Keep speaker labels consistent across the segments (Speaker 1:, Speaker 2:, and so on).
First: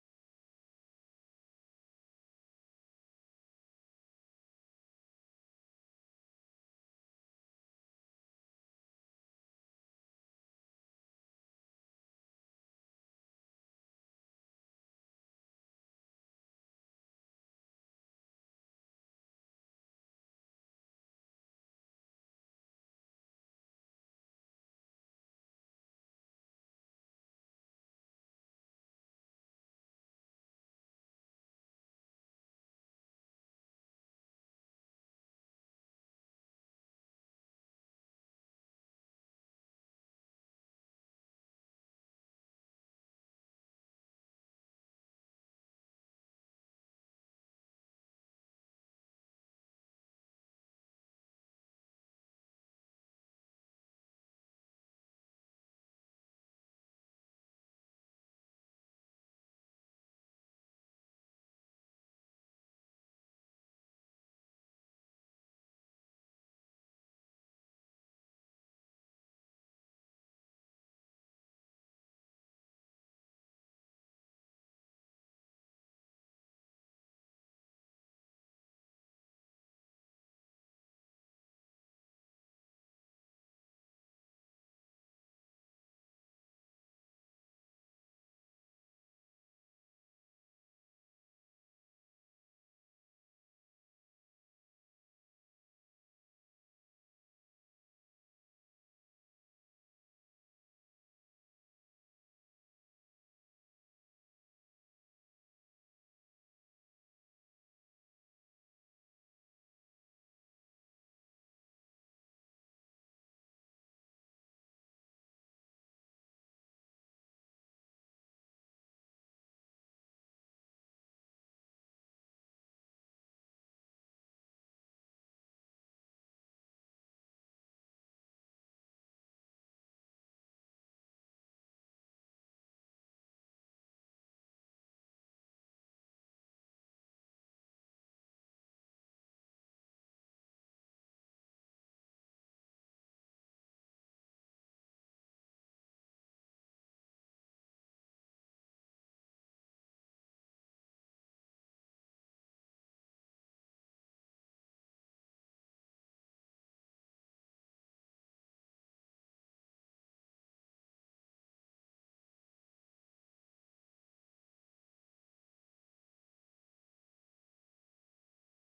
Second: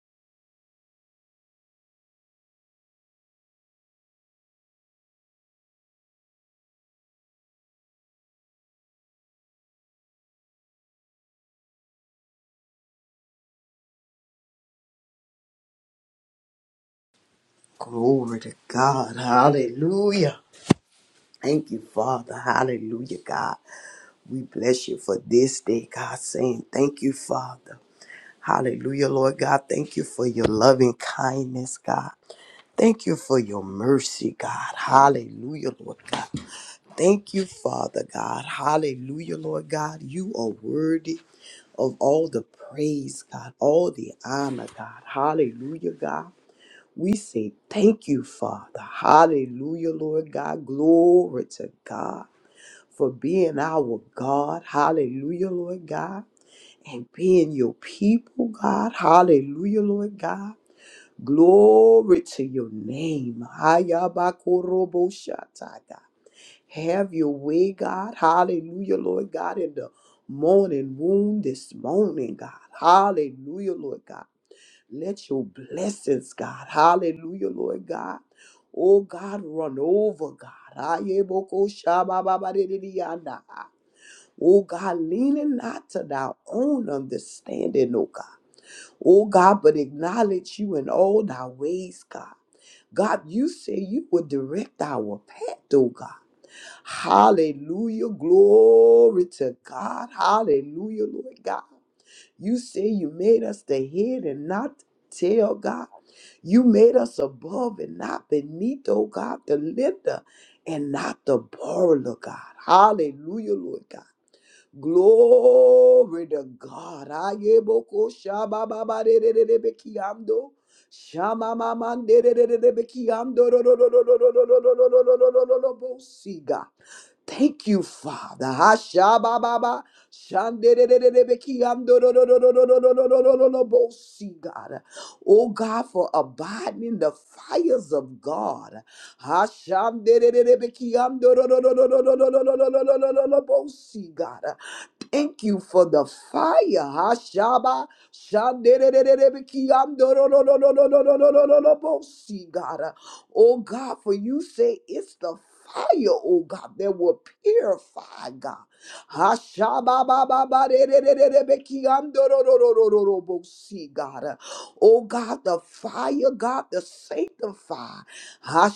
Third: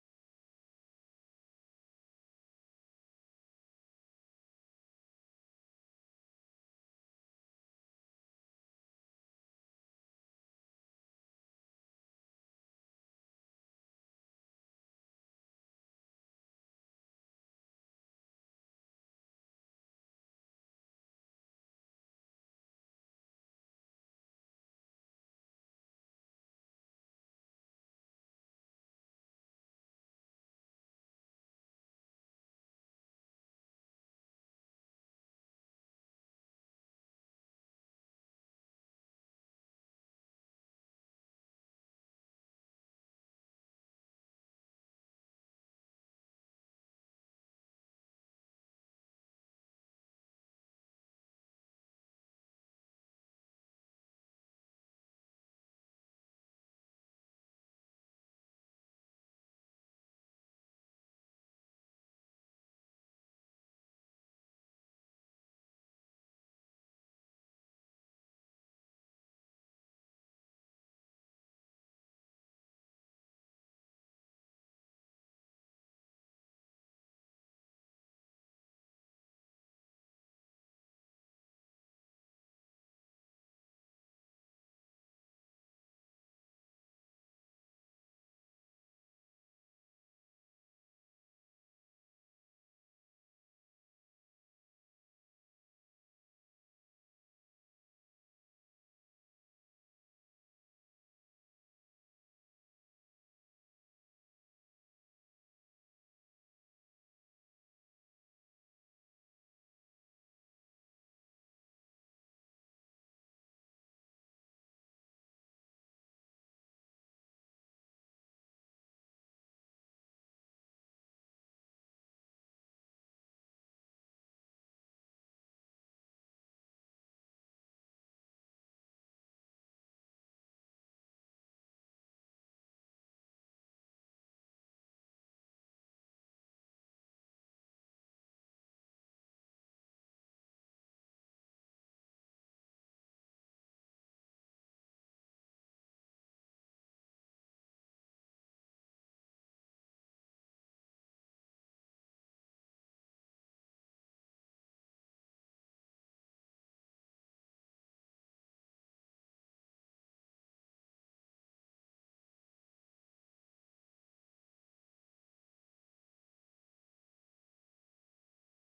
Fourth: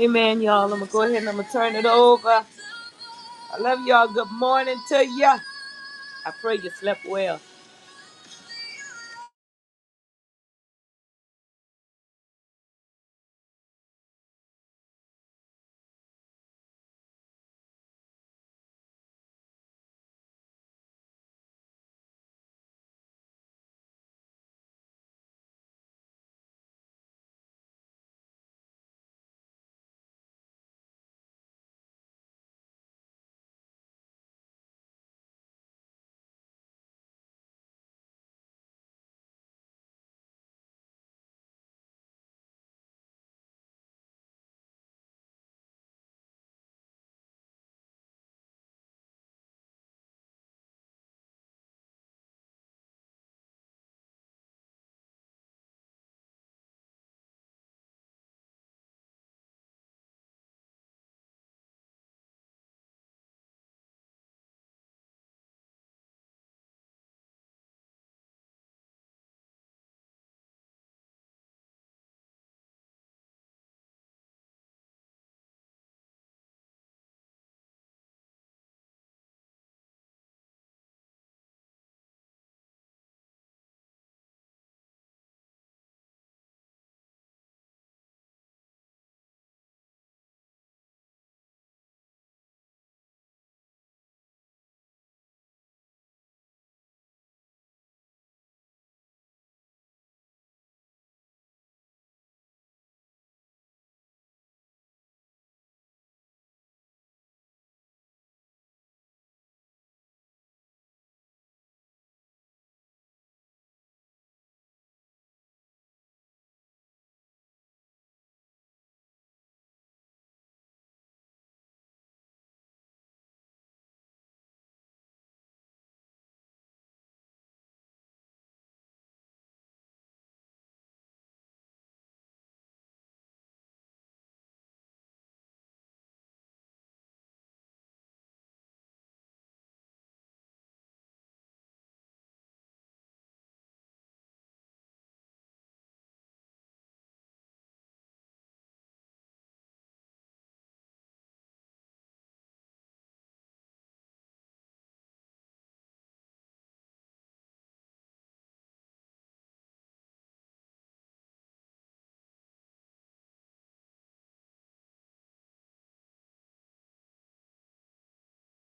Speaker 1: Amen, y'all. I'm gonna go ahead and I'm gonna turn it over. I love y'all. Good morning to ya. I pray you slept well.
Speaker 2: Glory to God. Hallelujah. Thank you, Father. Hallelujah, God. We bless you for this day, God, saying thank you, Father. Hallelujah, Lord God. Thank you for your loving kindness, God. Thank you for your mercy, God. Hallelujah, Lord God. Thank you, Father God. Hallelujah, Lord God. You are worthy of all the praise, God, all the honor, God. Hallelujah, God. We say thank you, Father. Hallelujah, Lord God. Glory to God for being our God. Hallelujah, Lord God. And being your people, God. Hallelujah, Lord God. Glory to your name. Hayabakoroboshataya. Have your way, God. Hallelujah, Lord God, in the morning wound this morning, God. Hallelujah, Lord God. Let your blessings, God, hallelujah, Lord God. Oh God, run over, God. Ayeboko shabababadididiyana. Oh God, leaning not to thy own understanding, oh God. Oh God, but acknowledge you in all thy ways, God. God, you say you would direct our path, oh God. Hallelujah. Glory to God. Hallelujah, Lord God. You say you made us the head and not tail, God. You made us above and not beneath, oh God, the lender and not the borrower, God. Hallelujah, Lord God. Glory to God. Ayeboko shabababarererebekiando. Shamamamanderererebekiando. Rororororororororororororororobosi, God. Thank you, Father. Ha, sha, ba, ba, ba. Shan, de, de, de, de, de, be, Ki an, do do do do do do do do do Hashabababa, shanderererebekiandorororororororororororobosi, God. Oh God, for abiding in the fires of God. Ha, shan, de, de, de, de, be, Ki an, do do do do do do do do do. Hashanderererebekiandorororororororororororobosi, God. Thank you for the fire. Ha, sha, ba. Shan, de, de, de, de, de, be, Ki an, do do do do do do do do Hashaba shanderererebekiandorororororororororobosi, God. Oh God, for you say it's the fire, oh God, that will purify, God. ha God. Oh God, the fire, God, the sanctify. ha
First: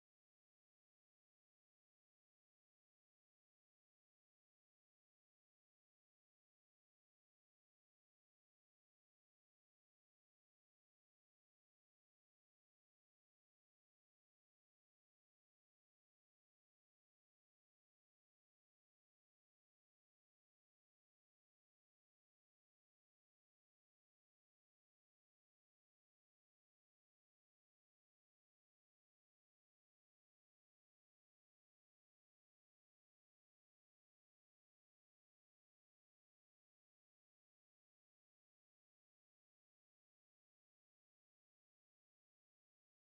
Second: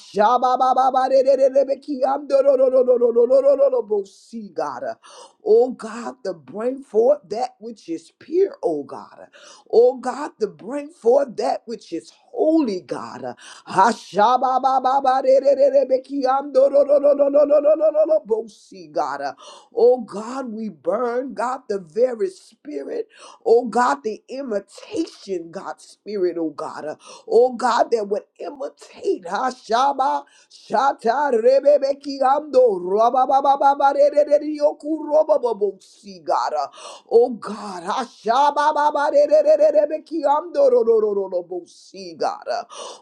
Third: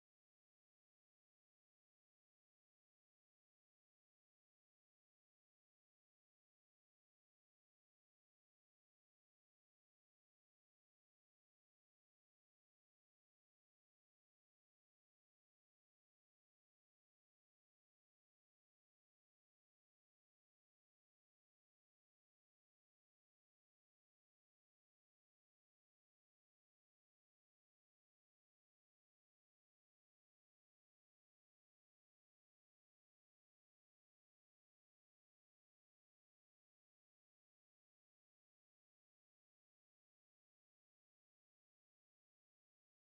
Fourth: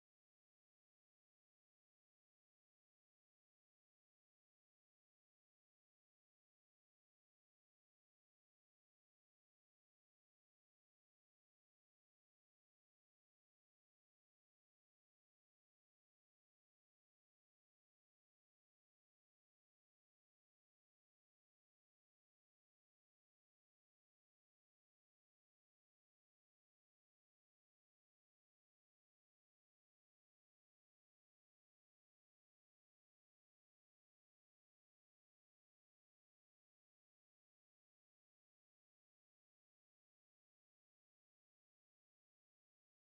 Speaker 2: God. Oh God, to bring forth that which is pure, oh God. Oh God, to bring forth that which is holy, God. Hashababababarerererebekiandororororororororobosi, God. Uh, Oh God, we burn, God, the very spirit. Oh God, the imitation, God, spirit, oh God. Uh, Oh God, that would imitate. Hashaba Shata Rebebekiando Rababababarererereyokurobobobosi, God. Uh, Oh God, Hashabababarerererebekiando rororororobosi, God.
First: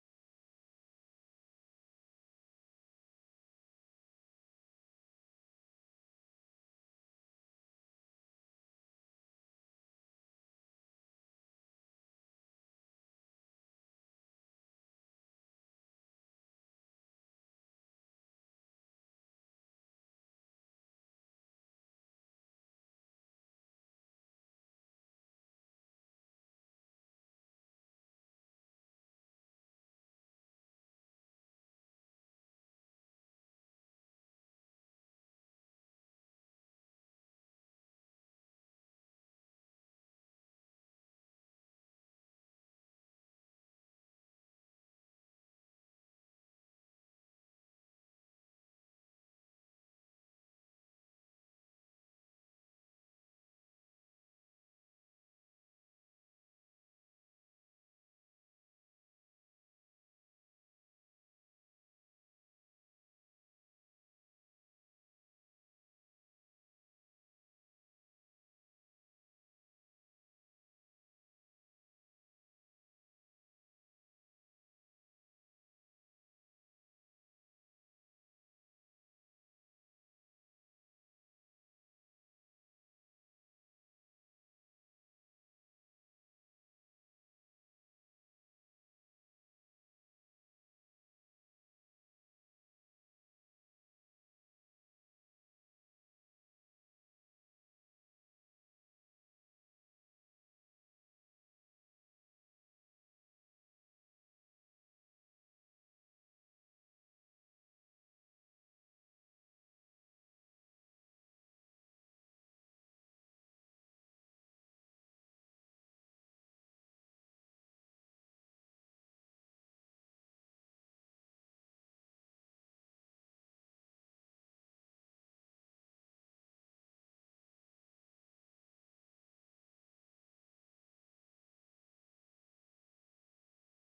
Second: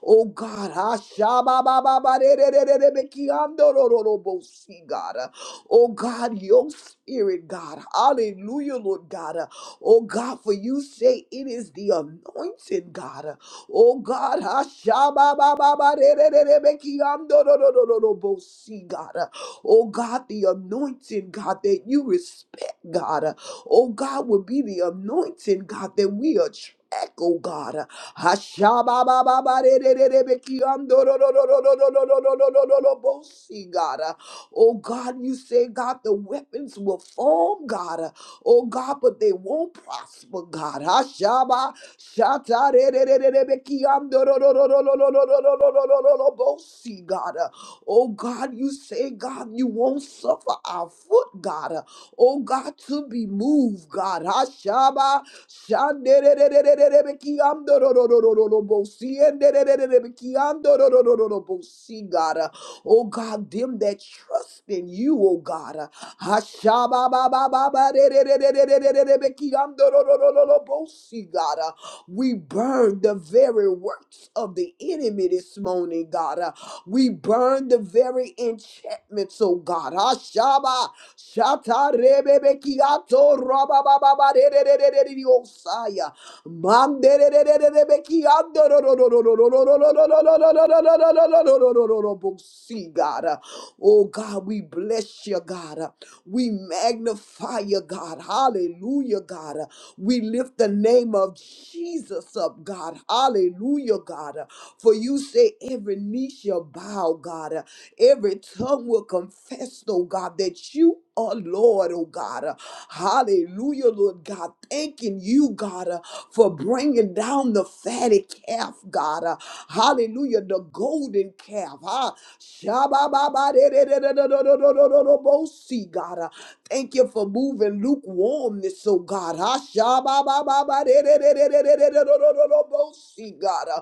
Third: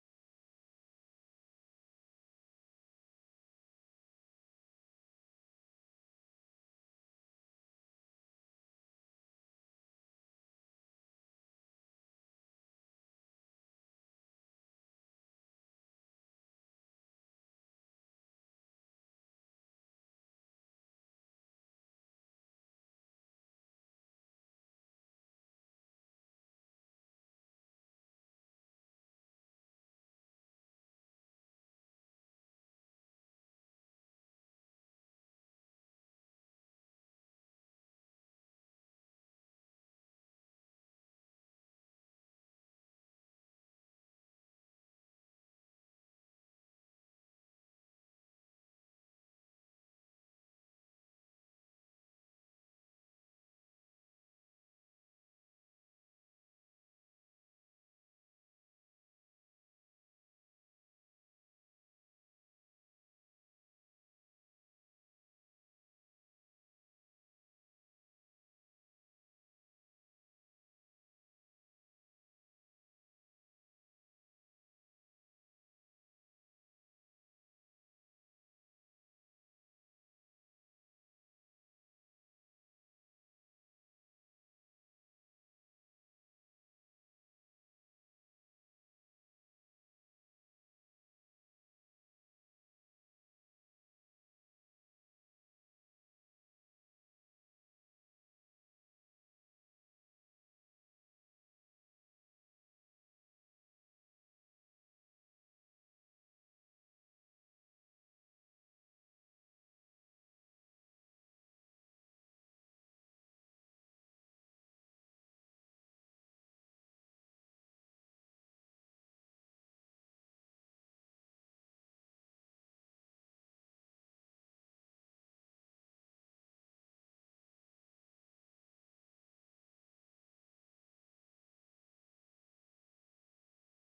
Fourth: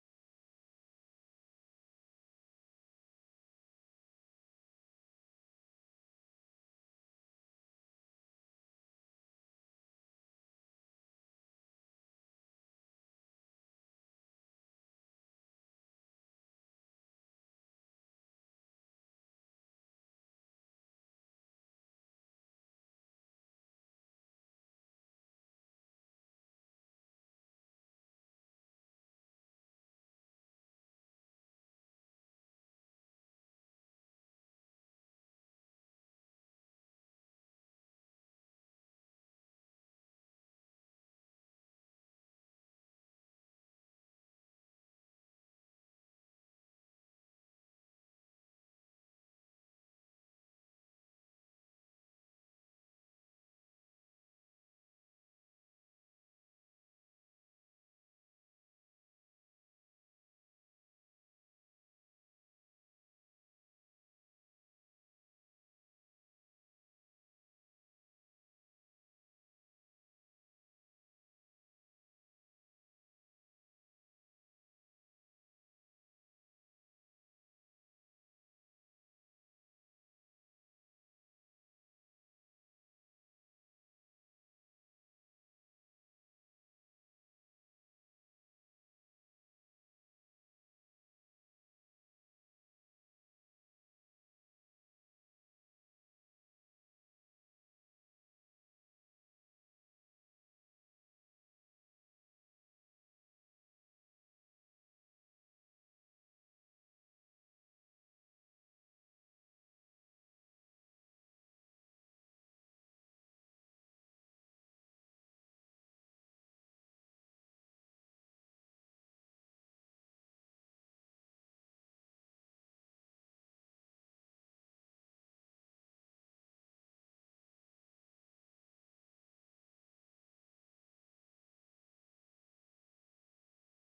Speaker 2: Oh God, ah, shabba-ba-ba-ba-de-de-de-de-de-be-ki-ando-ro-ro-ro-bo-si, God. Oh God, your spirit, God. Hallelujah, Lord God. Oh God, for you say it is the anointed God. Oh God, ah, shabba-ba-ba-ba-de-de-de-de-be-ki-ando-ro-ro-ro-ro-bo-si, God. Oh God, the anointed God that you respect, God oh God, would be the anointing, God, that we attract, oh God. Hashababababarerererebekiandororororororororororororobosi, God. Oh God, you say, God, the weapons will form, God. Oh God, but they won't prosper, God. Hashaba Shatarerererebekiandorororororororororororobosi, God. Oh God, you say, God, you won't suffer our foot, God oh God, to be moved, God. Hashaba, shandererererebeki, amdororororobosi, endererererebeki, amdororororobosi, God. Oh God, them that trust in you, oh God. Hashaba ba ba ba ba Hashababababarerererererebeki, amdororororobosi, God. We burn the very works of the enemy this morning, God. We burn the very enchantments, oh God. Hashaba. Shatter the bekiato, rababababareareareareare you say? Bang the bekiando, rororororororororororororororoboogie, God. Oh God, we bless you, God. We magnify you, God. Hallelujah, God. We lift the name of Jesus, up, God. Hallelujah, God. For you say every knee shall bow, God. Uh, Every tongue will confess, oh God, that you are Lord, oh God. Uh, Hallelujah, Lord God. Thanking you, God, uh, for bringing down the fatty calf, God. Uh, Hallelujah, the golden calf. Huh? Shabba-ba-ba-de-de-de-de-de-de-de-de-de-de-bo-si, God. Uh, Thank you for moving lukewarmness, oh God. Huh? Shabba-ba-ba-ba-de-de-de-de-de-de-de-de-de-de-de-bo-si, God.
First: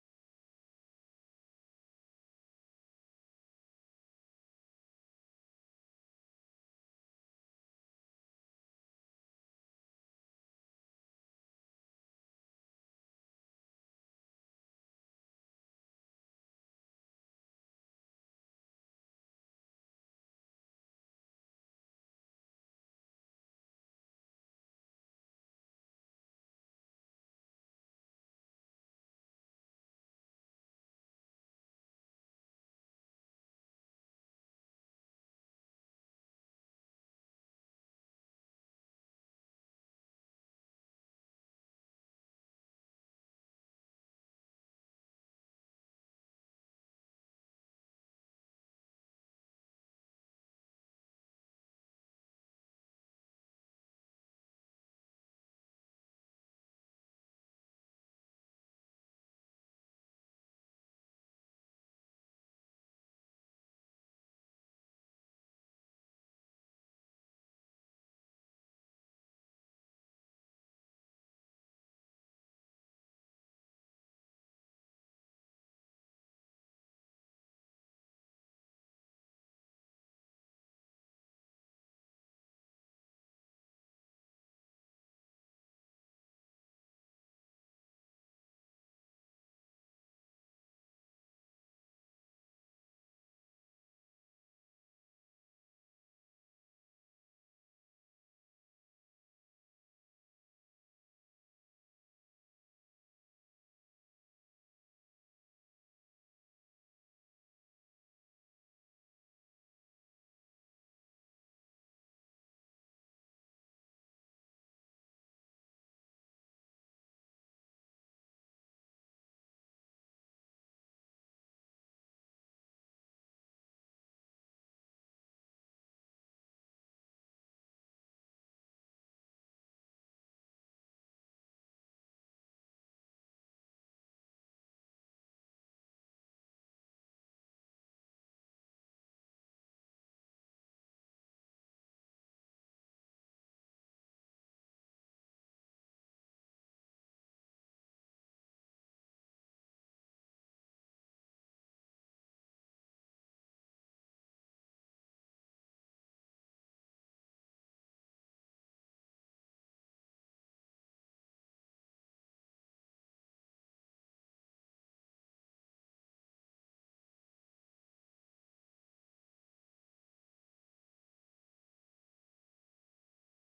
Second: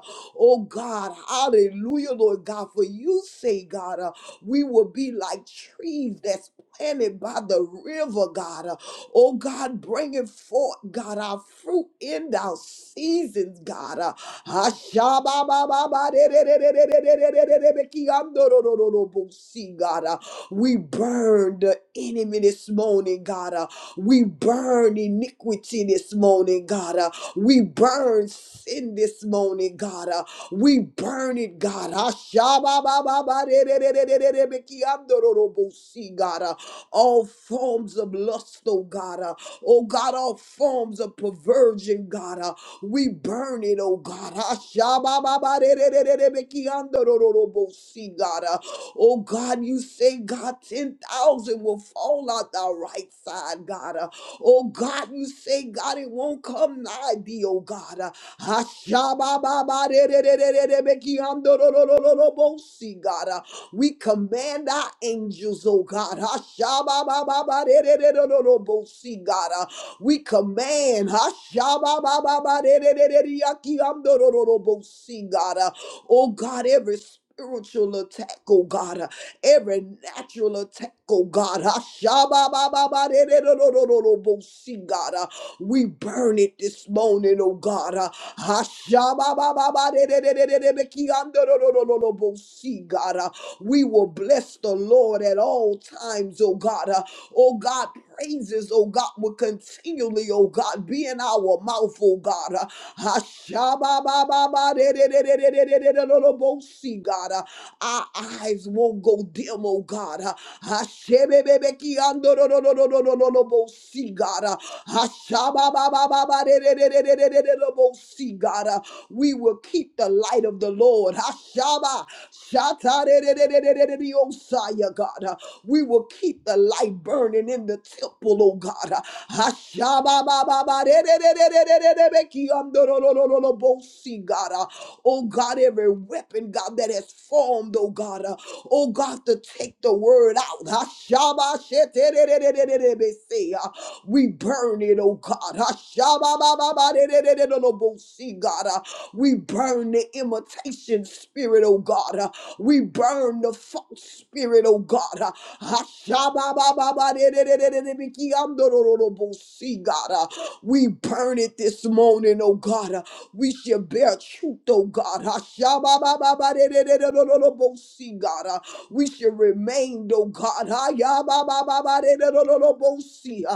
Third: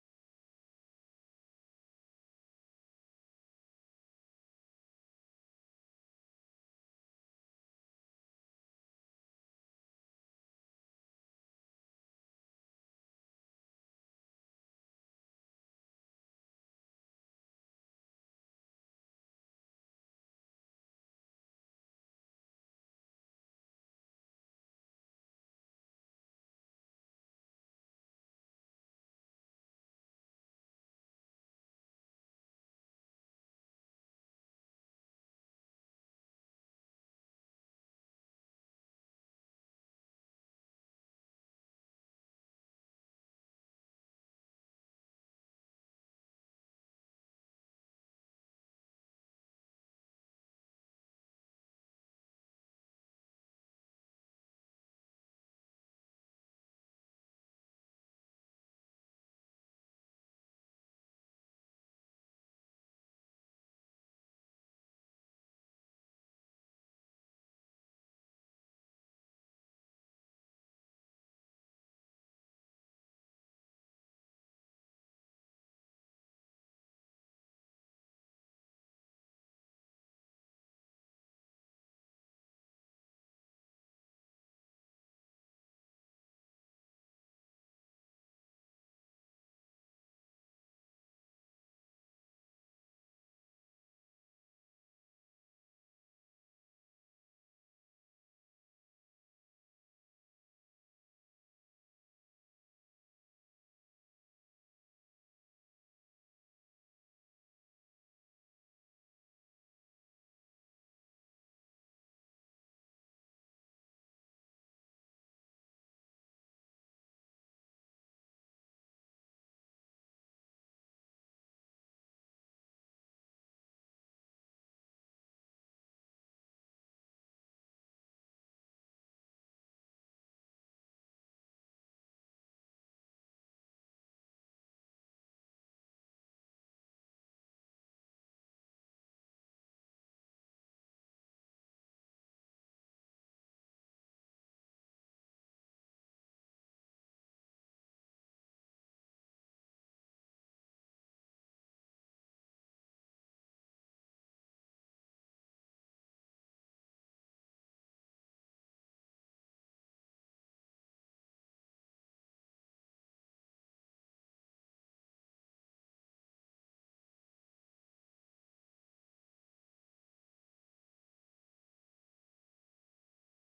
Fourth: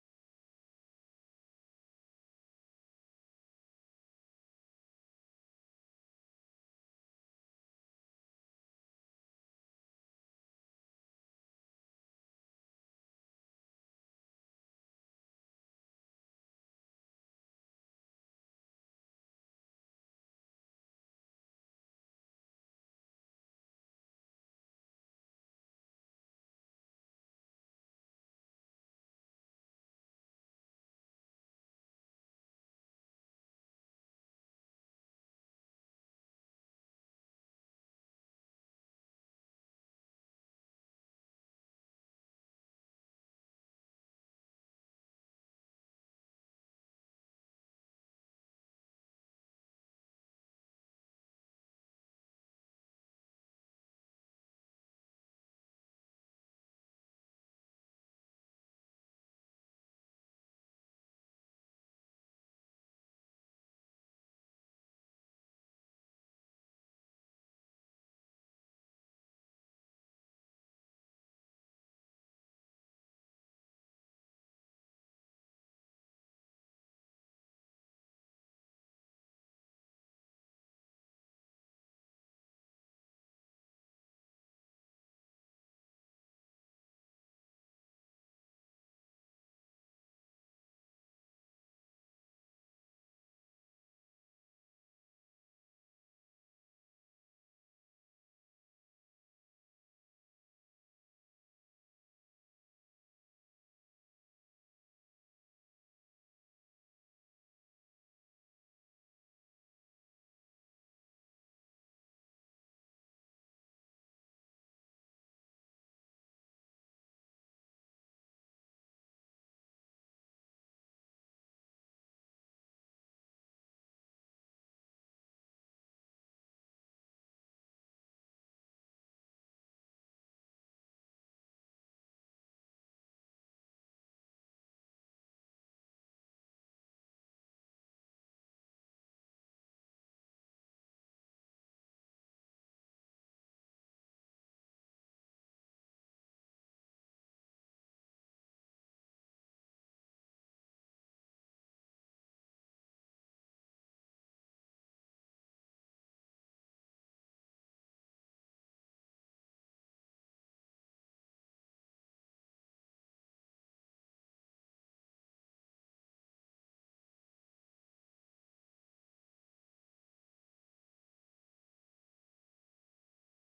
Speaker 2: We burn sin this morning, God. Uh, we burn it, God. Ah, shababababarerererererebekiandororobosi, God. Uh, all forms of lust, oh God. Uh, oh God, all forms of perversion, God. Uh, we burn it, oh God. Ah, shababababarererererebekiandororobosi, God. Uh, oh God, you say, God, 10,000 will fall out our right side, God. Uh, Oh God, you say, God, it won't come nigh thee, oh God. Uh, Ashabababarererererebekiandororororobosi, God. Uh, We command our angels, oh God. Ashababababarererererobosi, God. Uh, We command Ashababababarererereyakiandorororobosi, God. Uh, Oh God, every spiritual attack, oh God. Ah, every natural attack, oh God. Ashababababadedododododobosi, God, uh, we burn it this morning, oh God. uh, Ashababababadededededededekiandododododobosi, God, uh, we will bless the Lord at all times, oh God. uh, Oh God, praises, oh God, will continually, oh God, be in our mouth, oh God. uh, Ashababababadedededededededododobosi, God. uh, our eyes won't go dim, O God. Hachamebekei ando no no no no no no no no. We'll see, God. Hachaba ba ba ba ba ba ba ba ba. We'll see, God. Uh, We will keep the light of the Lord. Hachaba shata ba ba ba ba ba ba ba ba. The Messiah, God. Uh, We will keep the light burning in the temple, O God. Hachaba ba ba ba ba ba ba ba ba. We'll see, God. Uh, Oh God, every weapon, God, that has formed, oh God, uh, oh God, to take the word out. Hashabasheterererererebese, uh, We burn it, oh God. Hashababababarererererobosi, God, uh, we burn the imitation spirit, oh God. uh, We burn the false spirit, oh God. uh, Hashababababarererererebekiyandorororobosi, God, uh, we burn it this morning, oh God. uh, we we should bear truth, oh God. Hasha ba ba ba ba da da da da lobo si, God. Uh, We should remain, oh God. Haya ba ba ba ba da da da da lobo si.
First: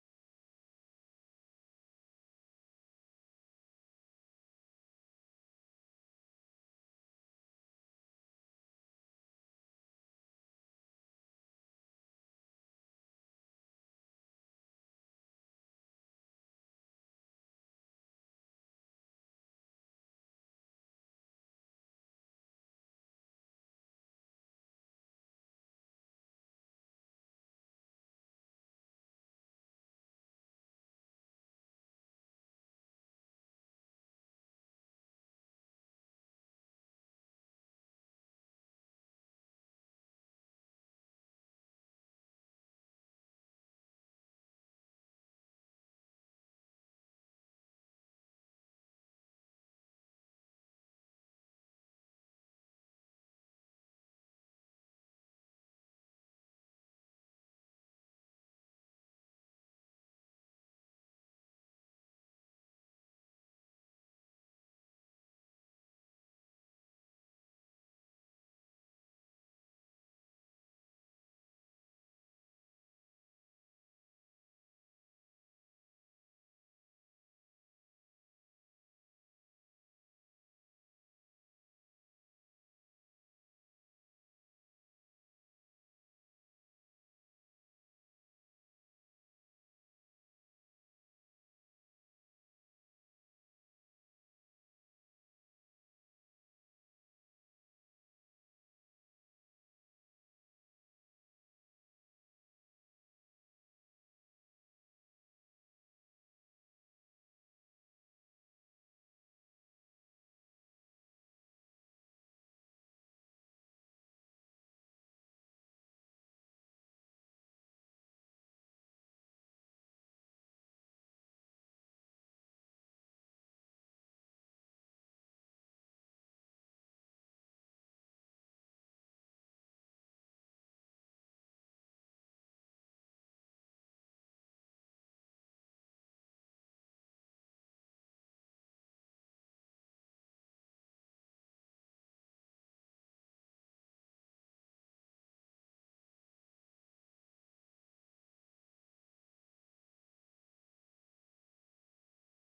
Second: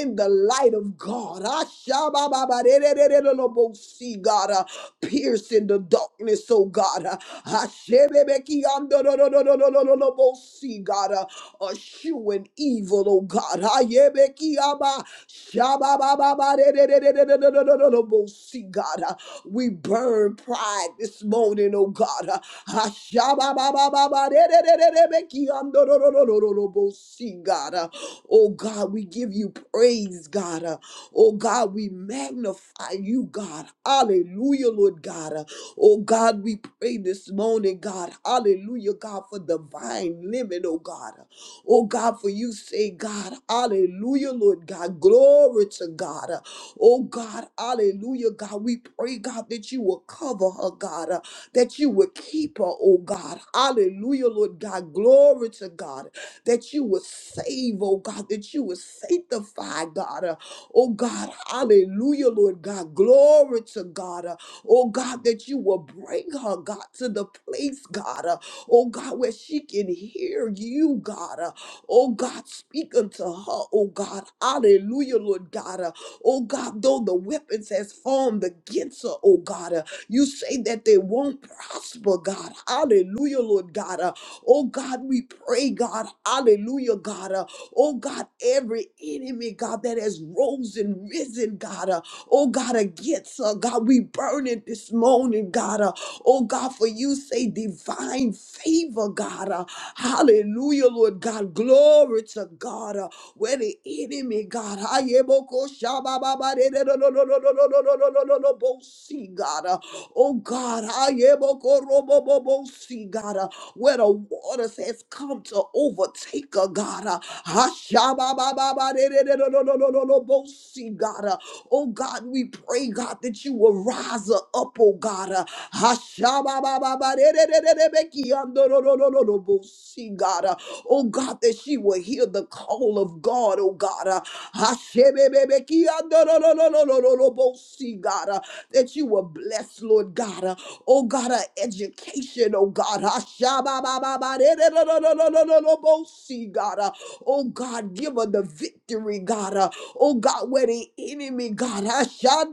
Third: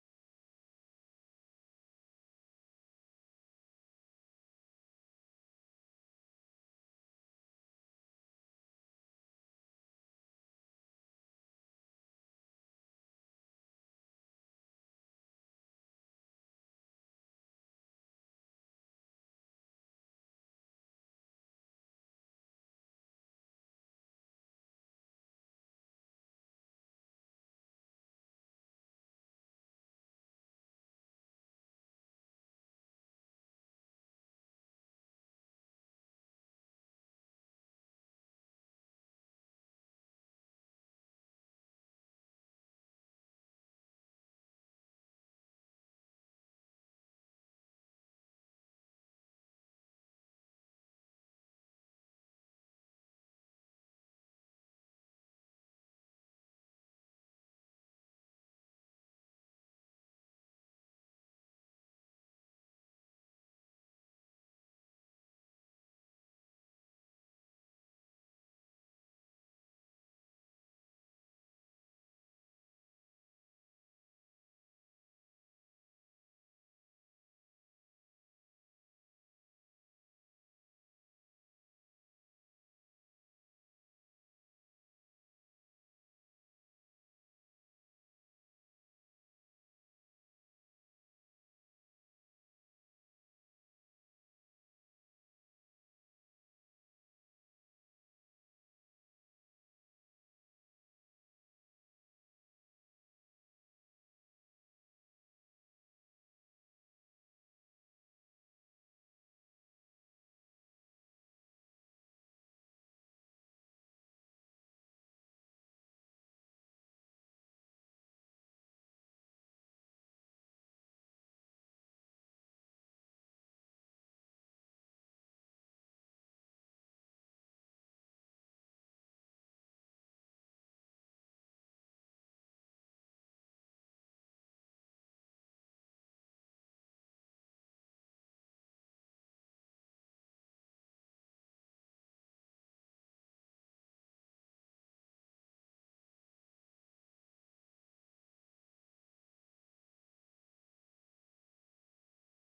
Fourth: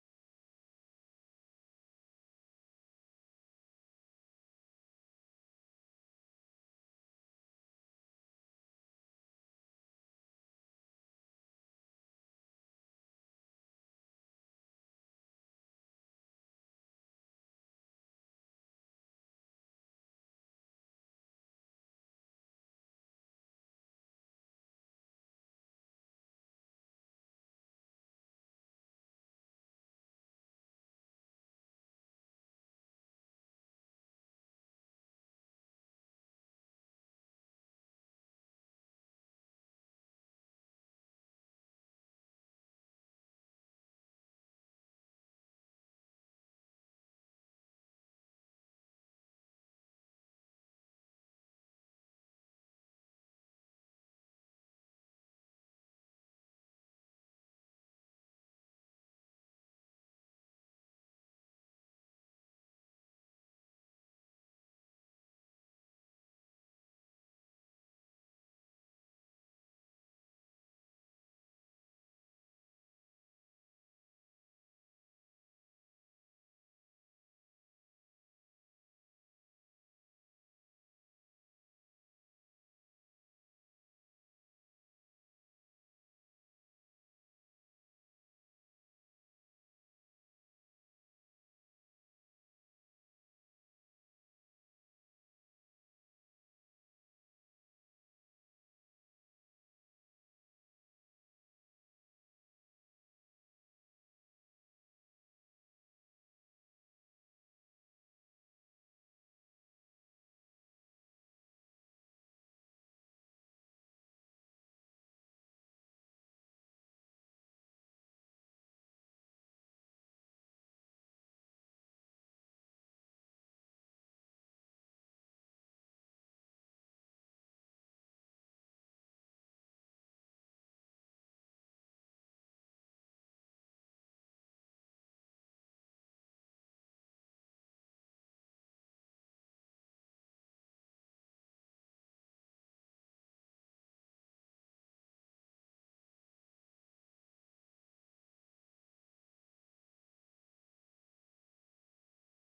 Speaker 2: In the light of God, Hasha ba ba ba ba da da da da lobo si, God. Uh, Pierce into darkness, oh God. Hasebekei da da da da lobo si, God. Assuain evil, oh God. Hyebekei ba sha ba ba ba ba da da da da da da da da see God. Uh, We burn pride this morning, oh God. Uh, Ashabababababarererererebekiandororororobosi, God. Uh, Oh God, we give you praise, God. Uh, Oh God, we magnify you, God. Hallelujah, Lord God. Uh, Oh God, we pray this morning, God. Hallelujah, God, for divine limit, oh God. Uh, Oh God, for you say, God, hallelujah, Lord God. Glory to God. uh, Oh God, hallelujah, God. We pray, God, that you will cover her, God, uh, that you will keep her, oh God. Hallelujah, Lord God. Glory to God, that you will save, oh God, that you will sanctify, God. uh, oh God, hallelujah, Lord God. Glory to God, uh, oh God, that you will bring her, God, to the place, God, uh, oh God, where she can hear you, God. uh, oh God, speak unto her, oh God. Hallelujah, Lord God. uh, Oh God, though the weapons has formed against her, oh God, uh, you say that they won't prosper, God. Hallelujah, Lord God. Uh, oh God, we pray, God. Hallelujah, God. Uh, oh God, every enemy, God, that has rose and risen, God. Uh, oh God, against her, God, we burn it this morning, God. Uh, Oh God, for you say divine favor, God. Uh, hallelujah, Lord God. Glory to God. Uh, where the enemy, God, ah, yeah, bo- ko- sha- ba- ba- ba- de- de- do- do- do- do- do- do- do- do- do- do- do- bo- see, God. Uh, Oh God, ah, yeah, bo- ko- ro- bo- bo- bo- see, God. Uh, where the waters has come to overtake, uh, God. Uh, ah, sha- ba- ba- ba- ba- de- de- de- do- do- do- do- do- do- bo- see, God. Uh, Oh God, we pray, God, that you will rise her up, oh God. Uh, Hashababababarerererebekiandororororobo. See, God, uh, oh God, that she will hear the call of God, oh God. uh, Hashebebebekiandororororobo. See, God, uh, that you will bless, Lord God, uh, oh God, our education, oh God. Hashababababarerererererobo. See, God, uh, oh God, give her the victory, God. uh, Oh God, where the enemy, God, I shall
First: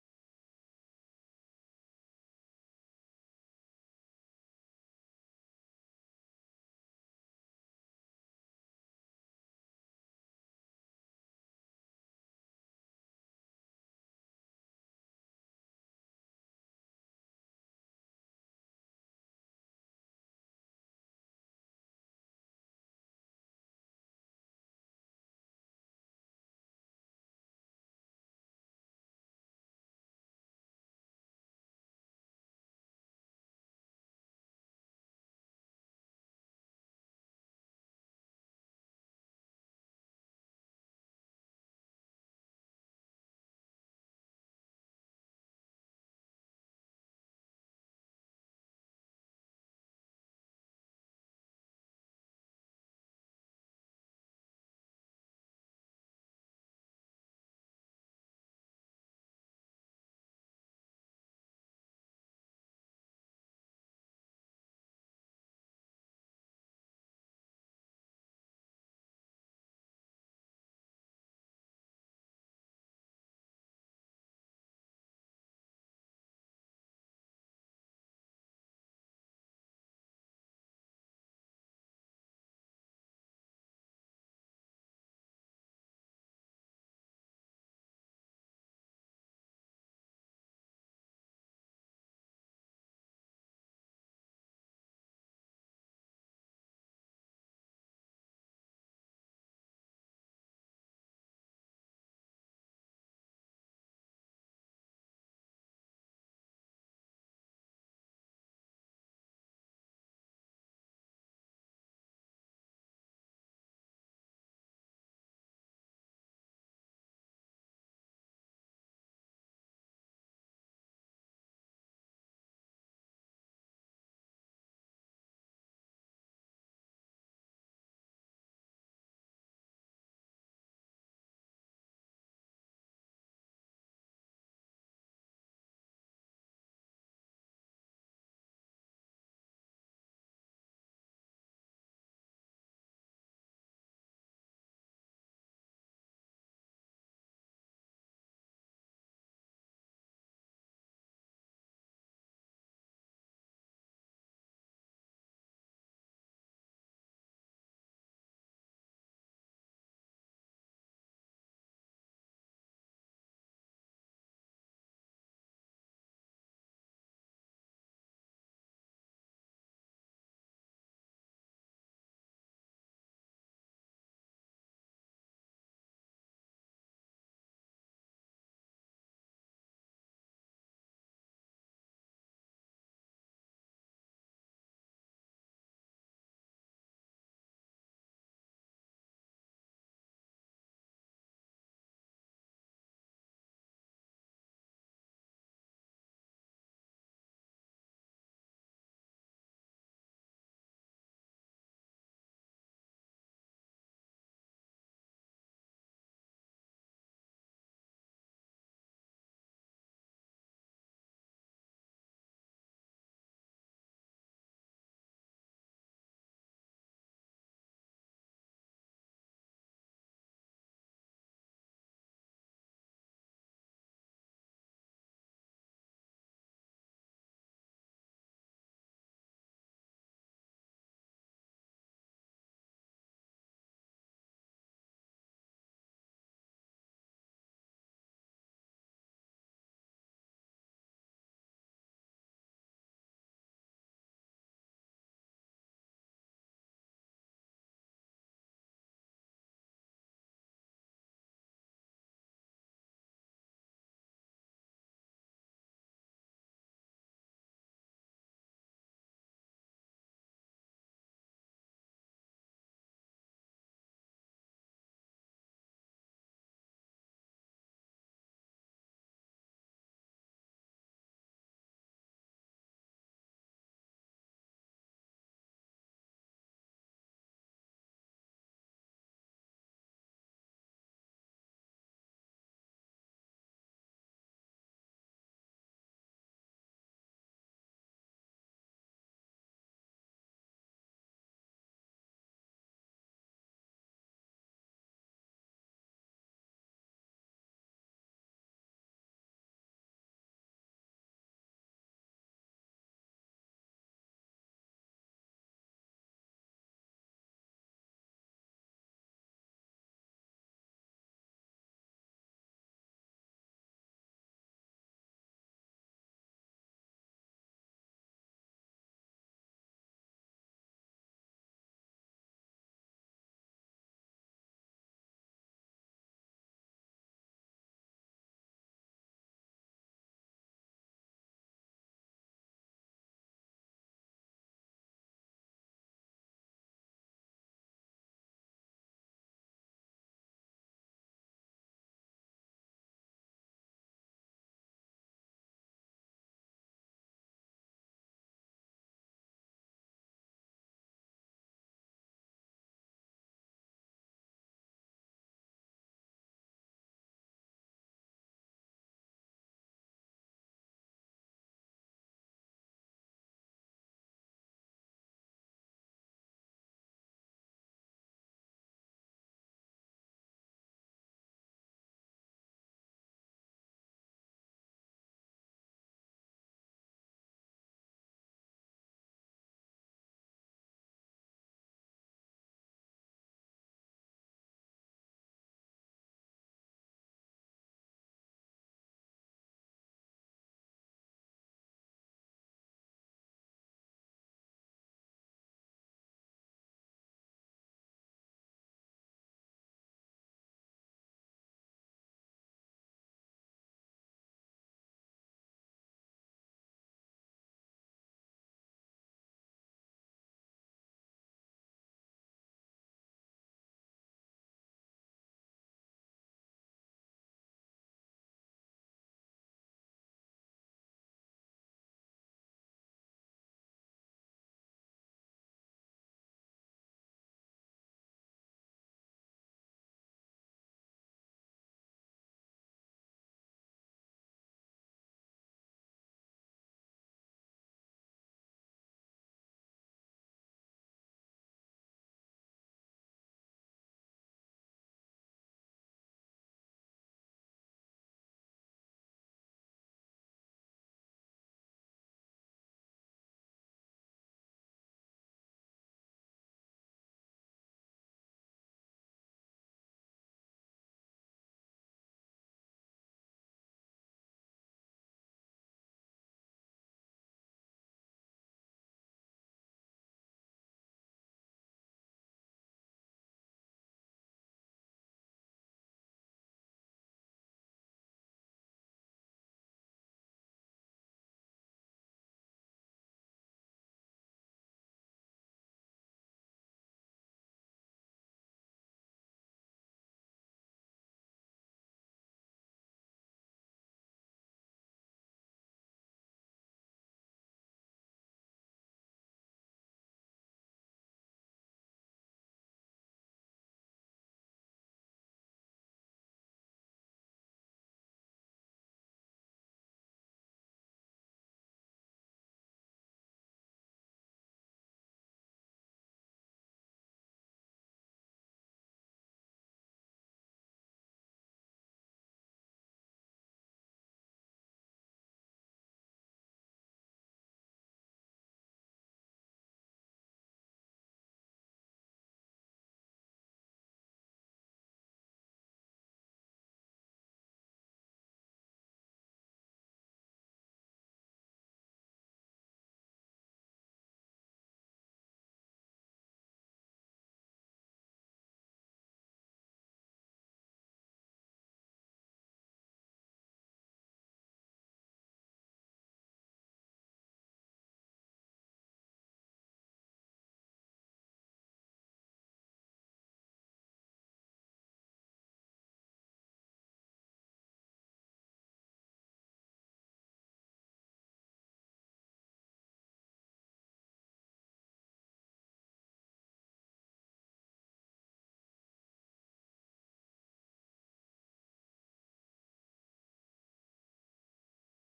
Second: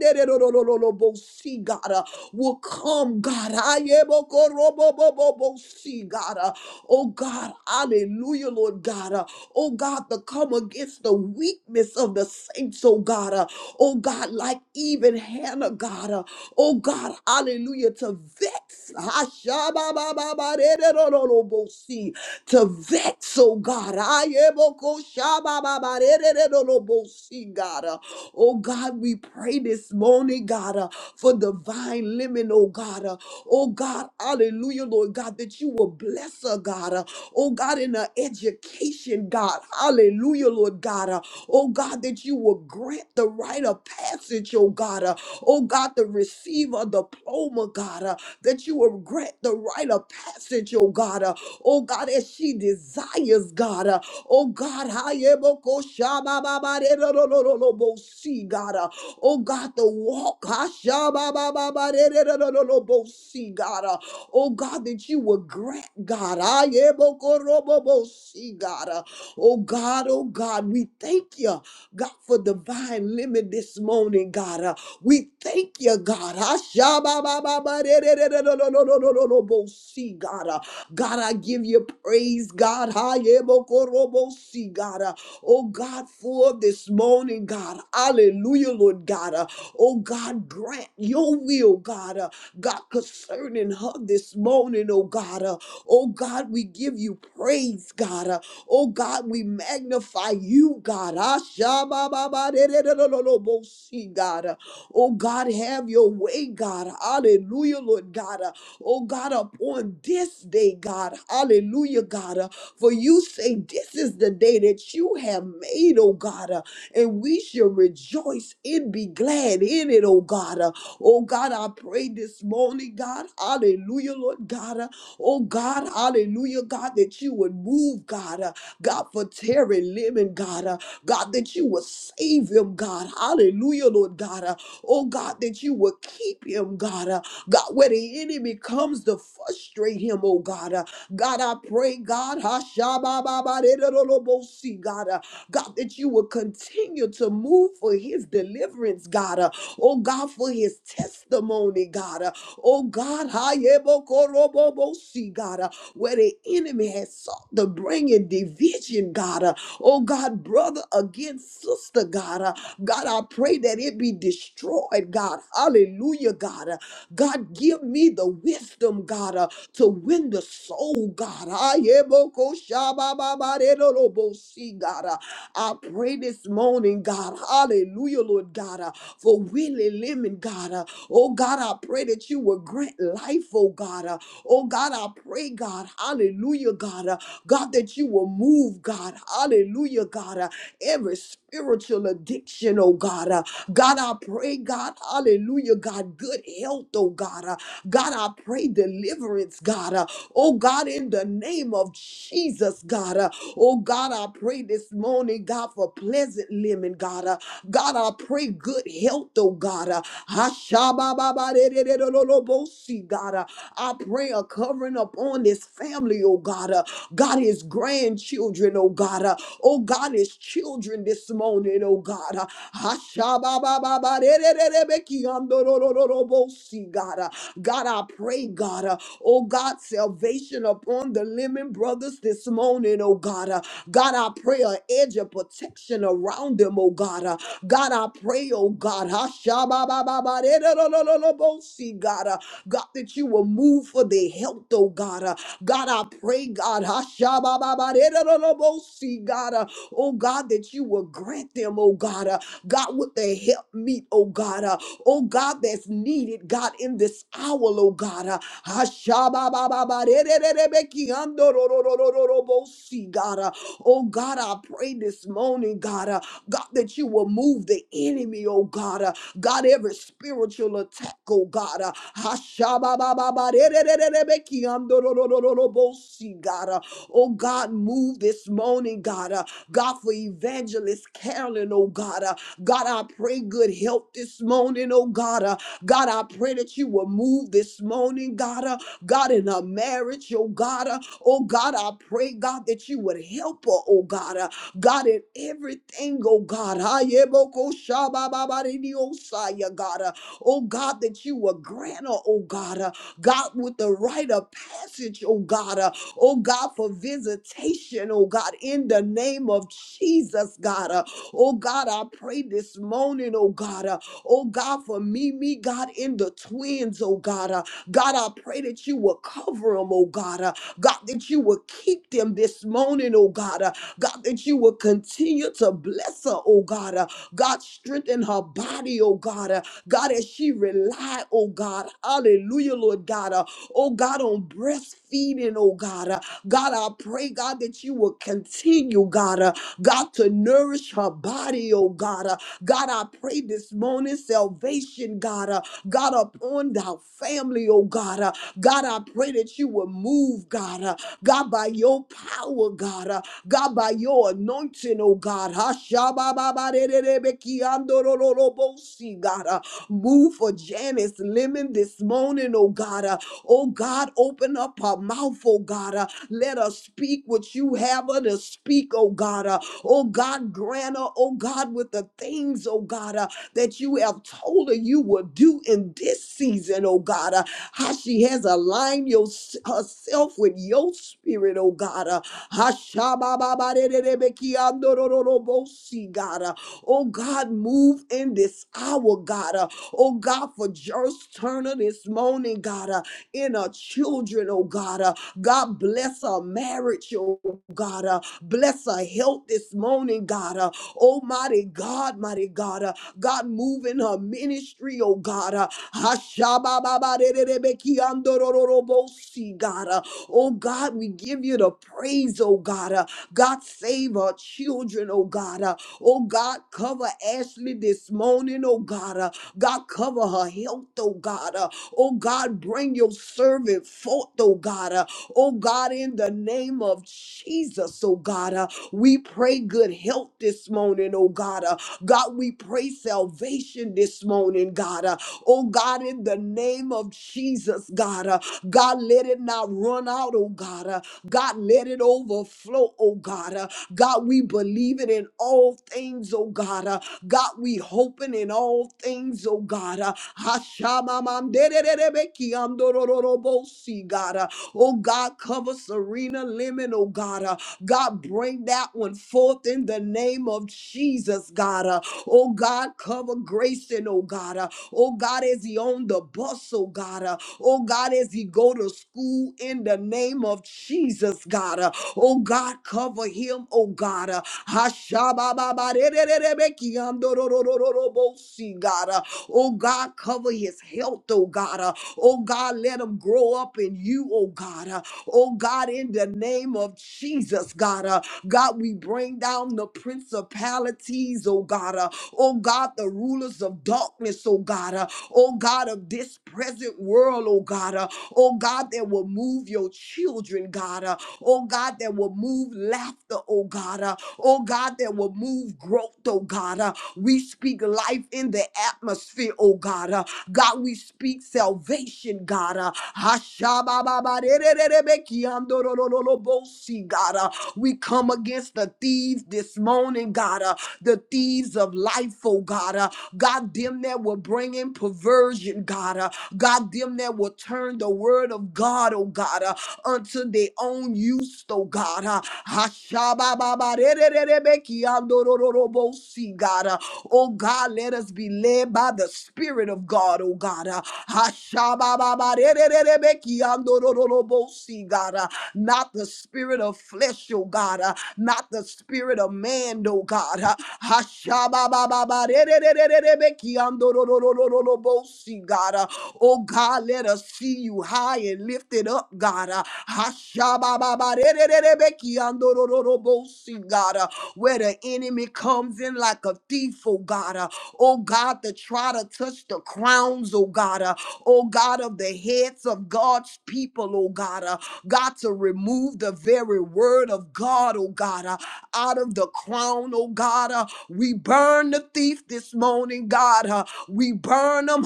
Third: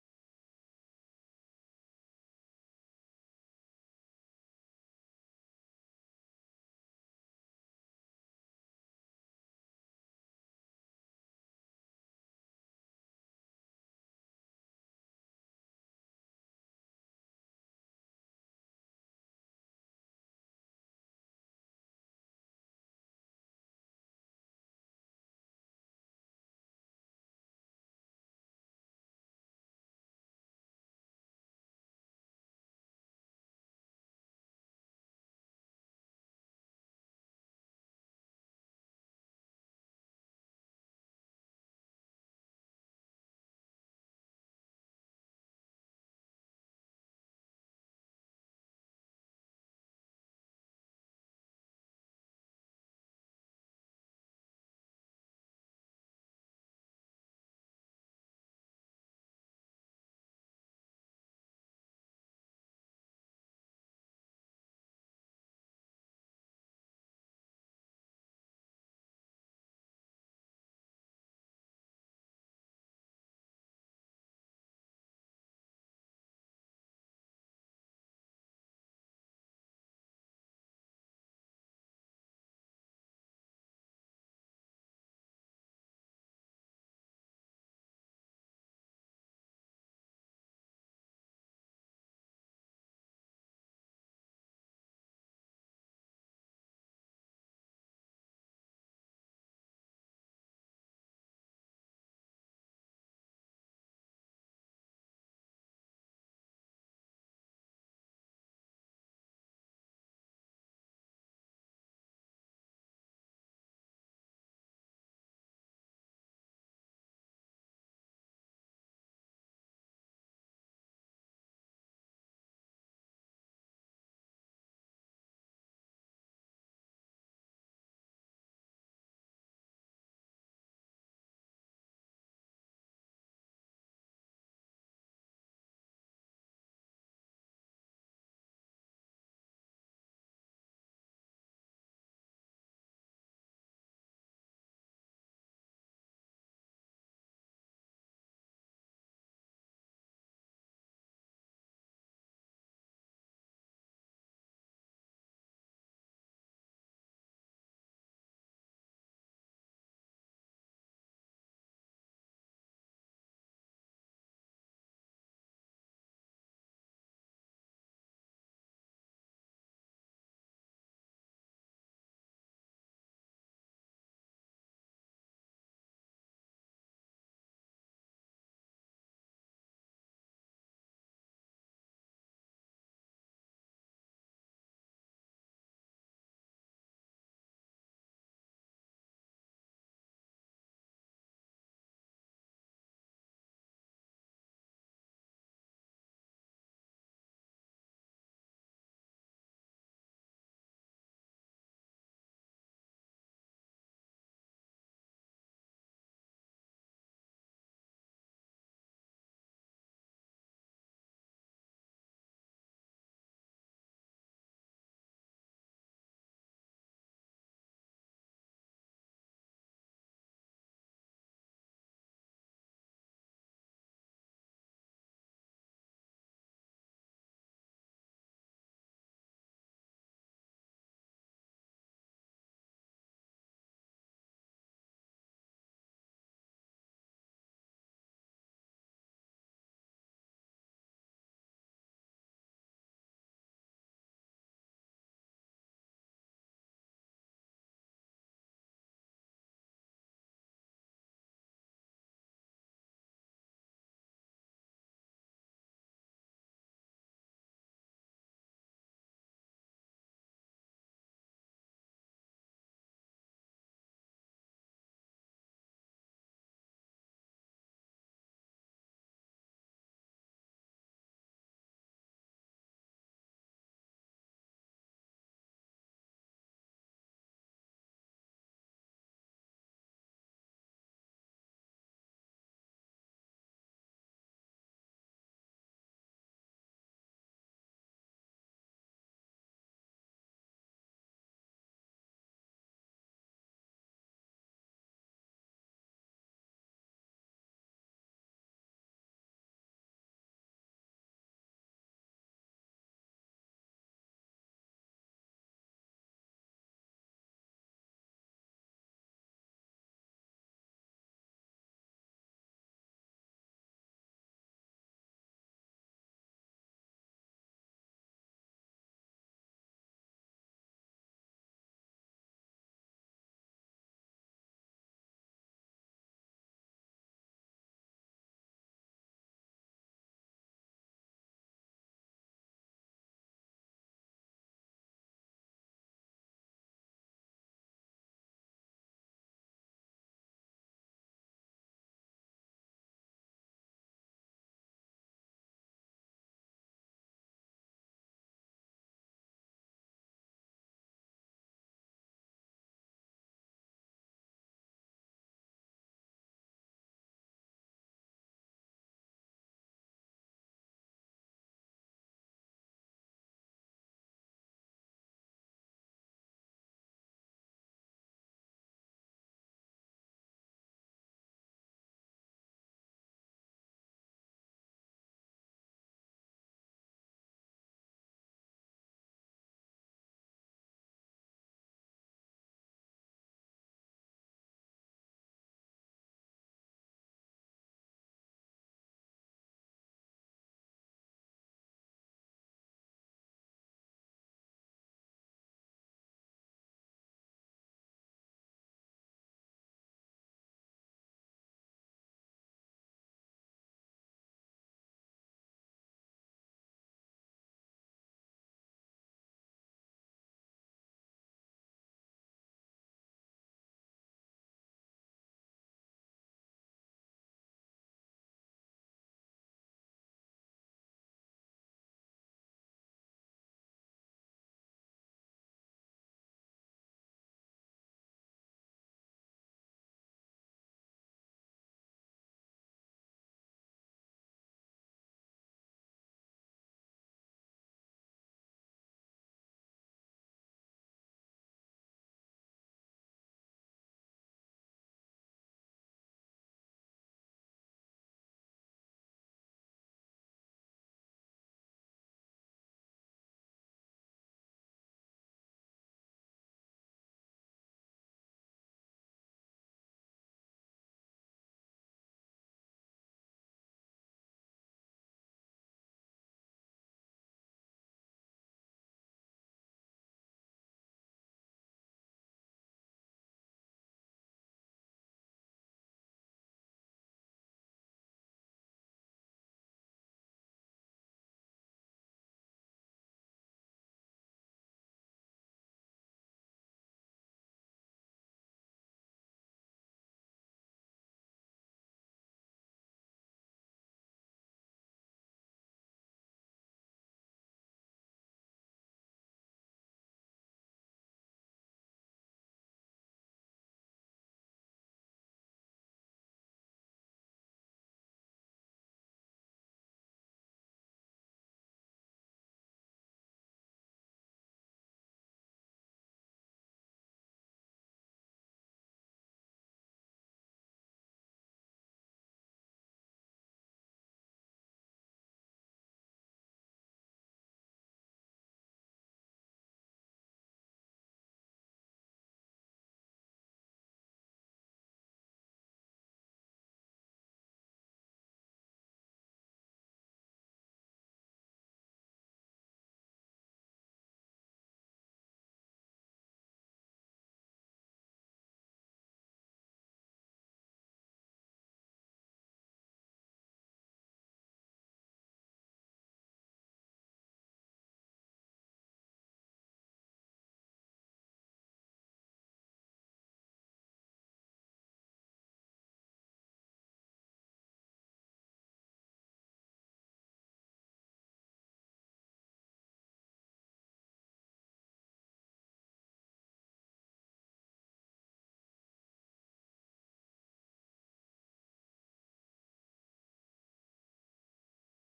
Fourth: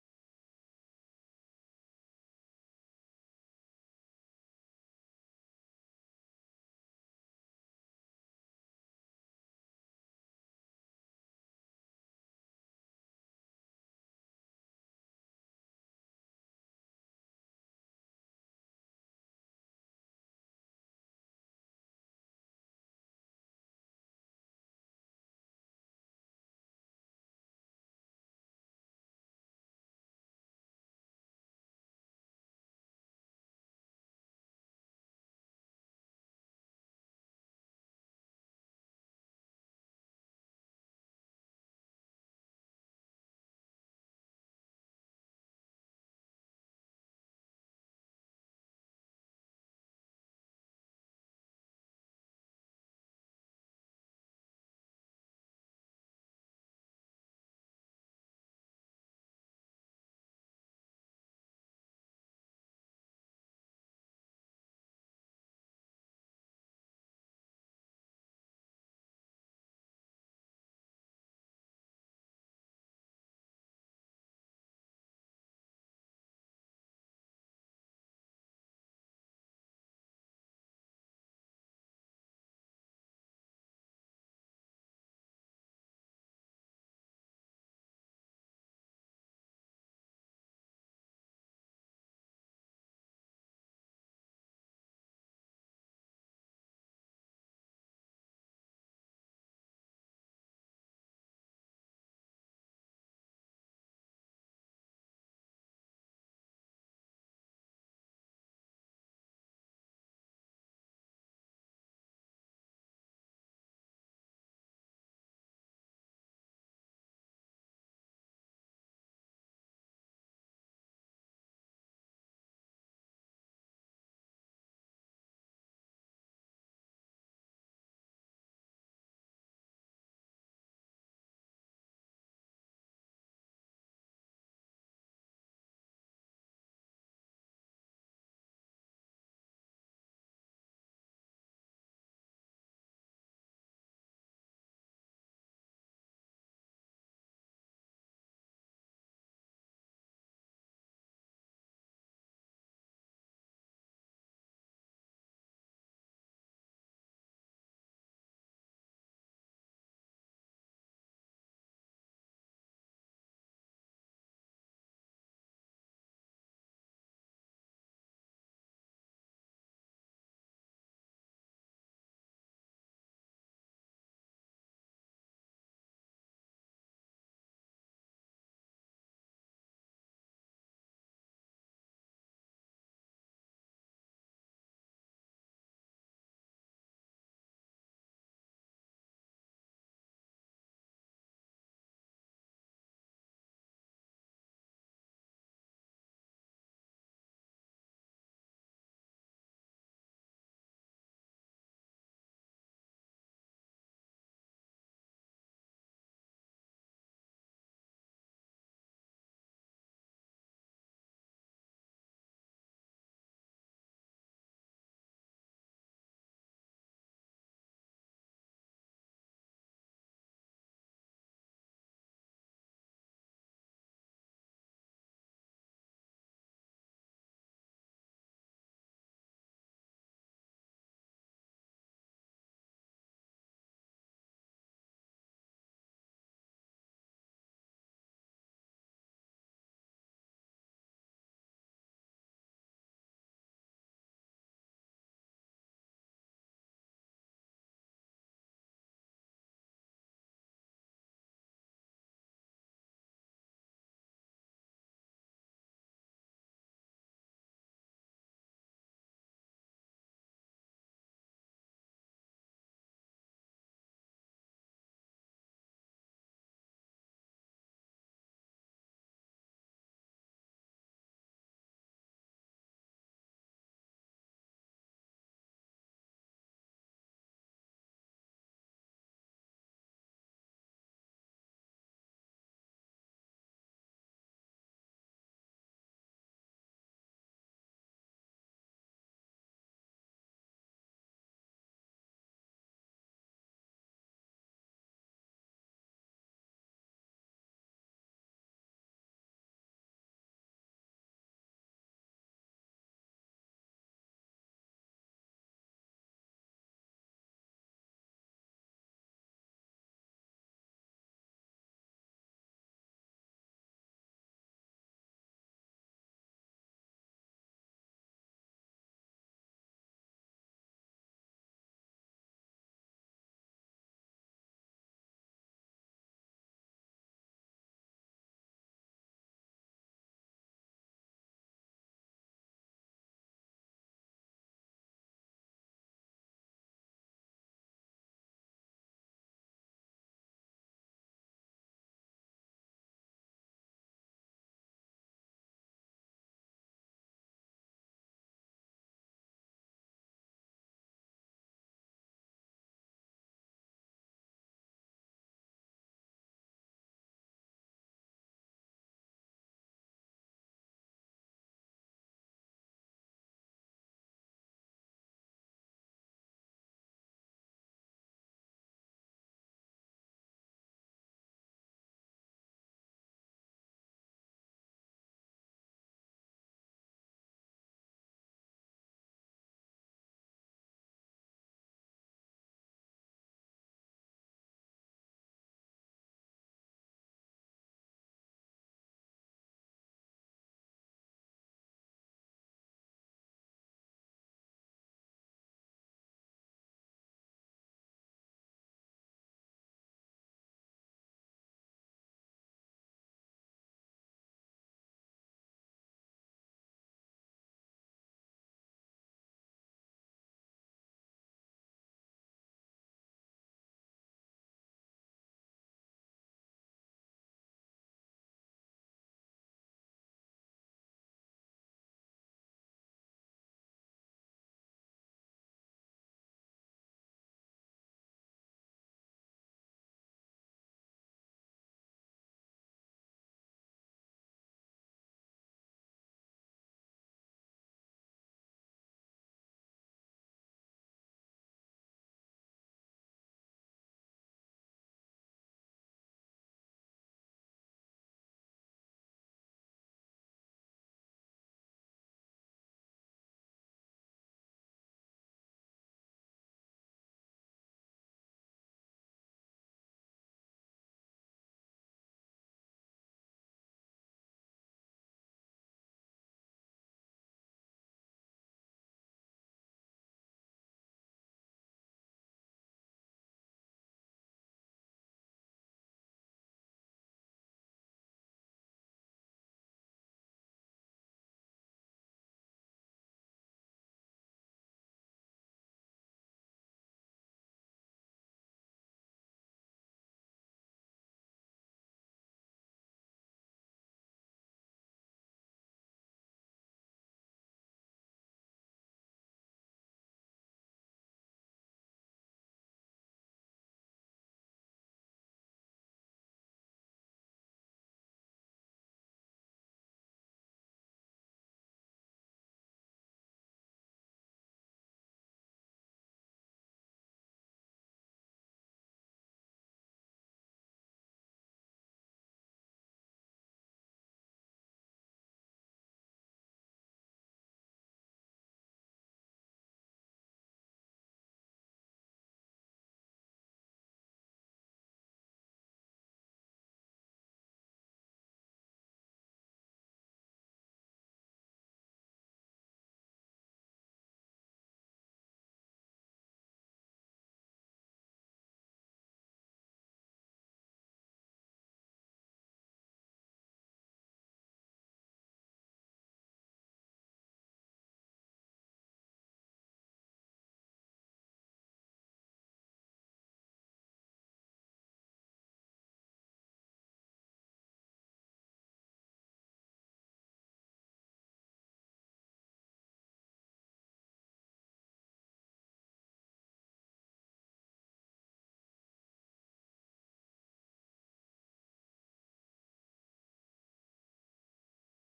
Speaker 2: see, God. uh, will come, God. Ayebokorobobobobosi, God. Uh, Oh God, hallelujah, Lord God. Uh, Oh God, to come against the weakness of the saints, oh God. Uh, Oh God, like even Hannah, God. Uh, Oh God, hallelujah, to vex. Ashababababaredorolobosi, To vex, oh God. Ayebokoshabababaredorolobosi, God. Oh God, we pray this morning, God, uh, for divine limit, oh God. uh, oh God, hallelujah, Lord God, that you will bless her, God. uh, oh God, in her education, God. Hallelujah, Lord God. uh, oh God, that you will grant the right of passage, oh God. uh, oh God, the receiver diploma, God, uh, that you will grant the right of passage, oh God. uh, oh God, as she desires, God. uh, Oh God, hayeboko shabababarerorororobo. see God. uh, Oh God, the walk. hashababababarerorororobo. see God. uh, Oh God, that you will grant God. hayebokorobobo. see God. uh, Oh God, oh God, we thank you, God, for divine limit this morning, God. uh, we thank you, God. Hashababababarerorororobo. see God. uh, God, I give you praise, God. Hayebokorobosi, God. Uh, Oh, God, for this morning, God. Hallelujah, Lord God. Uh, Oh, God, grant your will, God. Uh, God, concerning her this morning, oh, God. Uh, Oh, God, we give you praise, God. Uh, Oh, God, we magnify you, God. Ashabababaderelolobosi, God. Oh God, have your way, God. Hallelujah, Lord God. Uh, Oh God, upon this day, God. Hallelujah, God. Uh, For you say this is the day that you have made, oh God and we shall rejoice and be glad in it, oh God. Uh, Oh God, I pray this morning, God, hallelujah, Lord God. Uh, Oh God, hallelujah, God, that you would move, God, uh, God, for Terry Lemon, God, uh, God, that you would save him, God, hallelujah, Lord God. Uh, Oh God, that you would keep him, God, uh, God, where the enemy comes to frustrate him, oh God. Uh, God, I pray, God, Hashabababaderolobosi, God. uh, God, that you will continue to move for his deliverance, God. Uh, oh, God, for his testimony, God. Uh, oh, God, hayebokorobobosi, God, uh, where the enemy has sought to bring in division, God. Uh, oh, God, brother against sister, God. Uh, God, I pray that it be destroyed, God. Hallelujah, God. Uh, God, give me the wisdom, God, uh, to win the soul, God. Ayebokoshabababaredolobosi, God. uh, I pray this morning, God, hallelujah, Lord God, uh, for Willie Lemon, God. uh, oh, God, I pray that you will grant life, oh, God. uh, oh, God, I pray, God, hallelujah, God. uh, God, that you will move, God, hallelujah, God. uh, every spiritual addiction, oh, God. uh, God, I pray, God, hallelujah, God, good health, oh, God. uh, God, I pray deliverance, God. uh, oh, God, in the in the name of Jesus, God. Uh, oh, God, I pray this morning, God, for pleasant living, God. Uh, God, I pray good health, oh, God. Uh, Hashabababadererololobosi, God. Uh, I pray a covering upon this family, oh, God. Uh, God, his grandchildren, oh, God. Uh, oh, God, his children this morning, oh, God. Uh, Hashababababadererebeki andorololobosi, mercy, God. Uh, God, I pray, God. Uh, oh, God, salvation upon the Lemon Brothers this morning, oh, God. Uh, God, I pray an edge of protection around them, oh, God. Uh, God, I pray, oh, God. Hashababababaredadadadadabosi, God, uh, God, that you will move for their health, oh, God. Uh, God, I pray, God. Hashabababaredadadadabosi, God, uh, oh, God, that you will grant them, oh, God. uh, God, with the help meet, oh God, uh, oh God, that's needed, God, in this hour, oh God. Uh, Ashababababarerererebekiandorororororobosi, God, uh, oh God, I pray this morning, God, uh, God, that you will move the enemy, oh God, uh, God, every spiritual attack, oh God, uh, Ashababababarerererebekiandororororobosi, God, uh, oh God, move this morning, God, uh, God, for evangelist Carolyn, oh God. uh, God, I pray good health this morning, oh God. Uh, God, I pray that you will move this morning, God. Uh, God, in her marriage, oh God. Uh, oh God, I pray, God, that you would help her, oh God. Uh, God, in everything, oh God. Ah, yeah, boko shaba ba ba di di o yeah, God. Uh, Oh God, that you would grant her, oh God. Uh, God, with the rite of passage, oh God. Uh, oh God, for visitation, oh God, in the name of Jesus, God. Uh, Oh God, I pray this morning, oh God, uh, oh God, for me, me, God, in the twins, oh God. uh, God, I pray that you will cover them, oh God. uh, God, that you will keep them this morning, oh God. uh, God, that you will continue to bless her, oh God. Uh, God, strengthen her body, oh God. Uh, God, as she rely, oh God. Hallelujah, Lord God. Uh, oh God, on breastfeeding, oh God. Uh, God, I pray, God, that you will continue, God, uh, God, to nourish her body, oh God. Uh, God, I pray this this morning. Salvation, God. Uh, God, upon our family, oh God. Uh, God, I pray that you will move, God. Uh, God, by your power, God. Uh, God, by your anointing, oh God. Hashabababarererebekiandorororobosi, God. Uh, Move for Janice Lemon this morning, oh God. uh, Oh God, open up our mouth, oh God. Uh, let us speak what you have her to speak, oh God. Uh, oh God, grant her, oh God, with the things, oh God, uh, that you have told her you will do in this season, oh God. Uh, how she has aligned your, herself with your spirit, oh God. Uh, Hashabababarererebekiandorororobosi, God. Uh, Oh God, move in this hour, God. Uh, Oh God, for Joyce Turner this morning, God. Uh, in our children, oh God. Uh, God bless our marriage, oh God. Uh, bless our health this morning, God. Uh, almighty God, mighty God. Uh, God move in her ministry, oh God. Uh, Hashabababarerebekiandorororobosi, God. Uh, oh God, we give you the praise, oh God. Uh, God save our children, oh God. Uh, oh God, cover Ashley this morning, oh God. Uh, God cover her health, oh God. Uh, Oh God, bring your servant forth, oh God. Uh, Oh God, in the name of Jesus, oh God, uh, we pray good health this morning, oh God. Uh, God, we pray salvation this morning, God. Uh, Oh God, in the name of Jesus, God. Uh, God, let it not run out, oh God. Uh, God, let it overflow, oh God. Uh, God, we believe it in all things, oh God. Uh, God, we hoping in all things, oh God. Uh, Hashamamandererebeki andorororobosi, God. Uh, Oh God, cover Serena Lemon, oh God. Uh, God, bring that one forth in the name of Jesus, God. Uh, Oh God, cover Grayson, oh God. Uh, Oh God, as he on the bus, oh God. Uh, Oh God, as he go to school in the name of Jesus, God. Uh, Oh God, cover him, oh God. uh, Ashabababarererebekiandororororobosi, God. Uh, Oh God, cover his health, oh God. Uh, Oh God, let him grow up in you, oh God. Uh, Oh God, in the name of Jesus, God. Uh, God, we bring down the principalities, oh God. Uh, Oh God, the rulers of darkness, oh God. Uh, Oh God of this present world, oh God. Uh, Oh God, that will move your children, God. Uh, Oh God, that will move laughter, oh God oh God, that will move growth, oh God. Uh, we speak life in the atmosphere, oh God. Uh, God, we speak salvation, God. Uh, Hashabababarererebekiandorororobosi, God. Uh, we come against the thieves this morning, God. Uh, the thieves of life, oh God. Uh, God, them that will bring in perversion, God. Uh, God, them that will turn the word of God, oh God. Uh, unto their own use, oh God. Uh, Hashabababarerererebekiandorororobosi, God. Uh, Oh God, let us be led by the Spirit of God, oh God. Uh, Hashabababarerererebekiandorororobosi, God. Uh, Not the spirit of flesh, oh God. Uh, Not the spirit of man, oh God. Uh, Hashabababarerererebekiandorororobosi, God. Uh, Oh God, let us see you high and lifted up, God. Uh, Hashabababarerererebekiandorororobosi, God, uh, where the enemy comes in like a thief, oh God. Uh, oh God, to try to touch the crowns, oh God. Uh, oh God, of the heads of God's people, oh God. Uh, God, to remove the very word of God, oh God. Uh, out of the crown, oh God. Uh, we burn the thief this morning, God. Uh, we burn them.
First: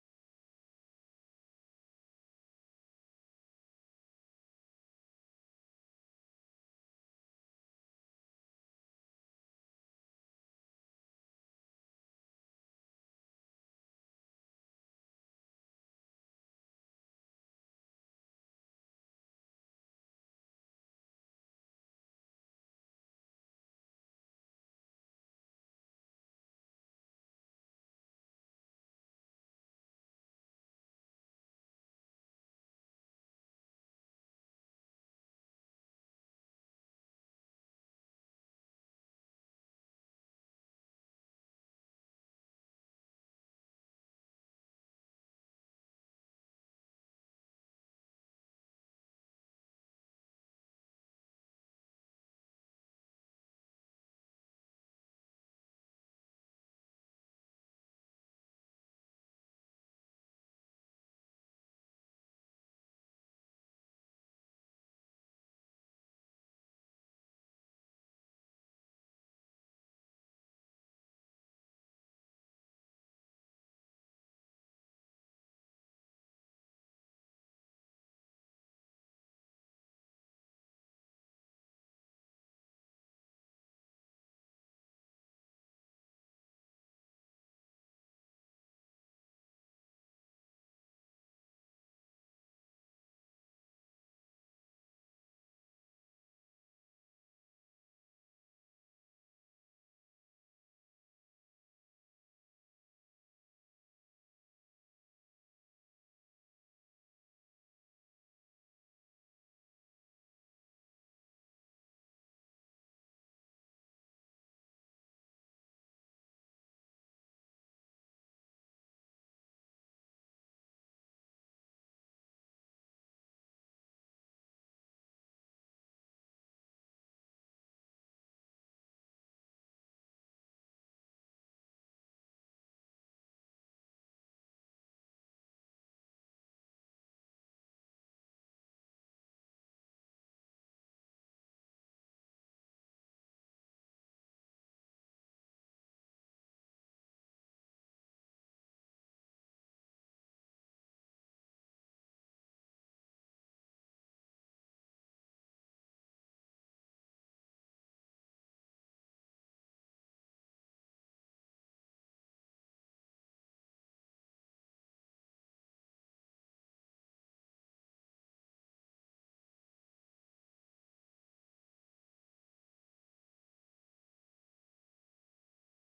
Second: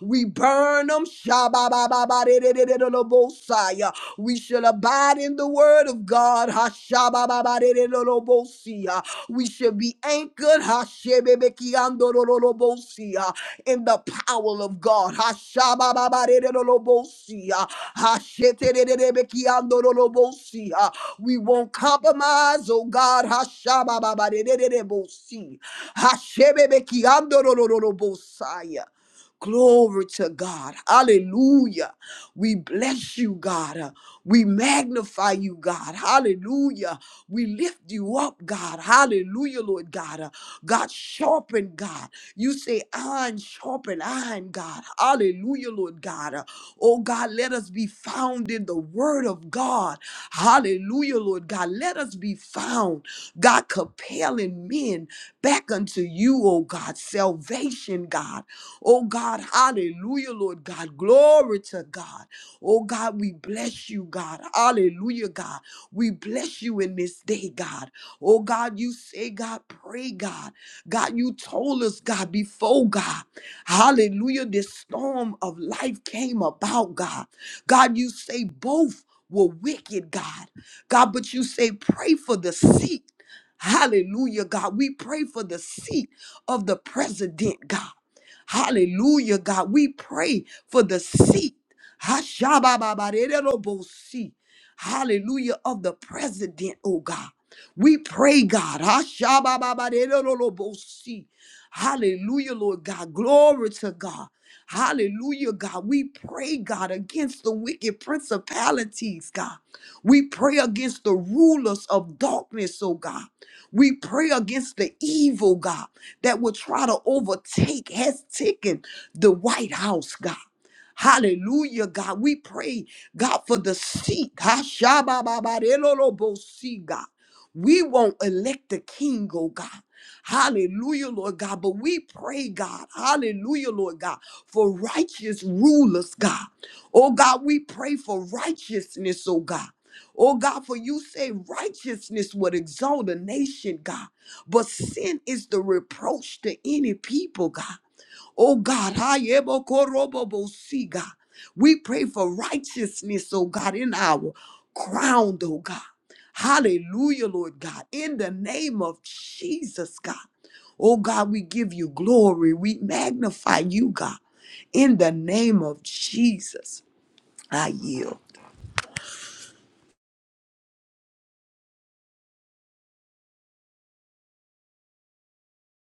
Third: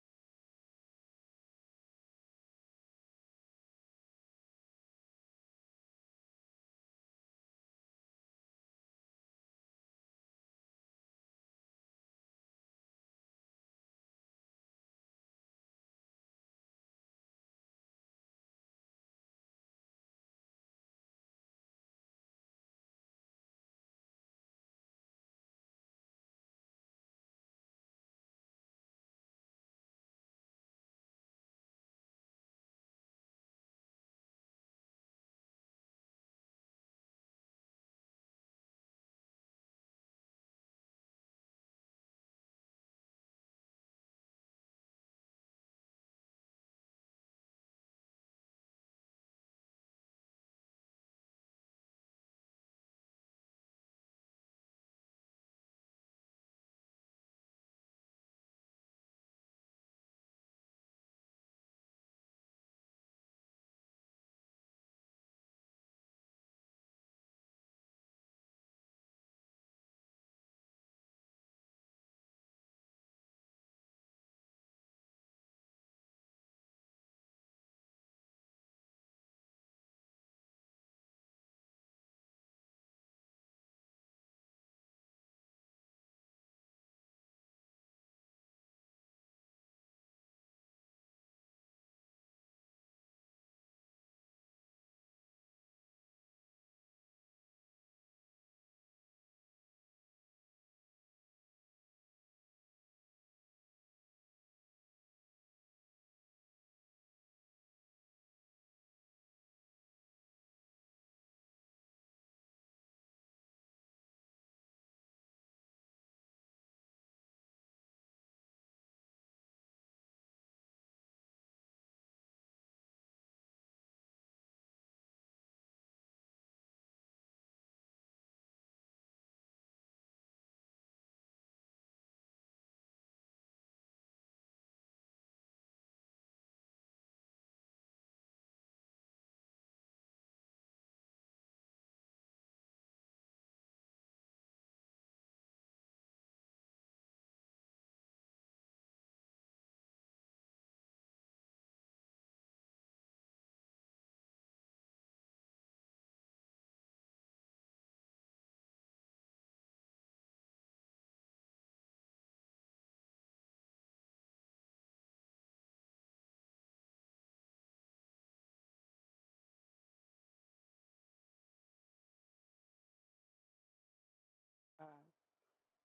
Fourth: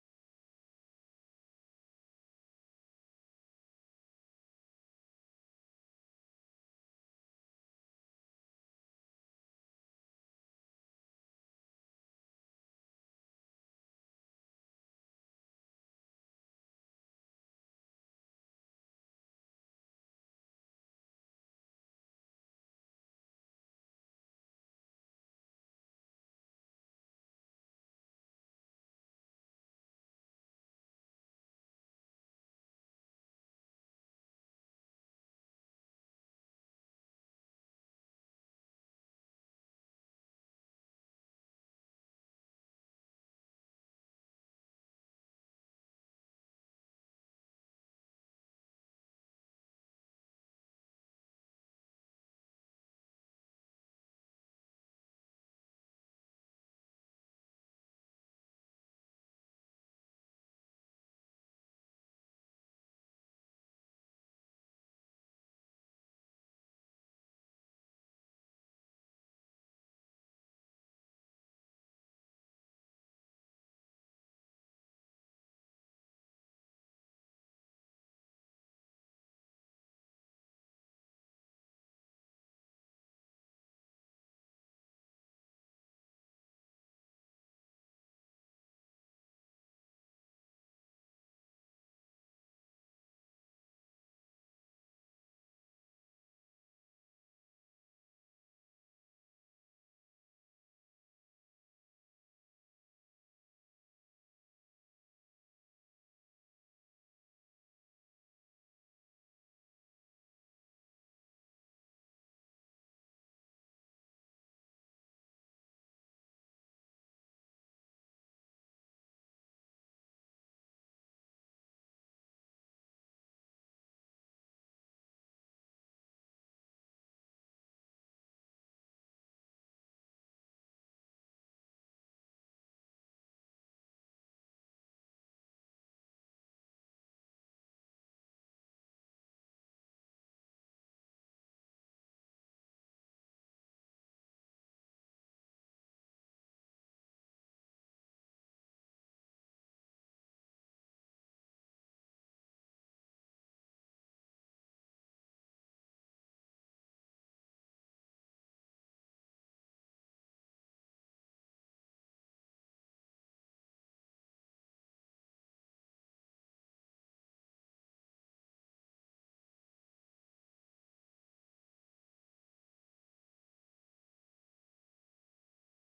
Speaker 2: We burn them. We shall abide in the word of God. Ha, sha, ba, ba, ba, de, de, do, do, bo, si. We should be anchored Hashebebekiandorolobosia, in the power of God. Hashabababaredolobosia, Hasheterebekiandorolobosia. We won't compromise, oh God. Hashabababaredebosi, Hashebebekiandorolobosia. Glory to God. Hallelujah. We bless you, God. We magnify you, God. Hallelujah. We lift you up, God. Hallelujah, Lord God. God, sharpen, God. You say, iron, sharpen, iron, God. Hallelujah, Lord God. Oh, God, let us be found in the word of God. Hallelujah, Lord God. Let us be found, God, compelling men back unto you, oh God. Salvation, God. Oh God, hallelujah, Lord God. Glory to God. Oh God, we bless you, God. Hallelujah, God. We bless you in this day, God. Oh God, you say, God, pray, God. God, you told us, God, before God. Hallelujah, this storm of life came about, God. God, you say both were wicked, God. God, but you say pray for the seat. Hallelujah, God. We pray for the seat of the president, God. Hallelujah, God. We pray for the seat. Hashabababarerobosi. Hallelujah of the president, oh God. We pray, God. Hashabababarerobosi. Hallelujah, Lord God. Glory to God. Hallelujah, God. We pray, God, against the wicked principalities, God. We pray against the rulers of darkness, oh God. We pray against the evil, God that will try to overtake, has taken the White House, God. Hallelujah, God. We pray, God, for the seat. Hashabababarelolobosi, God. We won't elect the king, oh God. Hallelujah, Lord God. But we pray, God. Hallelujah, Lord God, for righteous rulers, God. Oh God, we pray for righteousness, oh God. Oh God, for you say righteousness would exalt a nation, God. But sin is the reproach to any people, God. Oh God, see God. We pray for righteousness, oh God, in our crown, oh God. Hallelujah, Lord God. In the name of Jesus, God. Oh God, we give you glory. We magnify you, God. In the name of Jesus, I yield.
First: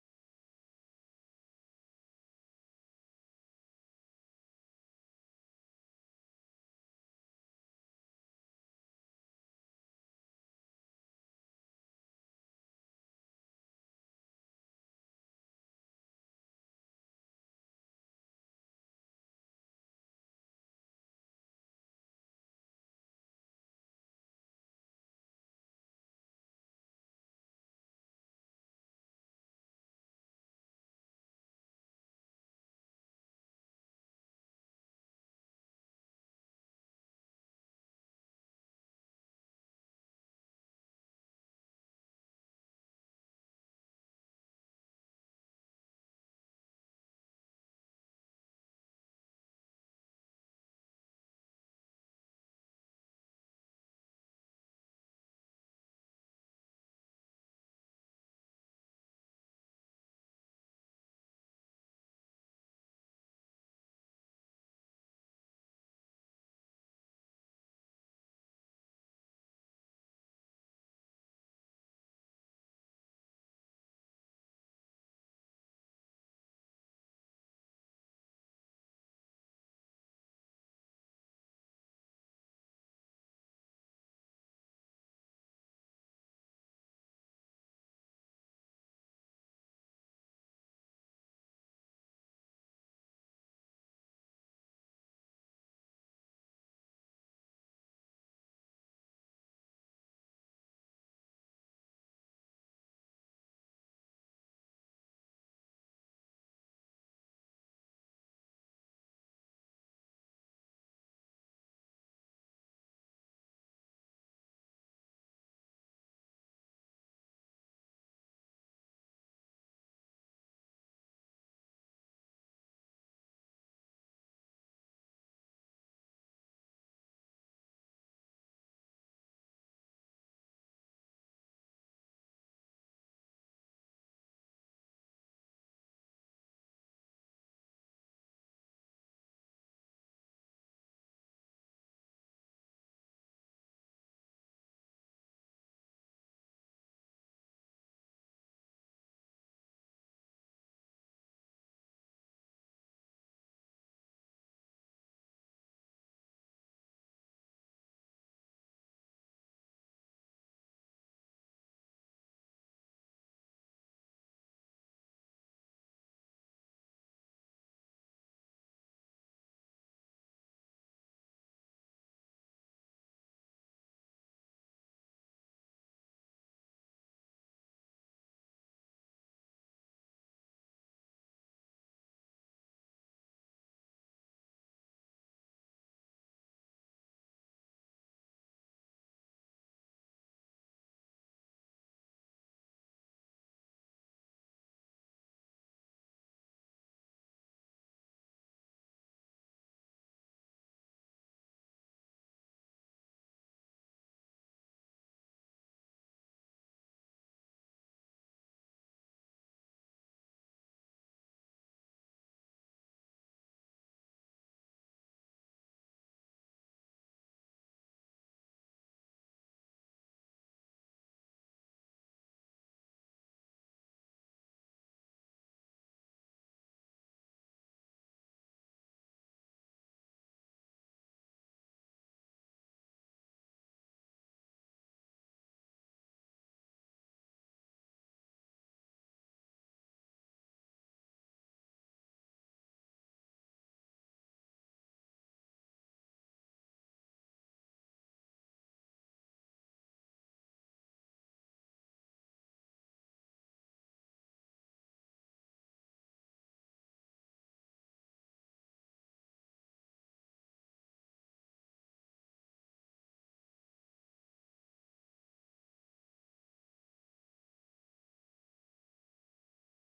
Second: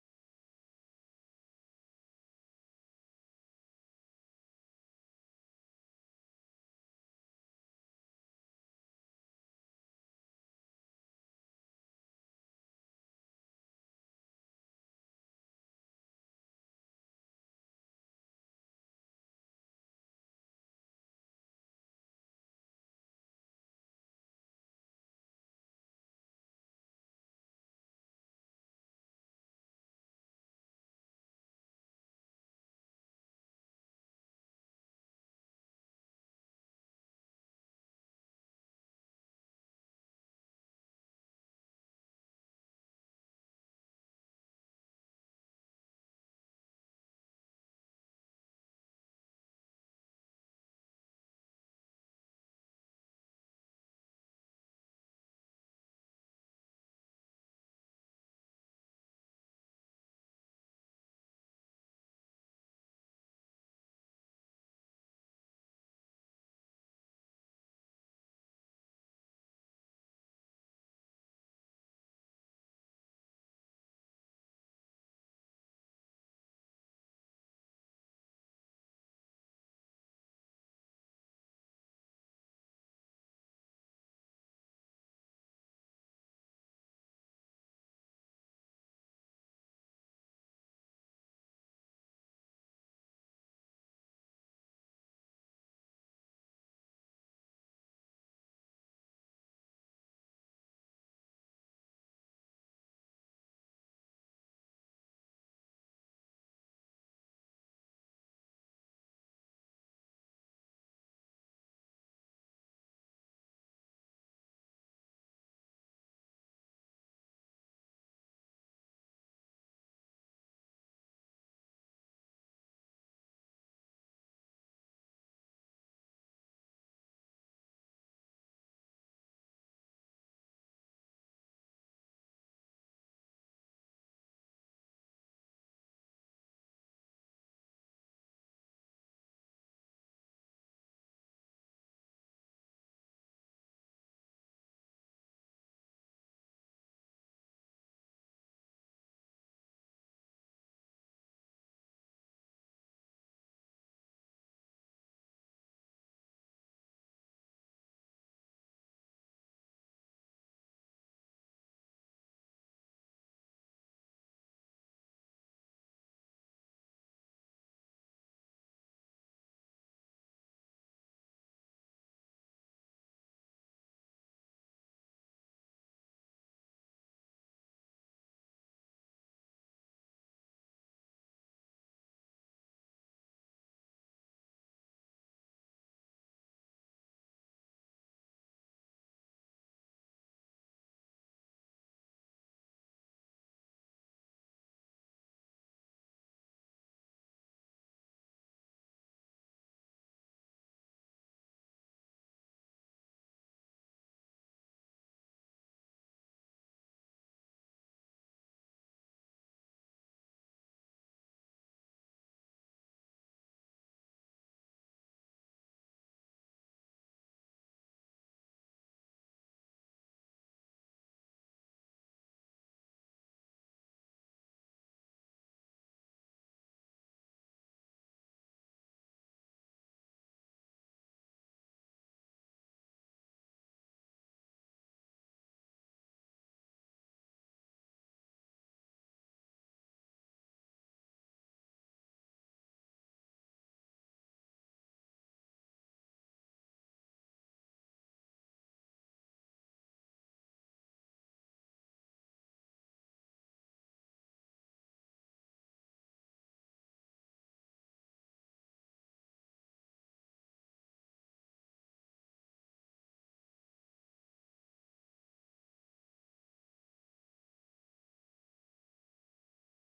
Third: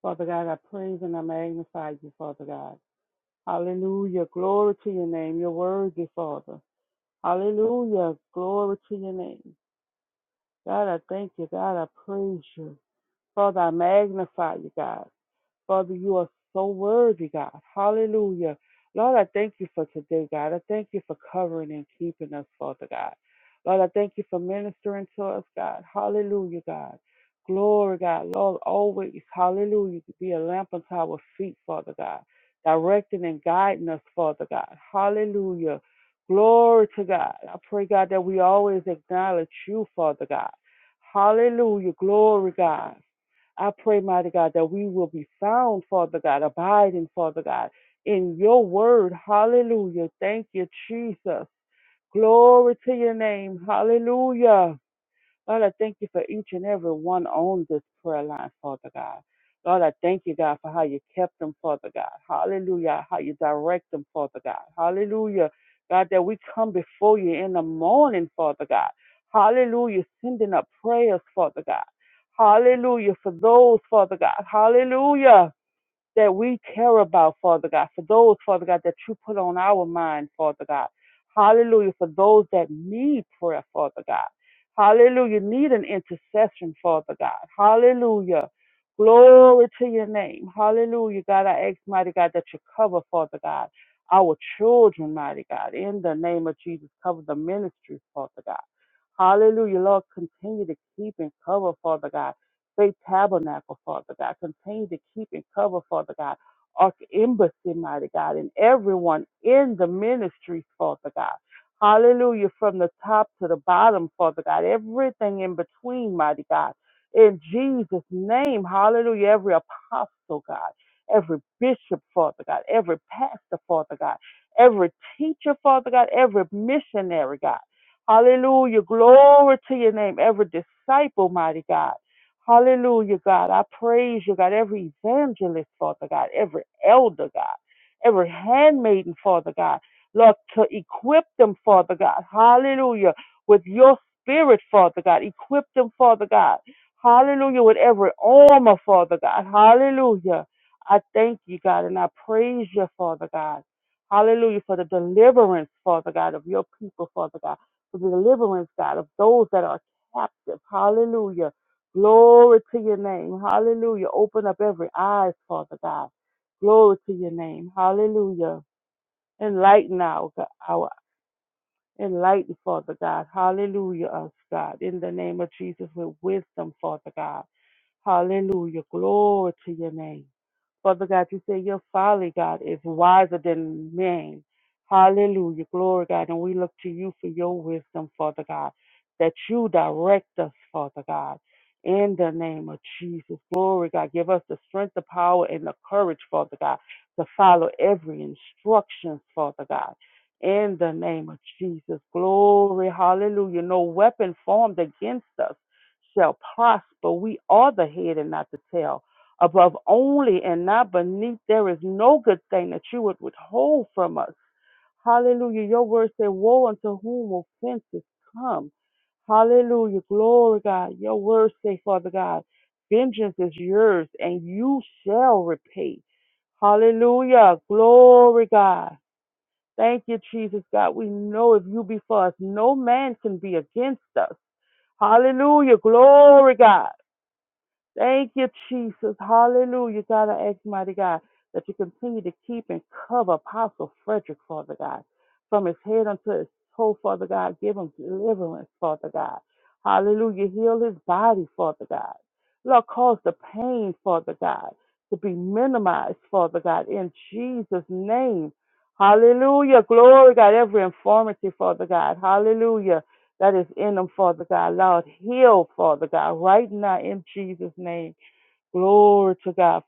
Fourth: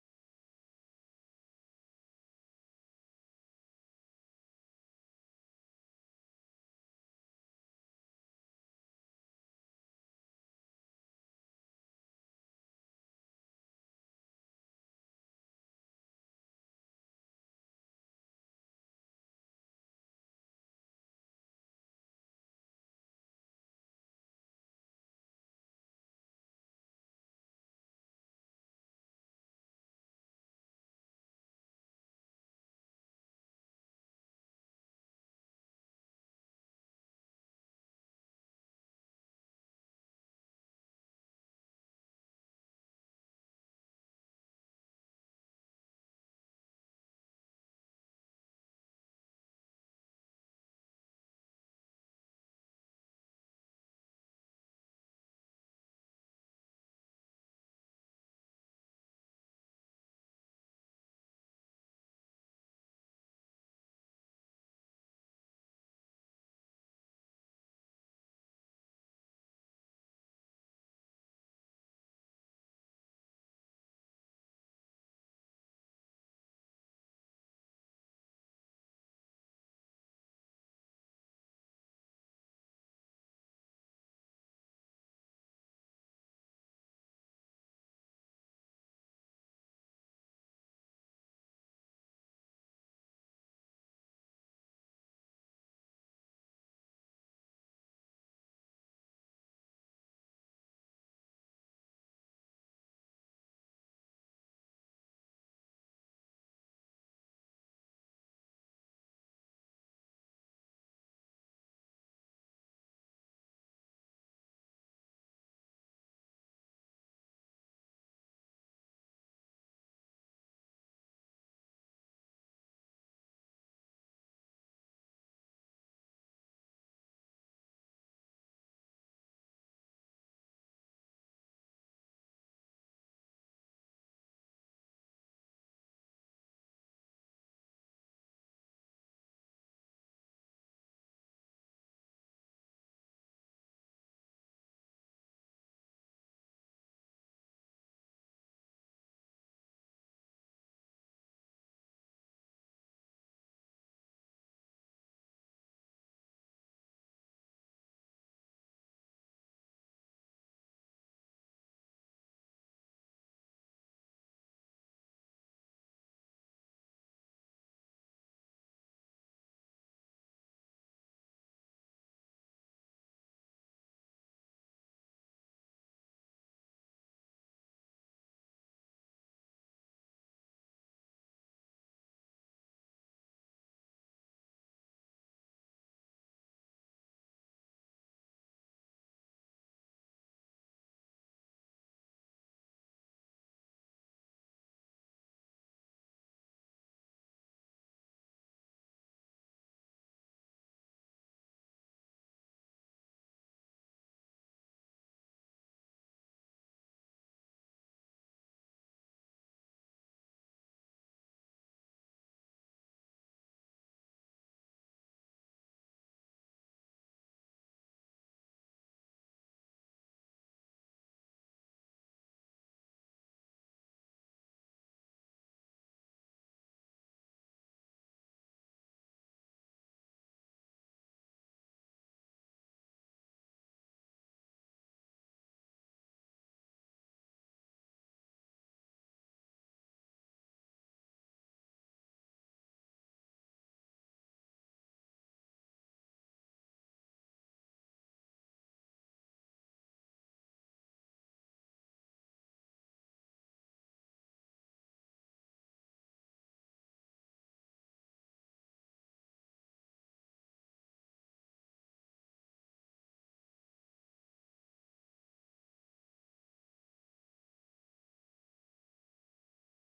Speaker 3: Father God, I praise and I magnify you, Father God. Hallelujah. Glory to your name. You're worthy, Father. Hallelujah. Glory to your name. God, I thank you. God, I praise you. Father, I magnify you, God. Father, you are so worthy, God. Hallelujah. Lord, I thank you for today, God. I thank you for covering and keeping us, Father God. Lord, I thank you for ministering to us, God. Hallelujah, God. Glory, God. Lord, always, hallelujah, to be a lamp unto our feet, Father God. Directing and guiding us, Father God. Hallelujah. Glory to God. I pray, God, that we always acknowledge you, Father God. Hallelujah. Glory, God. I pray, mighty God, that we will be found, Father God, abiding, Father God, in your word. Hallelujah. Thank you, Jesus. Glory to your name. Hallelujah. Lord, I thank you for each and every one on this prayer line, Father God. Lord, I thank you, God, for how you kept them, Father God. Hallelujah. How you direct them, Father God. Hallelujah. God, that we come before you in the morning, Father God. Hallelujah. Sending up prayers, Father God. Hallelujah. For those, Father God. Hallelujah that we care about, Father God, for those, Father God, that you put on our mind, Father God. Hallelujah, for those that need prayer, Father God. Hallelujah, need an intercession, Father God. Hallelujah. Glory to your name. Hallelujah, God. I ask, mighty God, that you cover, Father God, our children, mighty God. In the name of Jesus, cover the ministry, Father God. Hallelujah, Lord. Continue to keep and cover, Father God. Faith Tabernacle, Father God. Continue to keep and cover, Father God. Ark Embassy, mighty God, and everyone in the ministry, Father God. Hallelujah, from the top to the bottom, Father God. Everything in between, mighty God. In Jesus' name, hallelujah. Every apostle, God. Every bishop, Father God. Every pastor, Father God. Every teacher, Father God. Every missionary, God. Hallelujah. Glory to your name. Every disciple, mighty God. Hallelujah, God. I praise you, God. Every evangelist, Father God. Every elder, God. Every handmaiden, Father God. Lord, to equip them, Father God. Hallelujah. With your spirit, Father God. Equip them, Father God. Hallelujah. With every armor, Father God. Hallelujah. I thank you, God, and I praise you, Father God. Hallelujah. For the deliverance, Father God, of your people, Father God for the deliverance, God, of those that are captive. Hallelujah. Glory to your name. Hallelujah. Open up every eyes, Father God. Glory to your name. Hallelujah. Enlighten our, our enlighten, Father God. Hallelujah, us, God. In the name of Jesus, with wisdom, Father God. Hallelujah. Glory to your name. Father God, you say your folly, God, is wiser than man. Hallelujah. Glory, God. And we look to you for your wisdom, Father God, that you direct us, Father God. In the name of Jesus, glory, God. Give us the strength, the power, and the courage, Father God, to follow every instruction, Father God. In the name of Jesus, glory, hallelujah. No weapon formed against us shall prosper. We are the head and not the tail above only and not beneath. There is no good thing that you would withhold from us. Hallelujah. Your word said, Woe unto whom offenses come. Hallelujah. Glory, God. Your word say, Father God, vengeance is yours and you shall repay. Hallelujah. Glory, God. Thank you, Jesus, God. We know if you be for us, no man can be against us. Hallelujah. Glory, God. Thank you, Jesus. Hallelujah. God, I ask, mighty God, that you continue to keep and cover Apostle Frederick, Father God, from his head unto his toe, Father God. Give him deliverance, Father God. Hallelujah. Heal his body, Father God. Lord, cause the pain, Father God, to be minimized, Father God, in Jesus' name. Hallelujah. Glory, God. Every infirmity, Father God. Hallelujah that is in them, Father God. Lord, heal, Father God, right now in Jesus' name. Glory to God.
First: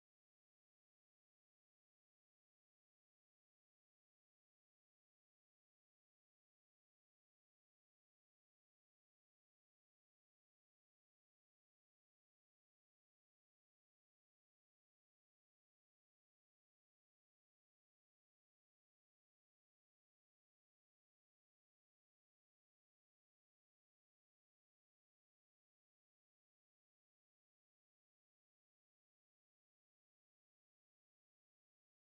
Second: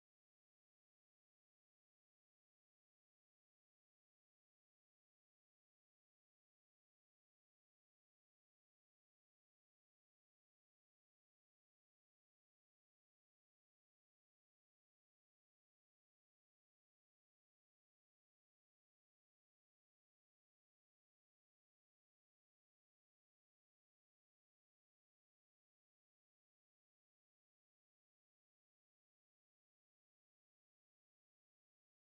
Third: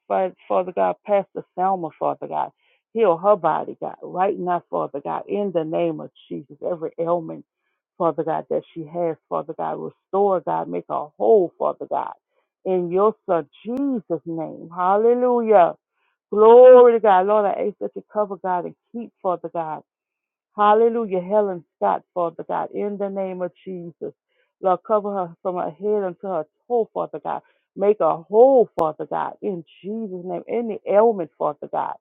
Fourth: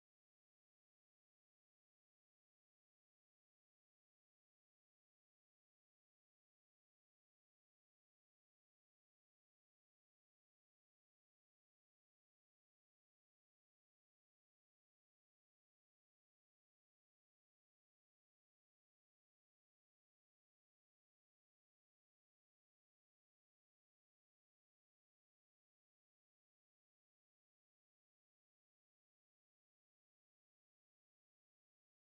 Speaker 3: Father God, Pastor Selma, Father God. Heal her body, God, right now, Father God, in the name of Jesus. Every ailment, Father God, that she has, Father God, restore, God, make her whole, Father God, in your Son, Jesus' name. Hallelujah. Glory to God. Lord, I ask that you cover, God, and keep, Father God. Hallelujah. Helen Scott, Father God, in the name of Jesus. Lord, cover her from her head until her toe, Father God. Make her whole, Father God, in Jesus' name. Any ailment, Father God,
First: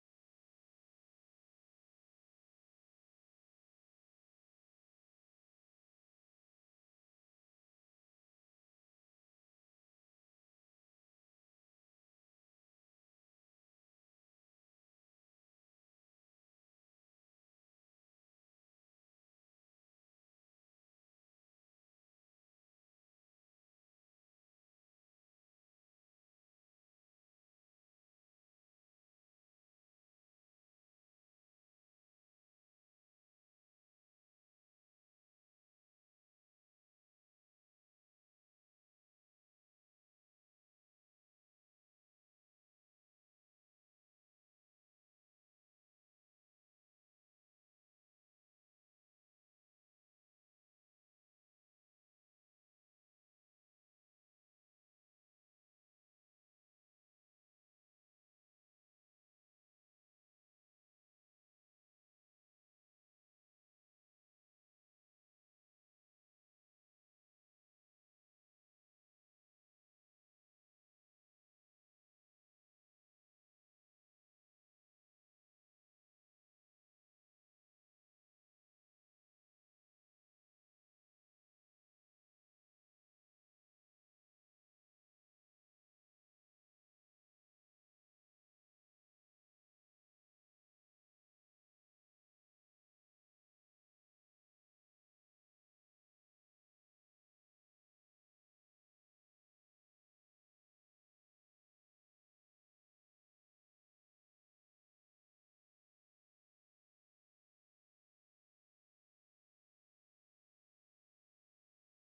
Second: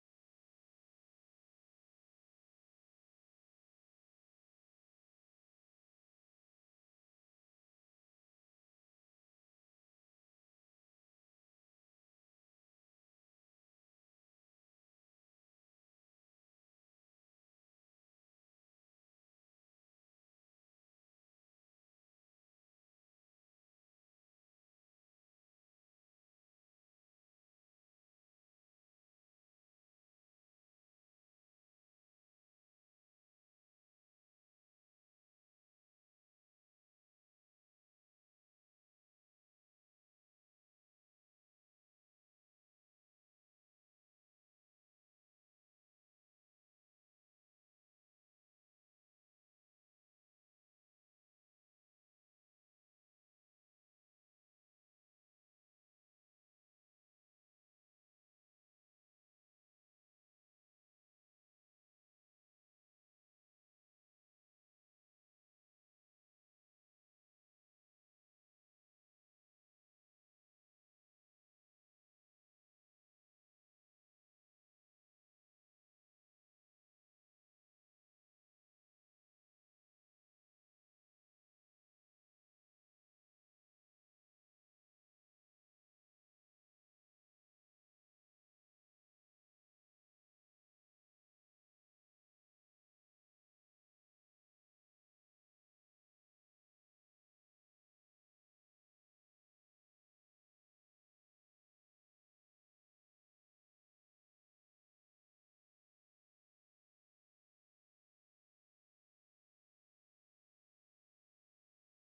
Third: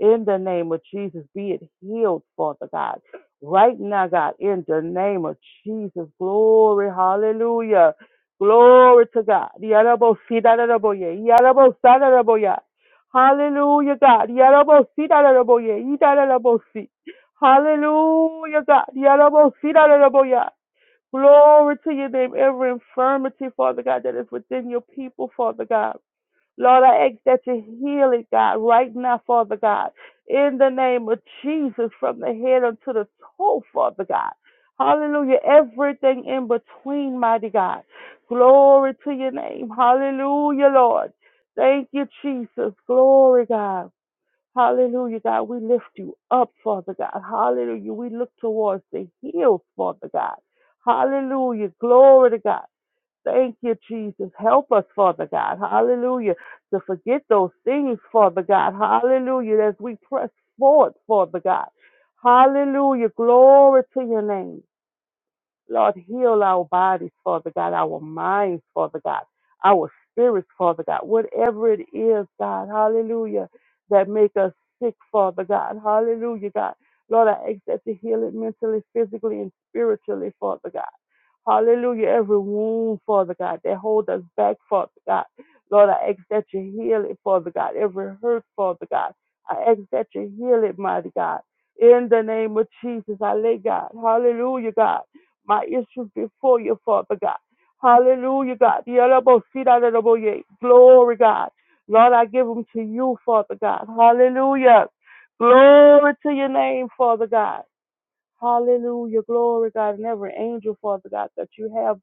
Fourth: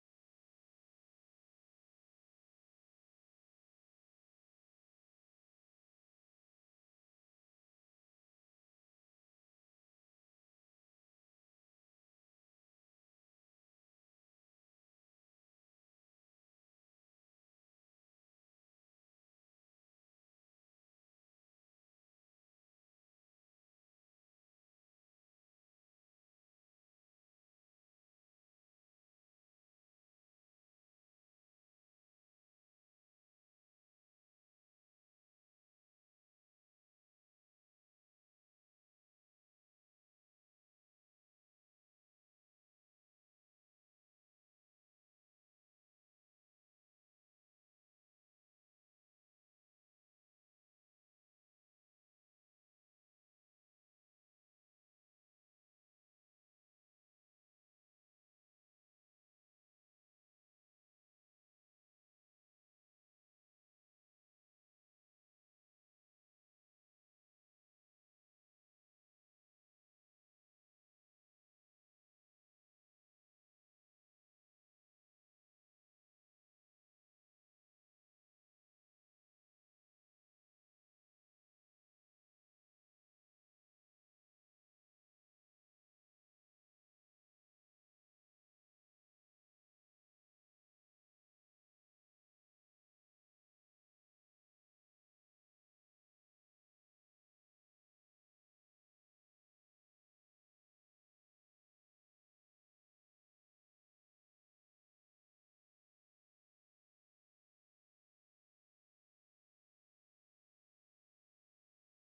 Speaker 3: in the name of Jesus, be it healed, Father God. Right now, God, in the name of Jesus. Glory, hallelujah. Glory to God. Yarabo, sidarabo, Yarabo, sadarabo, Hallelujah, God. Yarabo, sidarabo, Idarabo, si. Hallelujah, God. Yarabosidaraboya. Glory to your name. Every infirmity, Father God, that is within your people, Father God. Lord, I ask that you heal it, God, right now, Father God. In the name of Jesus, from the head unto the toe, Father God. Hallelujah. Everything in between, mighty God. Glory to your name. Hallelujah, Lord. Thank you, Jesus. Glory, God. Hallelujah, God. We lift you up, Father God. Hallelujah. We look towards the hills, Father God. Hallelujah. Glory to God. Thank you, Jesus. Help us, Father God. Hallelujah. To forget those things, Father God. Hallelujah. As we press forward, Father God. Hallelujah. Glory to your name. Lord, heal our bodies, Father God, our minds, Father God, our spirits, Father God, whatever it is, God, hallelujah, that make us sick, Father God, hallelujah, God. Lord, I ask that you heal it mentally, physically, and spiritually, Father God. Hallelujah. Every wound, Father God, that hold us back, Father God. Lord, I ask that you heal it, Father God. Every hurt, Father God. I ask that you heal it, mighty God. In the name of Jesus, I lay God. Hallelujah, God. My issues before you, Father God. Hallelujah, God. Yalabosita, Glory, God. Lord, I give them to you, Father God. Hallelujah. Glory to your name, Father God. Hallelujah. Glory, God, and every angel, Father God, that you have.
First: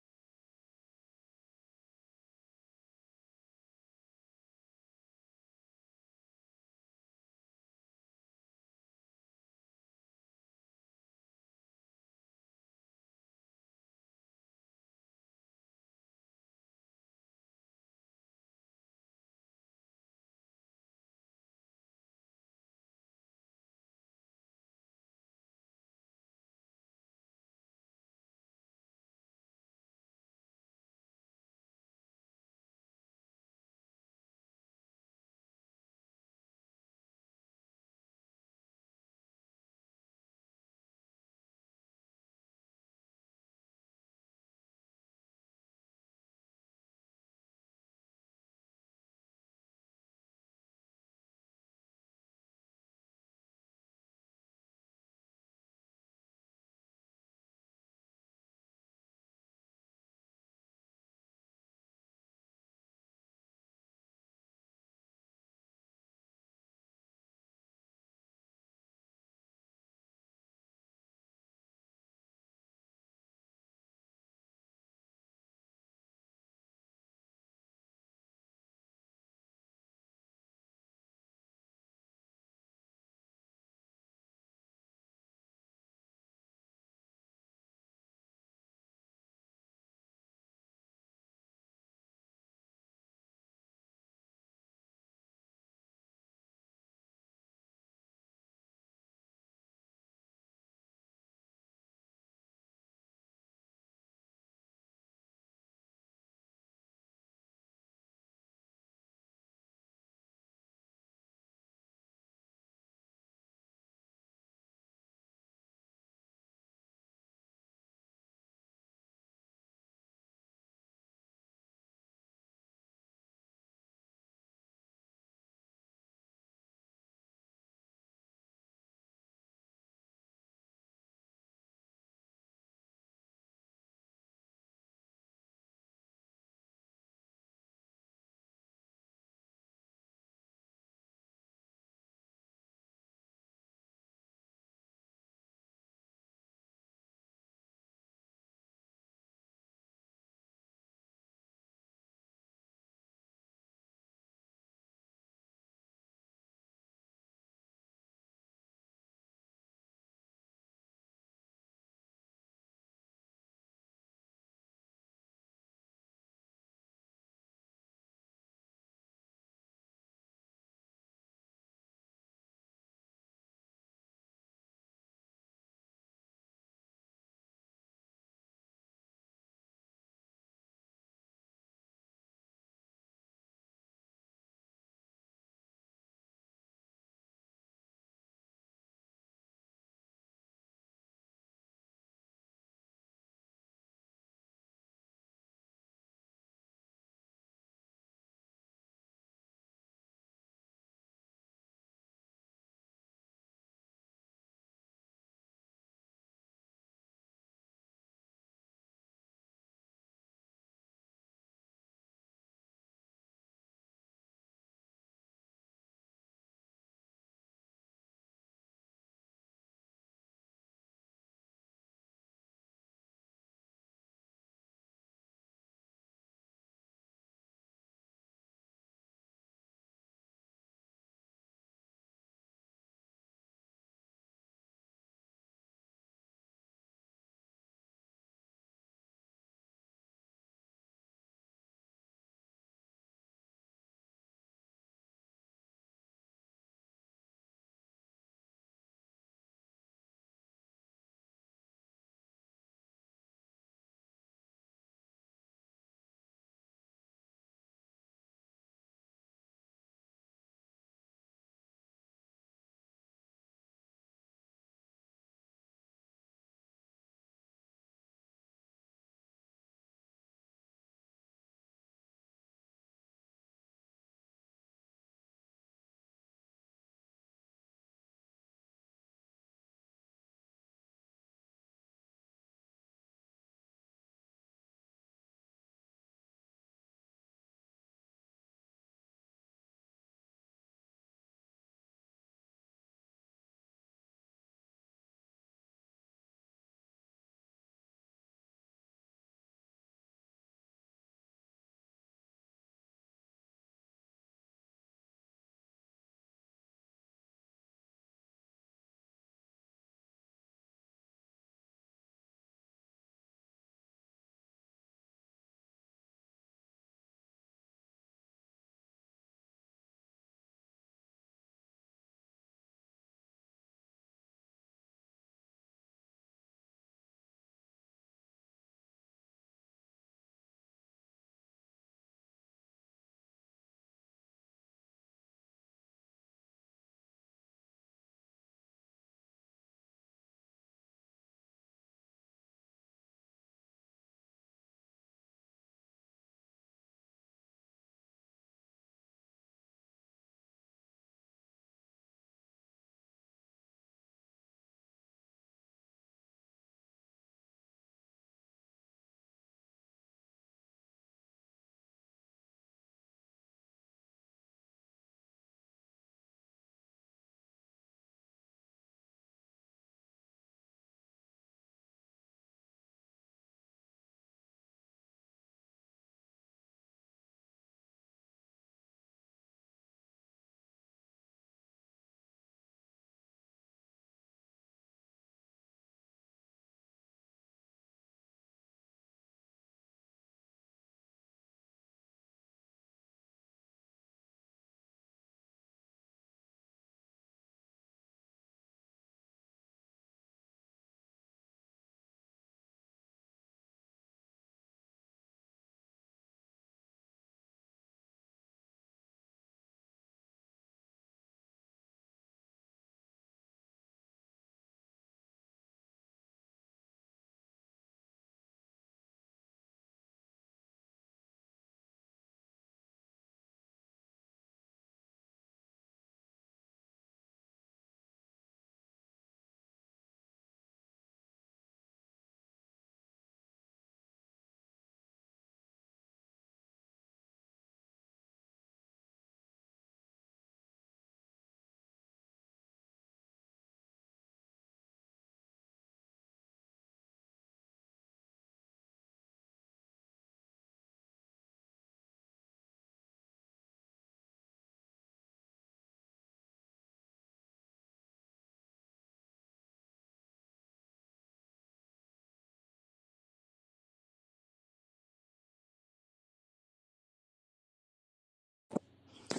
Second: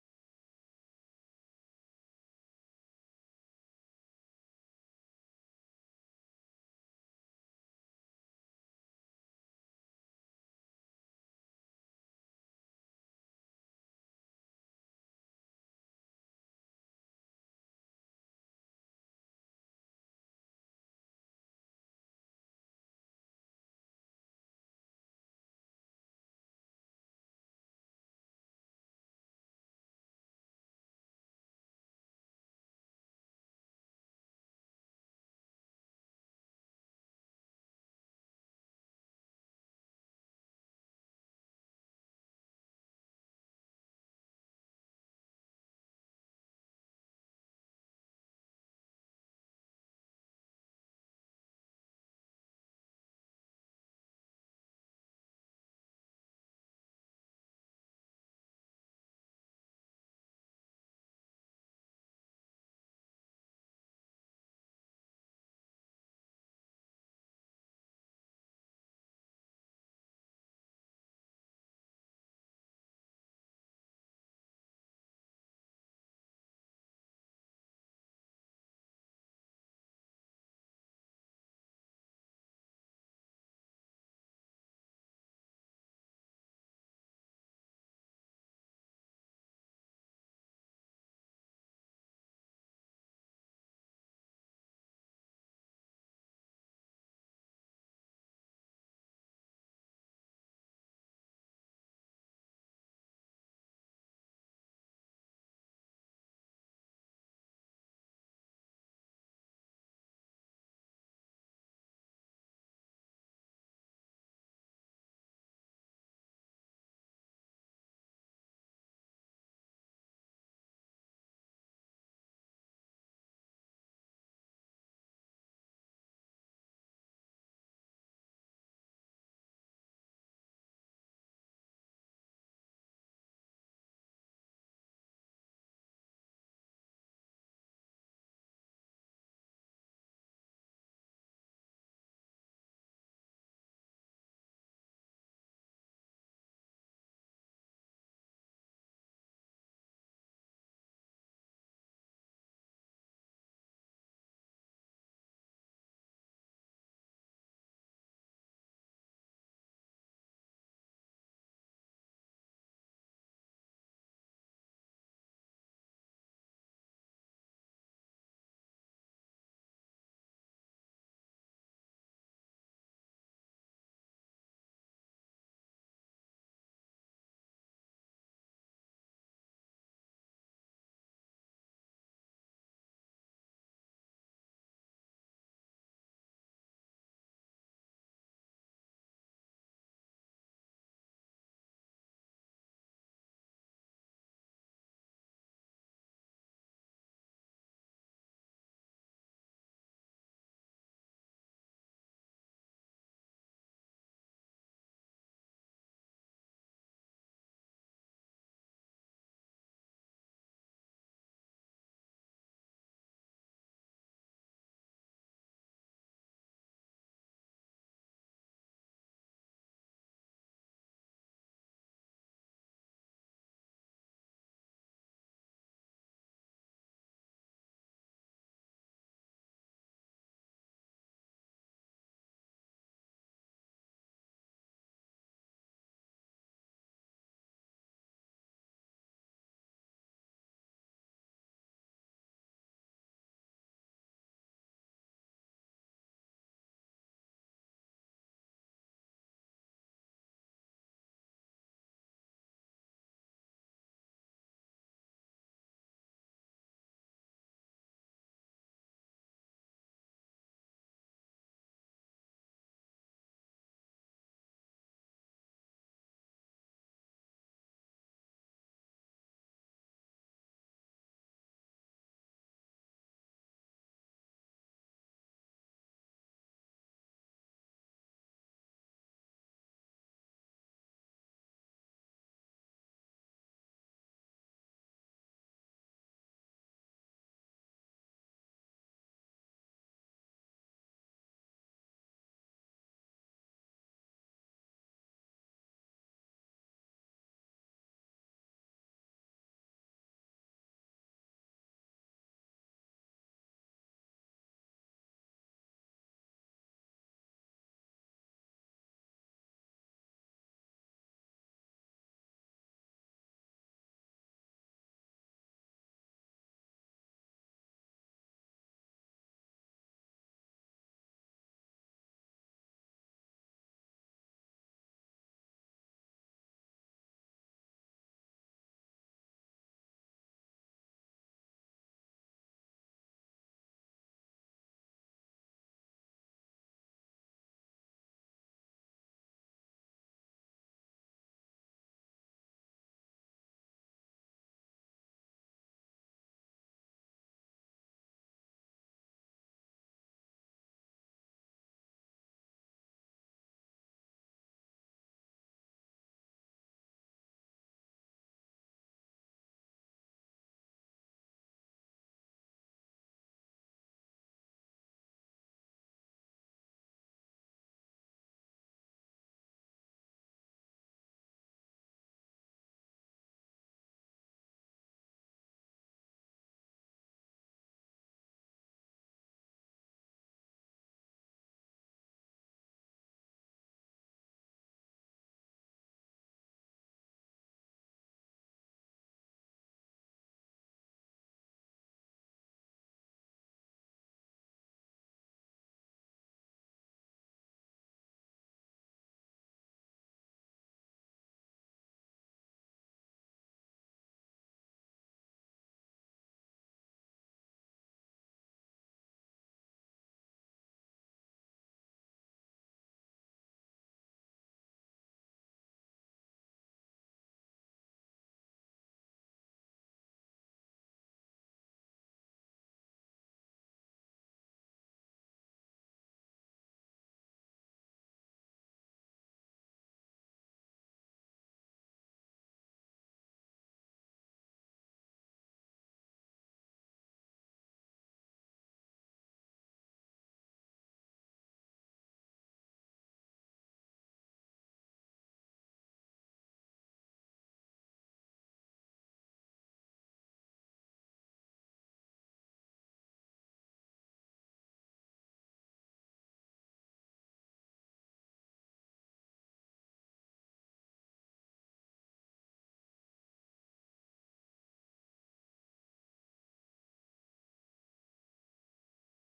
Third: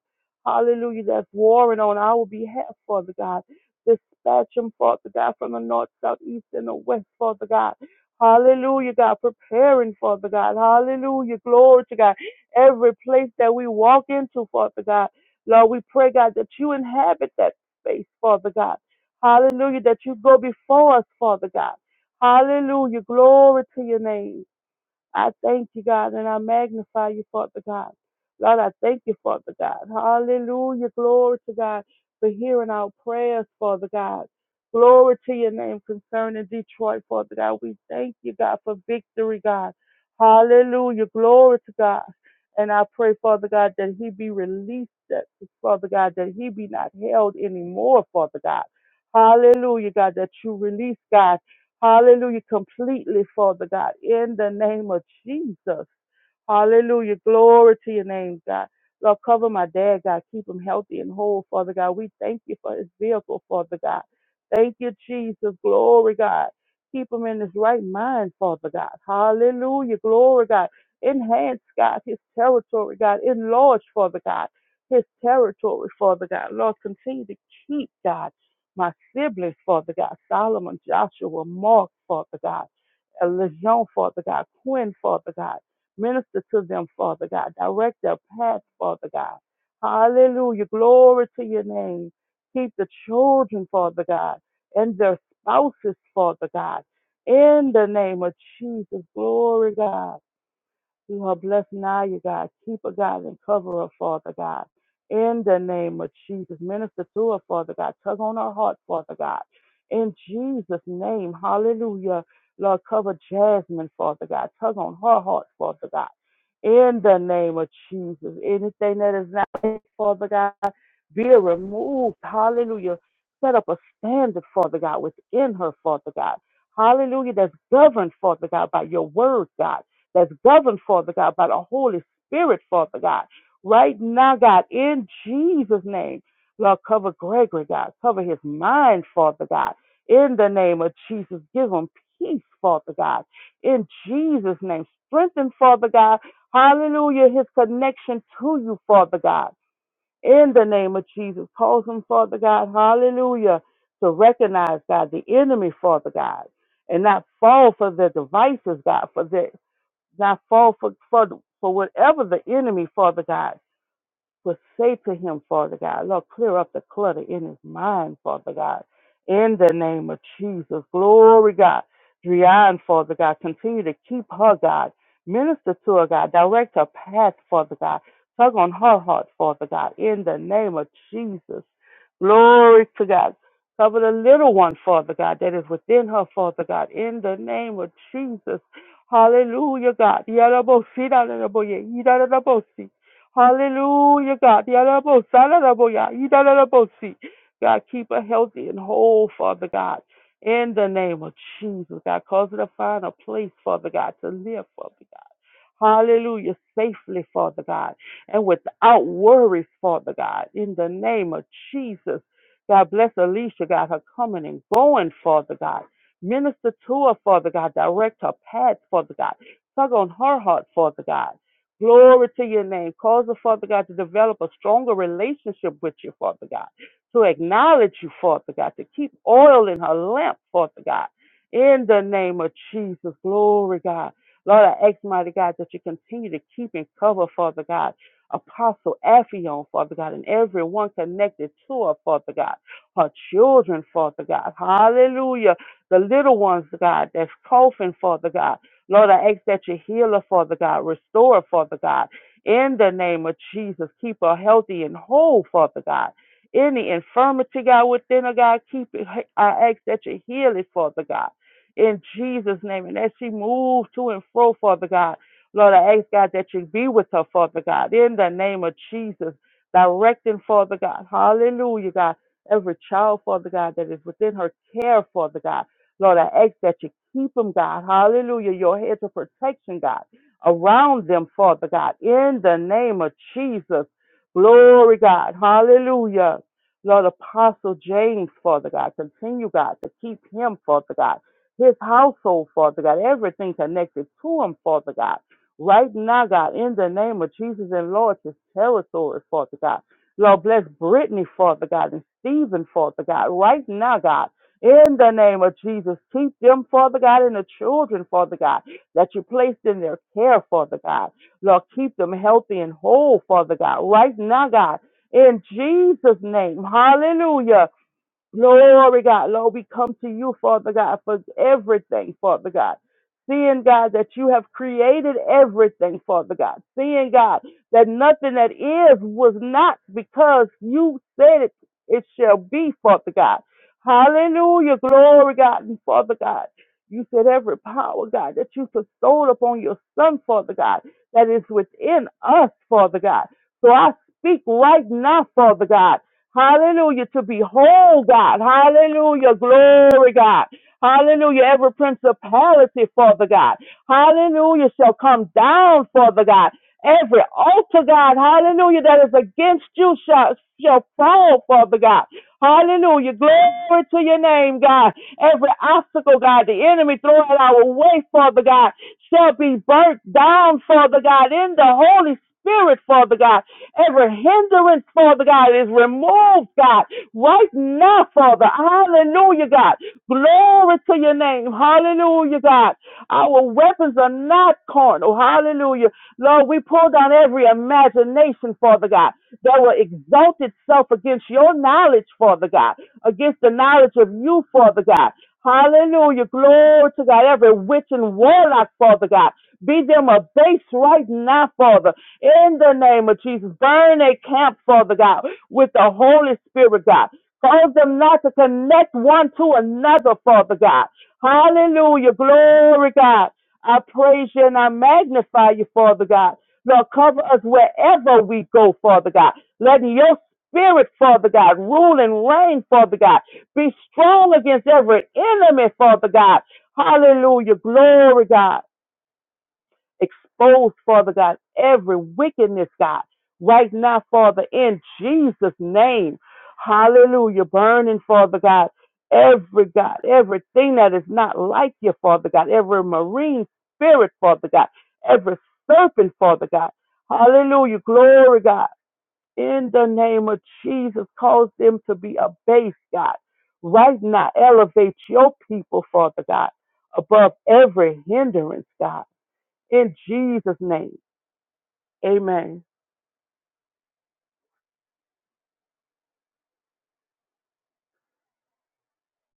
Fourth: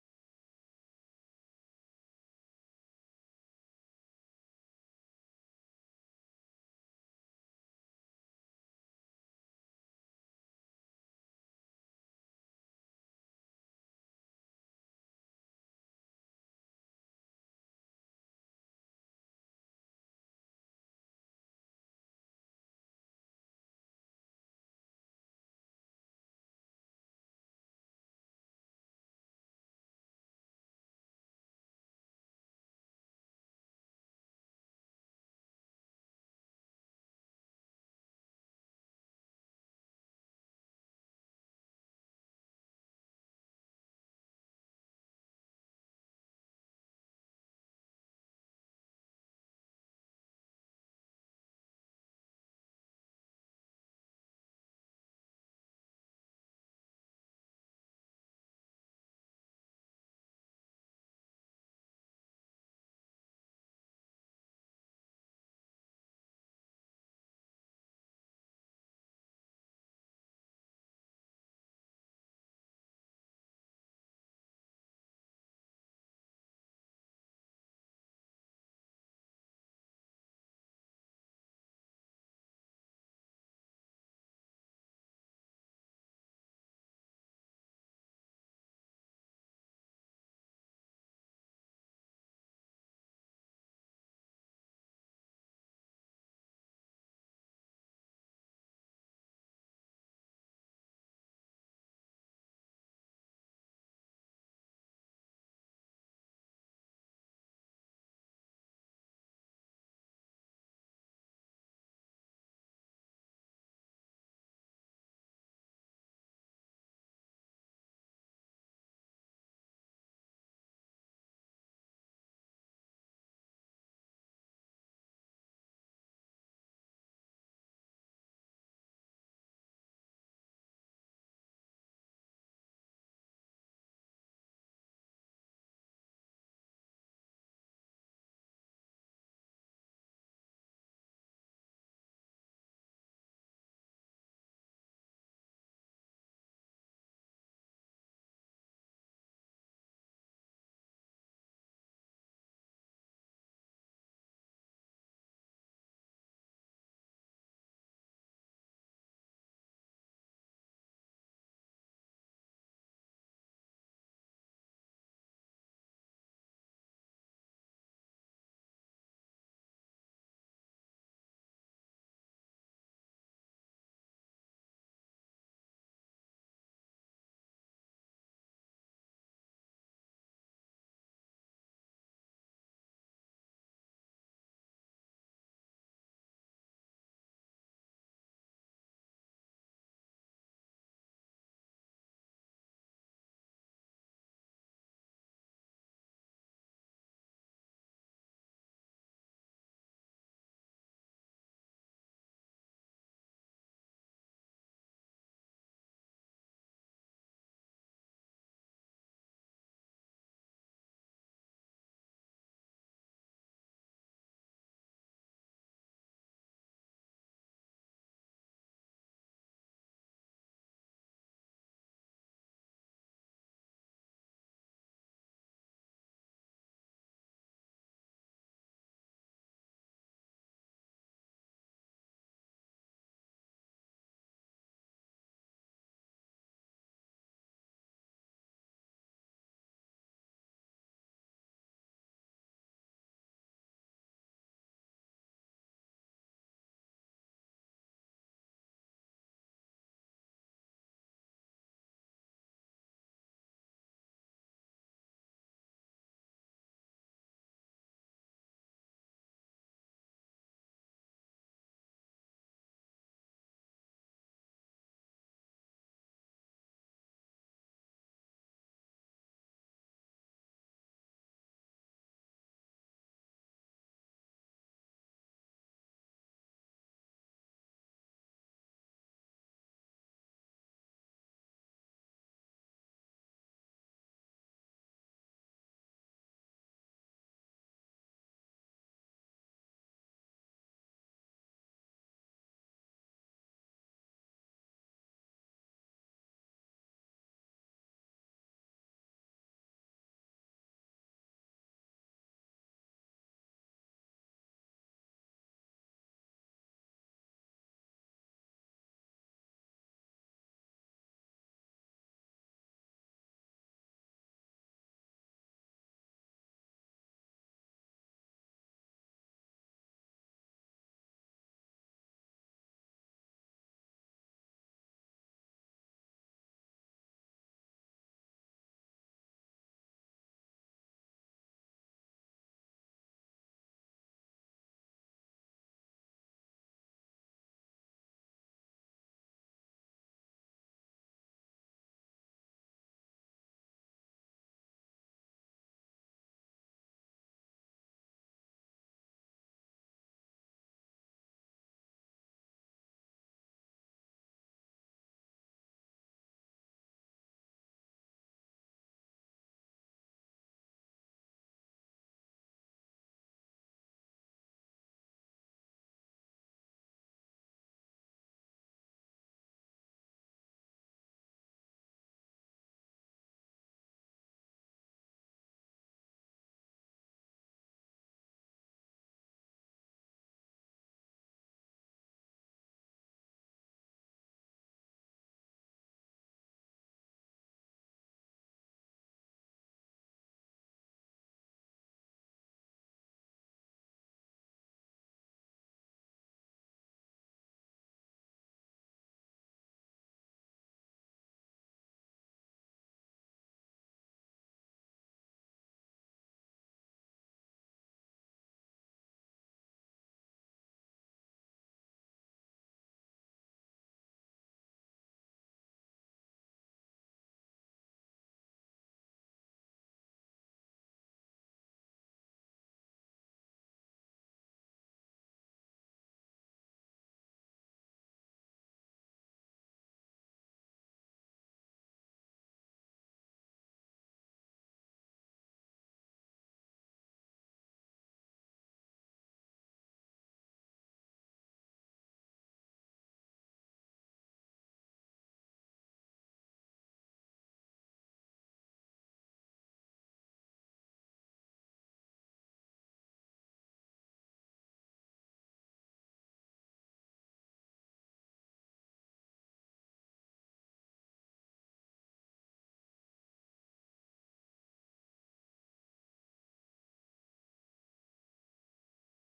Speaker 3: Hallelujah. That's warring on our behalf, Father God. Dispatch them, Father God, from the north, south, east, and the west, Father God. Hallelujah, God. Preparing, Father God. Hallelujah. Glory to God. Every place that we walk into, Father God. Lord, we pray, God, that you inhabit that space, Father God. Hallelujah. That you go before us, Father God. Hallelujah. Glory to your name. I thank you, God, and I magnify you, Father God. Lord, I thank you, Father God. Hallelujah. Glory to God for hearing our prayers, Father God. Glory to your name concerning Detroit, Father God. We thank you, God, for victory, God. Hallelujah. Glory to God. And I pray, Father God, that he be released, that, Father God, that he be not held anymore, Father God. Hallelujah, God, that you release, God Hallelujah. Completely, Father God, in the name of Jesus. Hallelujah. Glory to your name, God. Lord, cover my dad, God. Keep him healthy and whole, Father God. We thank you for his vehicle, Father God. Thank you, Jesus. Glory, God. Keep him in his right mind, Father God. Hallelujah. Glory, God. Enhance, God, his territory, God. Enlarge, Father God, his territory, Father God. Lord, continue to keep, God, my siblings, Father God. Solomon, Joshua, Mark, Father God. Lejeune, Father God. Quinn, Father God. Minister to them, Father God. Direct their path, Father God. Hallelujah. Glory to your name. Keep the children, Father God, and their spouses, Father God. In the name of Jesus, glory, God. You are blessed now, you God. Keep her, God, and cover her, Father God. In the name of Jesus, minister to her, Father God. Tug on her heart, Father God. In Jesus' name, hallelujah. Lord, cover Jasmine, Father God. Tug on her heart, Father God. In the name of Jesus, anything that is not, Father God, be removed. Hallelujah. Set up a standard, Father God, within her, Father God. Hallelujah, that's governed, Father God, by your word, God that's governed, Father God, by the Holy Spirit, Father God. Right now, God, in Jesus' name, Lord, cover Gregory, God. Cover his mind, Father God. In the name of Jesus, give him peace, Father God. In Jesus' name, strengthen, Father God. Hallelujah, his connection to you, Father God. In the name of Jesus, cause him, Father God. Hallelujah, to recognize, God, the enemy, Father God and not fall for their devices, God, for their. God, fall for, for, for whatever the enemy, Father God, would say to him, Father God, Lord, clear up the clutter in his mind, Father God, in the name of Jesus. Glory, God. Drian, Father God, continue to keep her, God. Minister to her, God. Direct her path, Father God. Tug on her heart, Father God, in the name of Jesus. Glory to God. Cover the little one, Father God, that is within her, Father God, in the name of Jesus. Hallelujah, God. Yarabosi, yarabosi, yarabosi. Hallelujah, God. Yadabo, sadadabo, ya, yidadadabo, see. God, keep her healthy and whole, Father God. In the name of Jesus, God, cause her to find a place, Father God, to live, Father God. Hallelujah, safely, Father God, and without worries, Father God. In the name of Jesus, God bless Alicia, God, her coming and going, Father God. Minister to her, Father God. Direct her path, Father God. Tug on her heart, Father God. Glory to your name. Cause the Father God, to develop a stronger relationship with you, Father God, to acknowledge you, Father God, to keep oil in her lamp, Father God. In the name of Jesus, glory, God. Lord, I ask, mighty God, that you continue to keep and cover, Father God, Apostle Ephion, Father God, and everyone connected to her, Father God, her children, Father God. Hallelujah. The little ones, God, that's coughing, Father God. Lord, I ask that you heal her, Father God, restore her, Father God. In the name of Jesus, keep her healthy and whole, Father God. Any infirmity, God, within her, God, keep it. I ask that you heal it, Father God. In Jesus' name. And as she moves to and fro, Father God, Lord, I ask, God, that you be with her, Father God. In the name of Jesus, directing, Father God. Hallelujah, God. Every child, Father God, that is within her care, Father God. Lord, I ask that you Keep them, God. Hallelujah. Your hedge of protection, God, around them, Father God, in the name of Jesus. Glory, God. Hallelujah. Lord Apostle James, Father God, continue, God, to keep him, Father God, his household, Father God, everything connected to him, Father God. Right now, God, in the name of Jesus and Lord, his territory, Father God. Lord, bless Brittany, Father God, and Stephen, Father God. Right now, God. In the name of Jesus, keep them, Father God, and the children, Father God, that you placed in their care, Father God. Lord, keep them healthy and whole, Father God, right now, God. In Jesus' name, hallelujah. Glory, God. Lord, we come to you, Father God, for everything, Father God. Seeing, God, that you have created everything, Father God. Seeing, God, that nothing that is was not because you said it, it shall be, Father God. Hallelujah. Glory, God, and Father God. You said every power, God, that you bestowed upon your Son, Father God, that is within us, Father God. So I speak right now, Father God. Hallelujah. To behold God. Hallelujah. Glory God. Hallelujah. Every principality, Father God. Hallelujah. Shall come down, Father God. Every altar, God. Hallelujah. That is against you shall, shall fall, Father God. Hallelujah. Glory to your name, God. Every obstacle, God, the enemy throw at our way, Father God shall be burnt down, Father God, in the Holy Spirit, Father God. Every hindrance, Father God, is removed, God, right now, Father. Hallelujah, God. Glory to your name. Hallelujah, God. Our weapons are not carnal. Hallelujah. Lord, we pull down every imagination, Father God, that will exalt itself against your knowledge, Father God, against the knowledge of you, Father God. Hallelujah. Glory to God. Every witch and warlock, Father God. Be them a base right now, Father. In the name of Jesus. Burn a camp, Father God, with the Holy Spirit, God. Cause them not to connect one to another, Father God. Hallelujah. Glory, God. I praise you and I magnify you, Father God. Lord, cover us wherever we go, Father God. Let your spirit, Father God. Rule and reign, Father God. Be strong against every enemy, Father God. Hallelujah. Glory, God. Expose, Father God, every wickedness, God. Right now, Father, in Jesus' name. Hallelujah. Burning, Father God. Every God, everything that is not like you, Father God, every marine spirit, Father God, every serpent, Father God. Hallelujah. Glory, God in the name of Jesus. Cause them to be abased, God. Right now, elevate your people, Father God, above every hindrance, God. In Jesus' name, amen.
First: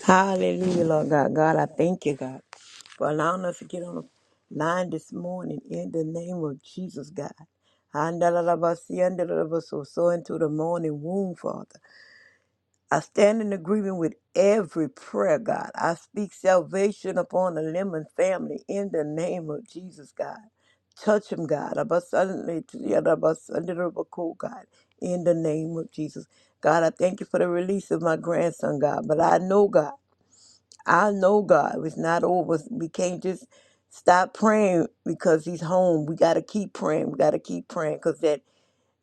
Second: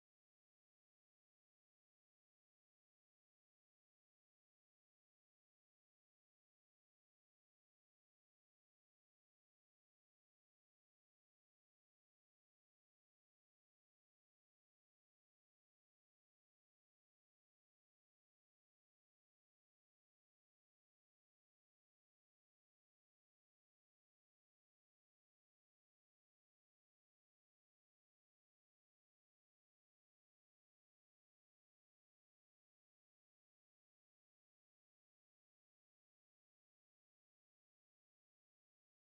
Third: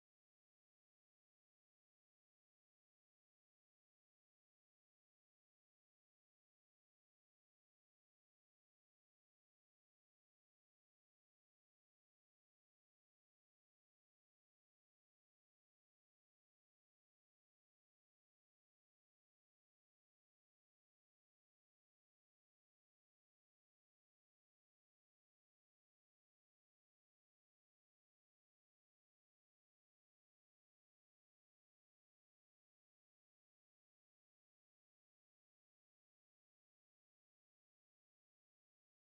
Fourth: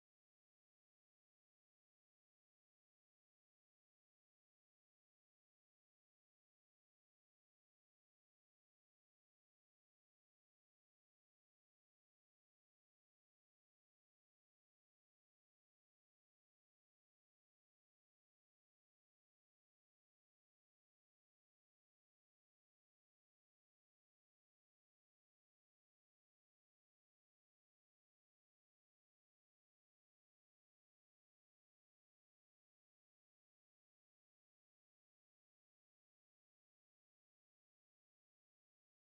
Speaker 4: Hallelujah, Lord God. God, I thank you, God, for allowing us to get on the line this morning in the name of Jesus, God. Handalalabasi, andalalabaso, So into the morning womb, Father. I stand in agreement with every prayer, God. I speak salvation upon the Lemon family in the name of Jesus, God. Touch them, God. Abasandale- yadabasandalalabako, God, in the name of Jesus. God, I thank you for the release of my grandson, God. But I know, God. I know God it's not over. We can't just stop praying because He's home. We got to keep praying. We got to keep praying because that